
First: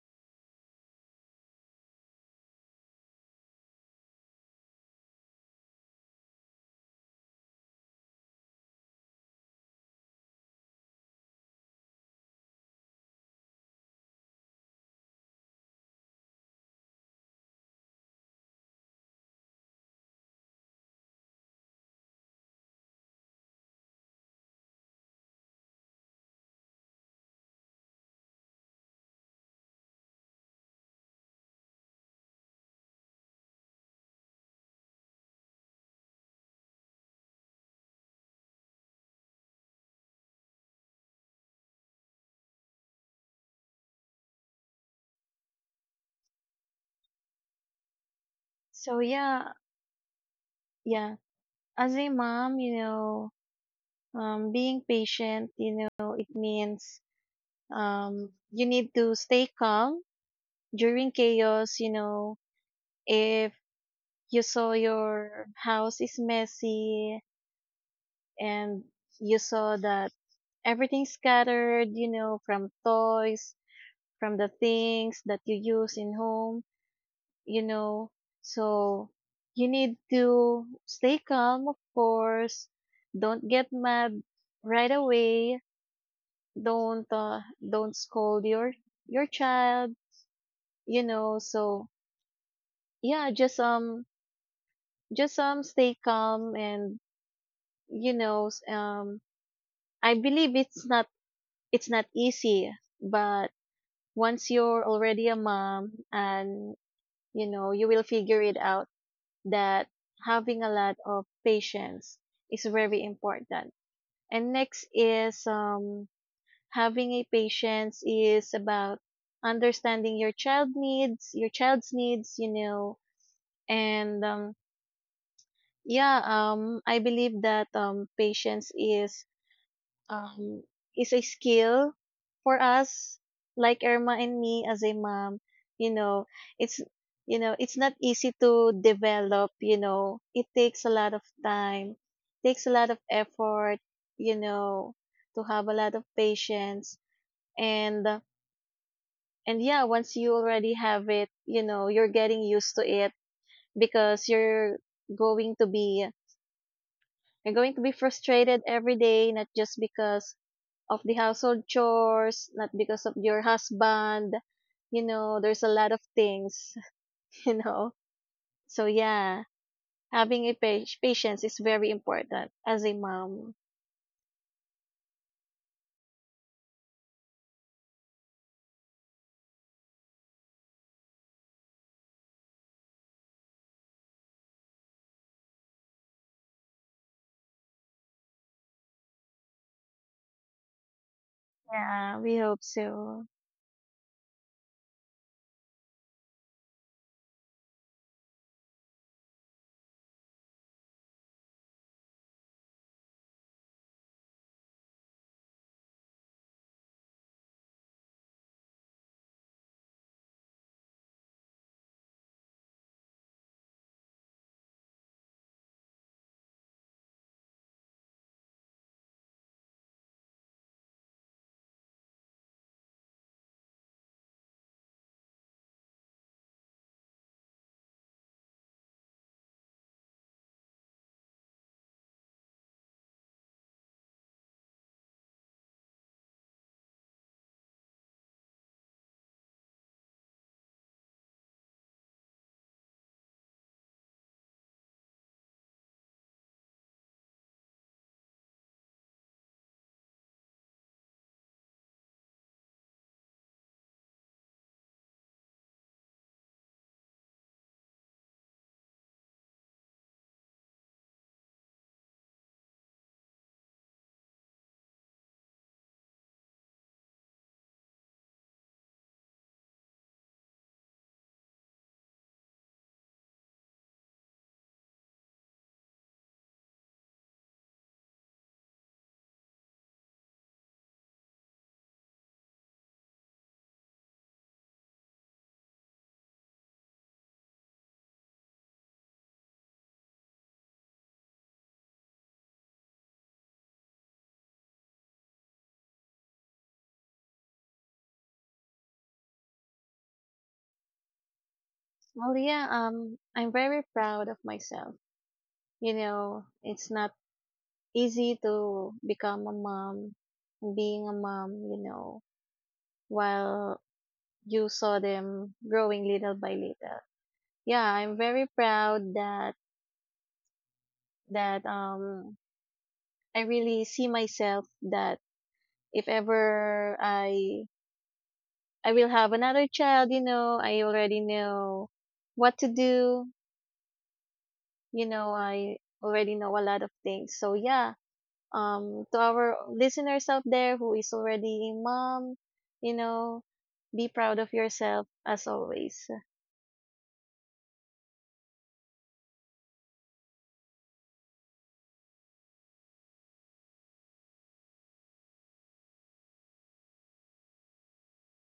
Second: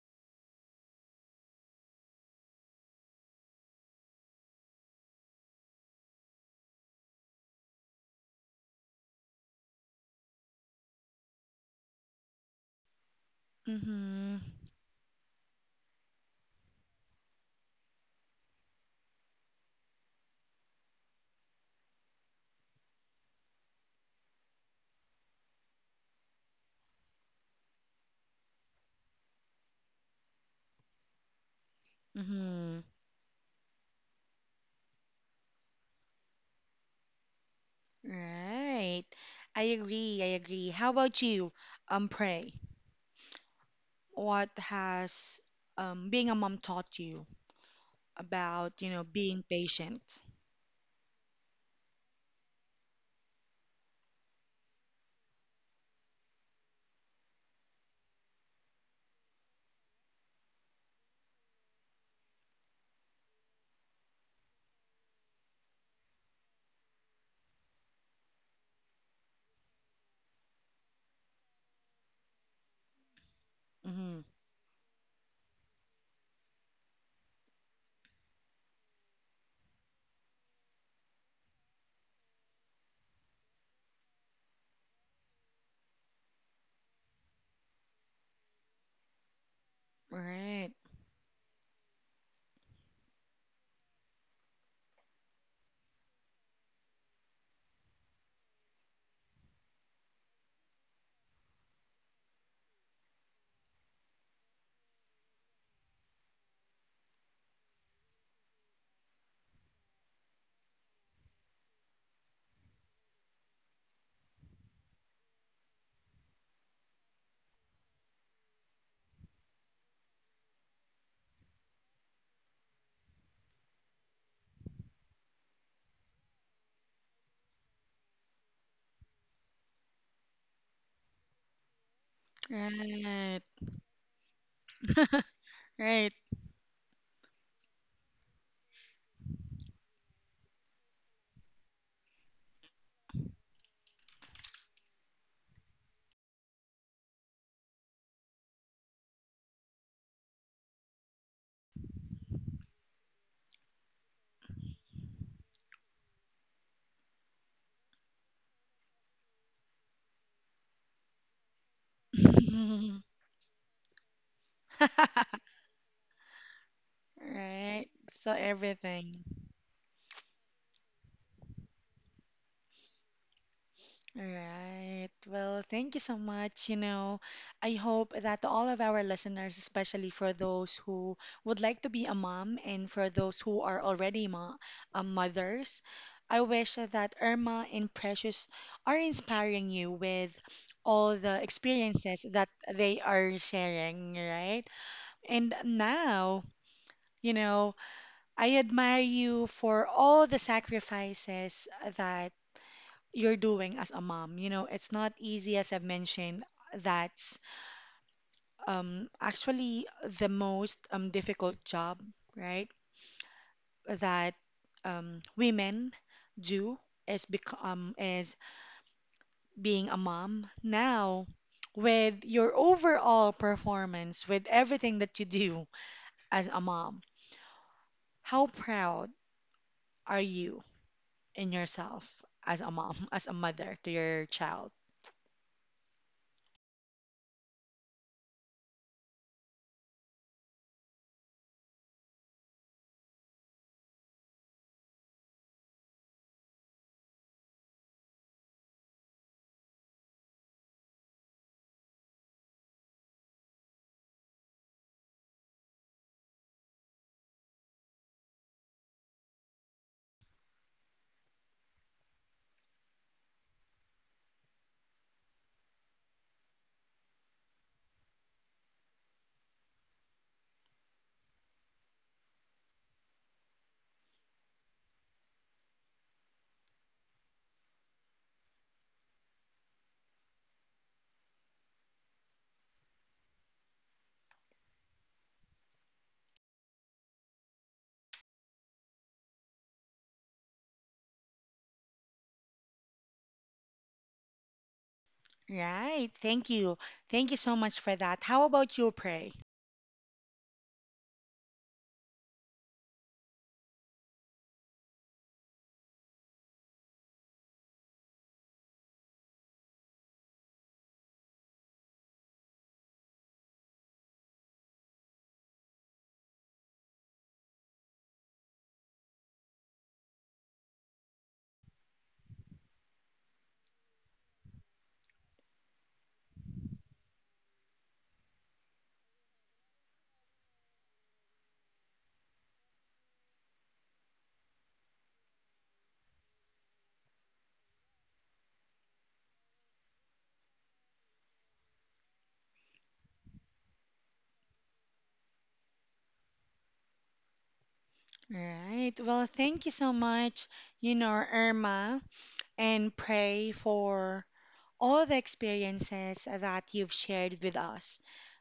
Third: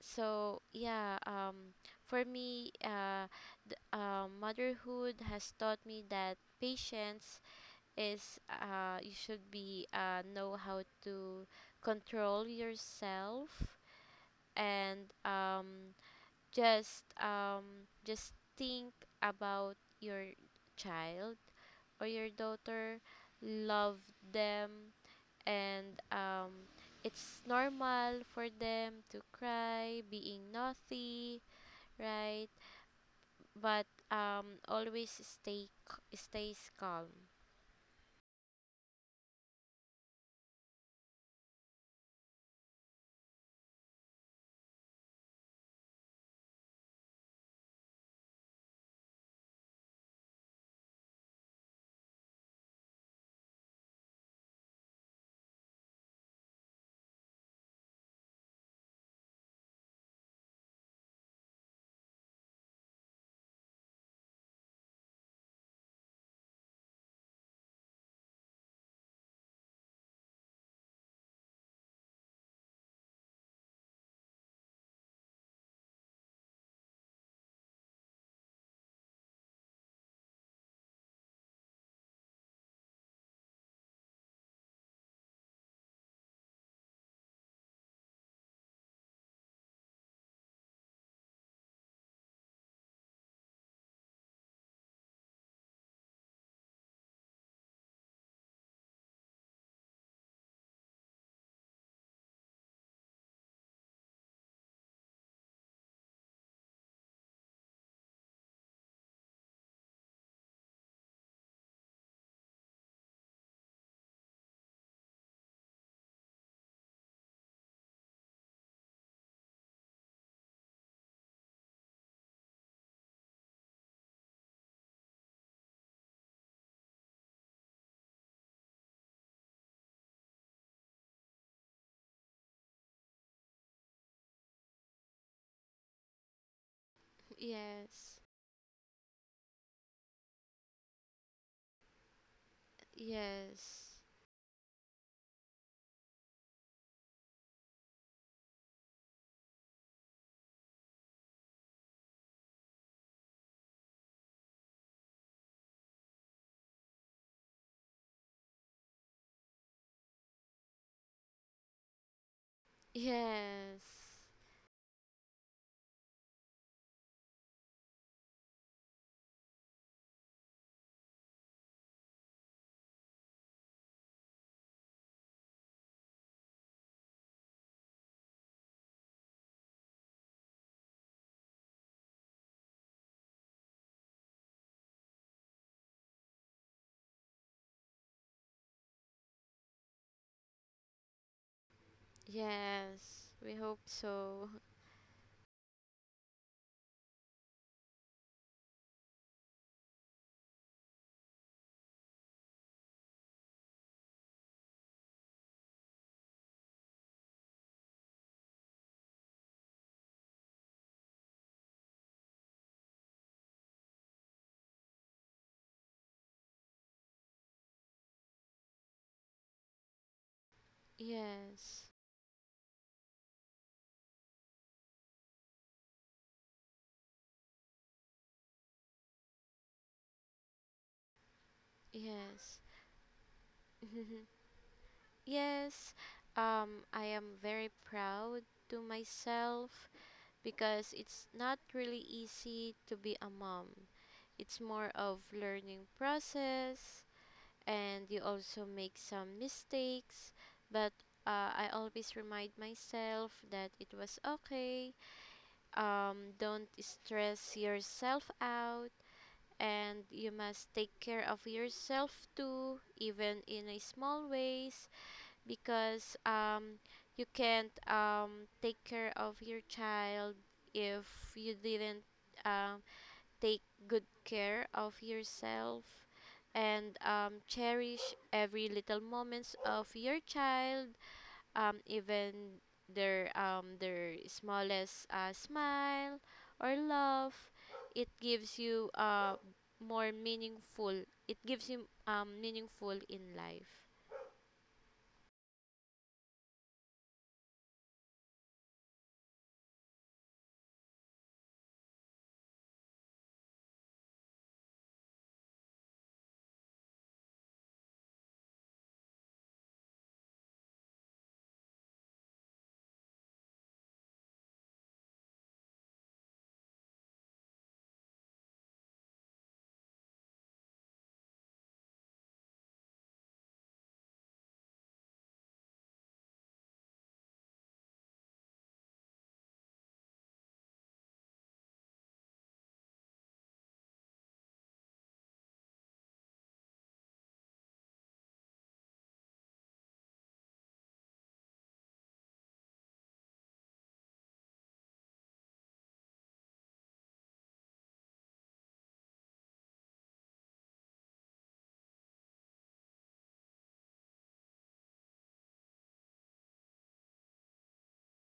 [SPEAKER 2] So yeah, for me, uh, motherhood has taught me that patience is, you should be know how to control yourself,
[SPEAKER 1] Mm-hmm.
[SPEAKER 2] and just think about your child or your daughter, love them, and it's normal for them to cry, being naughty, right?
[SPEAKER 1] Hmm.
[SPEAKER 2] But stays calm.
[SPEAKER 1] Right. I agree. I agree. How about you, Pray? What has being a mom taught you about, you
[SPEAKER 3] So
[SPEAKER 1] know, being
[SPEAKER 3] yeah,
[SPEAKER 1] patient?
[SPEAKER 3] yeah, as a mom, being patient, it means, you need to stay calm during chaos. If you saw your house is messy, and you saw that everything's scattered, from toys,
[SPEAKER 1] Mm-hmm.
[SPEAKER 3] from the things that you use in home, you know, so you need to stay calm, of course. Don't get mad right away. Don't scold your child.
[SPEAKER 1] Right.
[SPEAKER 3] So yeah, just stay calm, and you know s- um I believe it's not easy. But once you're already a mom and you will figure it out, that having a lot of patience is very important. And next is, having a patience is about understanding your child's needs. And, yeah, I believe that, patience um, is a skill for us,
[SPEAKER 1] Right.
[SPEAKER 3] like Irma and me as a mom. You
[SPEAKER 1] Right.
[SPEAKER 3] know, it's, it's not
[SPEAKER 2] Yes,
[SPEAKER 3] easy to develop. It takes a lot of time, takes a lot of effort.
[SPEAKER 2] yes,
[SPEAKER 3] You know, to have a lot of patience, and uh, and yeah, once you already have it, you're getting used to it, because going to be you're going to be frustrated every day, not just because of the household chores, not because
[SPEAKER 1] <laughs>
[SPEAKER 3] of your
[SPEAKER 2] yes,
[SPEAKER 3] husband. There's a lot of things. <laughs> you
[SPEAKER 1] Right.
[SPEAKER 3] know.
[SPEAKER 1] So
[SPEAKER 3] So
[SPEAKER 1] everything.
[SPEAKER 3] yeah, having a patience is very important as a mom.
[SPEAKER 1] All right. Well, thank you so much. You know, I hope that all of our listeners, especially for those who would like to be a mom and for those who are already ma mothers, I wish that Irma and Precious are inspiring you with all the
[SPEAKER 3] Yeah,
[SPEAKER 1] experiences
[SPEAKER 3] we
[SPEAKER 1] that
[SPEAKER 3] hope
[SPEAKER 1] they
[SPEAKER 3] so.
[SPEAKER 2] yes.
[SPEAKER 1] are
[SPEAKER 2] We hope
[SPEAKER 1] sharing,
[SPEAKER 2] so.
[SPEAKER 1] right? And now, you know, I admire you for all the sacrifices that you're doing as a mom. You know, it's not easy, as I've mentioned. That's actually the most difficult job, right? That women do is being a mom. Now,
[SPEAKER 2] Yes,
[SPEAKER 1] with your overall performance, with everything that you do as a mom, how proud are you in yourself as
[SPEAKER 2] yes,
[SPEAKER 1] a mom, <laughs> as a mother to your
[SPEAKER 2] <laughs>
[SPEAKER 1] child?
[SPEAKER 2] yes. I am very proud to myself, because it's not really easy to be a mom. It's more of learning process, and you also make some mistakes, but I always remind myself that it was okay, don't stress yourself out, and you must take care of yourself too, even in a small ways, because you can't, take care of your child if you didn't, uh, take good care of yourself. And cherish every little moments of your child, even their, their smallest smile or laugh. It gives you, more meaningful, it gives you, meaningful in life.
[SPEAKER 1] Right. Thank you. Thank you so much for that. How about you, Pray?
[SPEAKER 3] Well, yeah, I'm very proud of myself. It's not easy to become a mom, being a mom, while you saw them growing little by little. Yeah, I'm very proud that I really see myself that, if ever, I will have another child. I already know what to do, I already know a lot of things. So yeah, to our listeners out there who is already a mom, you know, be proud of yourself, as always.
[SPEAKER 1] Right. Well, thank you so much, you know, Irma and Pray for all the experiences that you've shared with us.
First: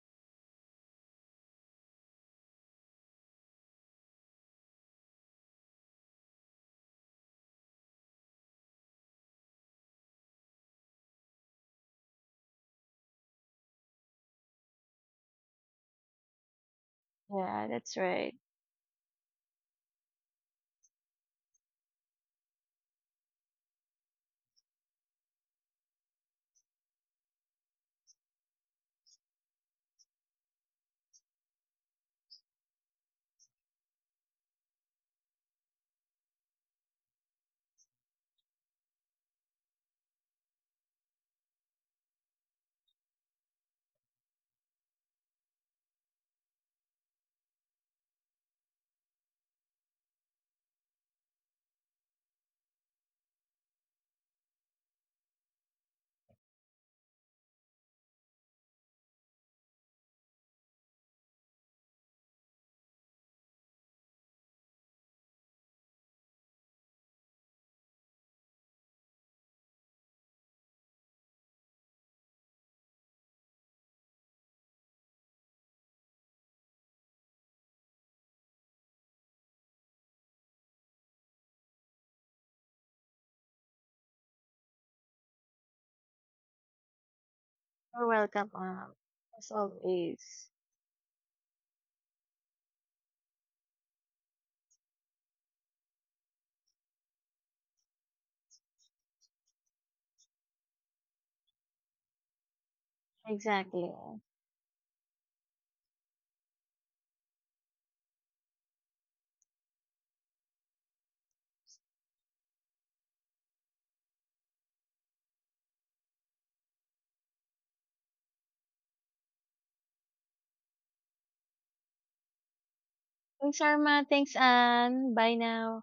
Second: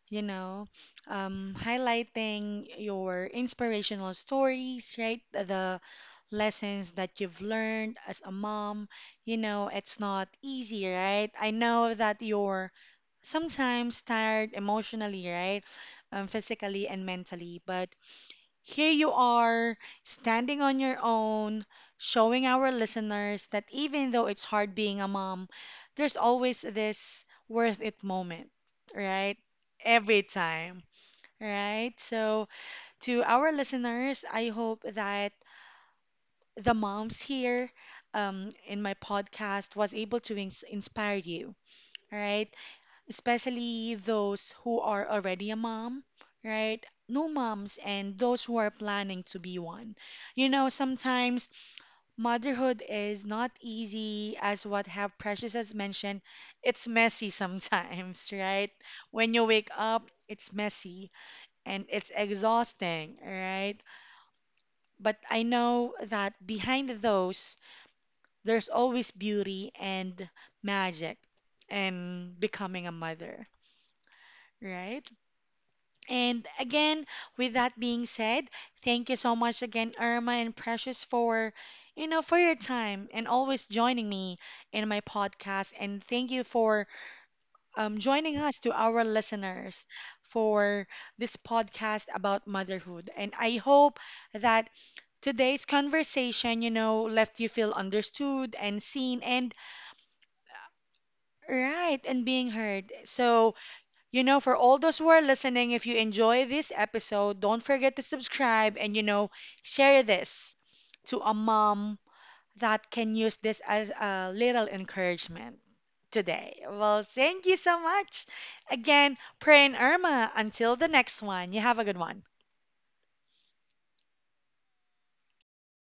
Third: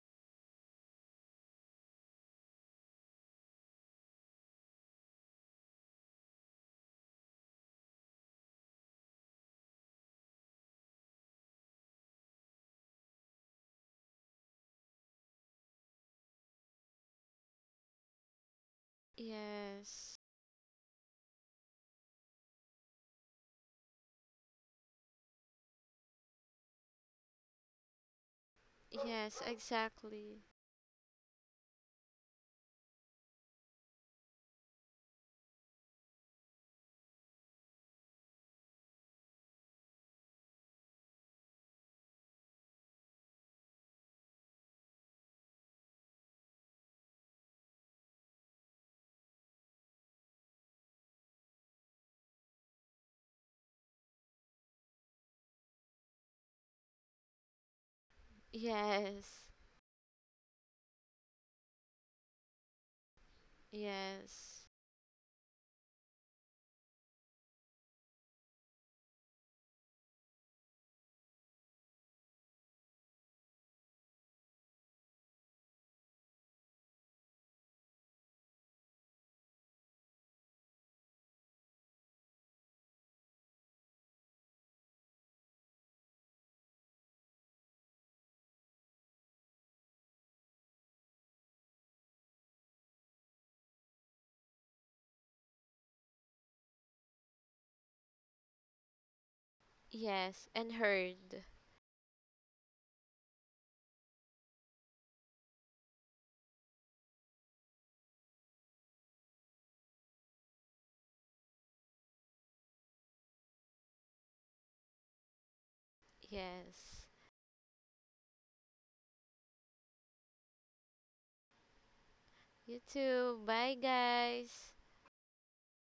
[SPEAKER 1] You know, highlighting your inspirational stories, right? The lessons that you've learned as a mom. You know, it's not easy, right? I know that your sometimes tired emotionally, right? Physically and mentally.
[SPEAKER 3] Yeah,
[SPEAKER 1] But
[SPEAKER 3] that's right.
[SPEAKER 1] here you are,
[SPEAKER 2] Yes,
[SPEAKER 1] standing on your own, showing our listeners that even though it's hard being a mom, there's always this worth it moment, right?
[SPEAKER 2] yes,
[SPEAKER 1] Every
[SPEAKER 2] exactly.
[SPEAKER 1] time, right? So, to our listeners, I hope that the moms here in my podcast was able to inspire you, right? Especially those who are already a mom, right? New moms and those who are planning to be one. You know, sometimes motherhood is not easy, as what have Precious has mentioned. It's messy sometimes, <laughs> right? When you
[SPEAKER 2] Yes,
[SPEAKER 1] wake up, it's messy and it's exhausting, right?
[SPEAKER 2] yes,
[SPEAKER 1] But I know that behind those, there's always beauty and magic in becoming a mother, right? And again, with that being said, thank you so much again, Irma and Precious, for your time and always joining me in my podcast. And thank you for
[SPEAKER 3] You're
[SPEAKER 1] joining
[SPEAKER 3] welcome,
[SPEAKER 1] us to
[SPEAKER 3] Mom.
[SPEAKER 1] our
[SPEAKER 3] As
[SPEAKER 1] listeners
[SPEAKER 3] always.
[SPEAKER 1] for this podcast about motherhood. And I hope that today's conversation, you know, left you feel understood and seen and
[SPEAKER 2] yes, and heard.
[SPEAKER 1] right and being heard. So
[SPEAKER 3] Exactly.
[SPEAKER 1] you know, for all those who are listening, if you enjoy this episode, don't forget to subscribe and, you know, share this to a mom that can use this as a little encouragement today. Well,
[SPEAKER 2] Yes.
[SPEAKER 1] thank you so much. Again, Pray and Irma, until the next one, you have a good one.
[SPEAKER 2] You too.
[SPEAKER 3] Thanks,
[SPEAKER 2] Bye,
[SPEAKER 3] Arma. Thanks,
[SPEAKER 2] guys.
[SPEAKER 3] Ann. Bye now.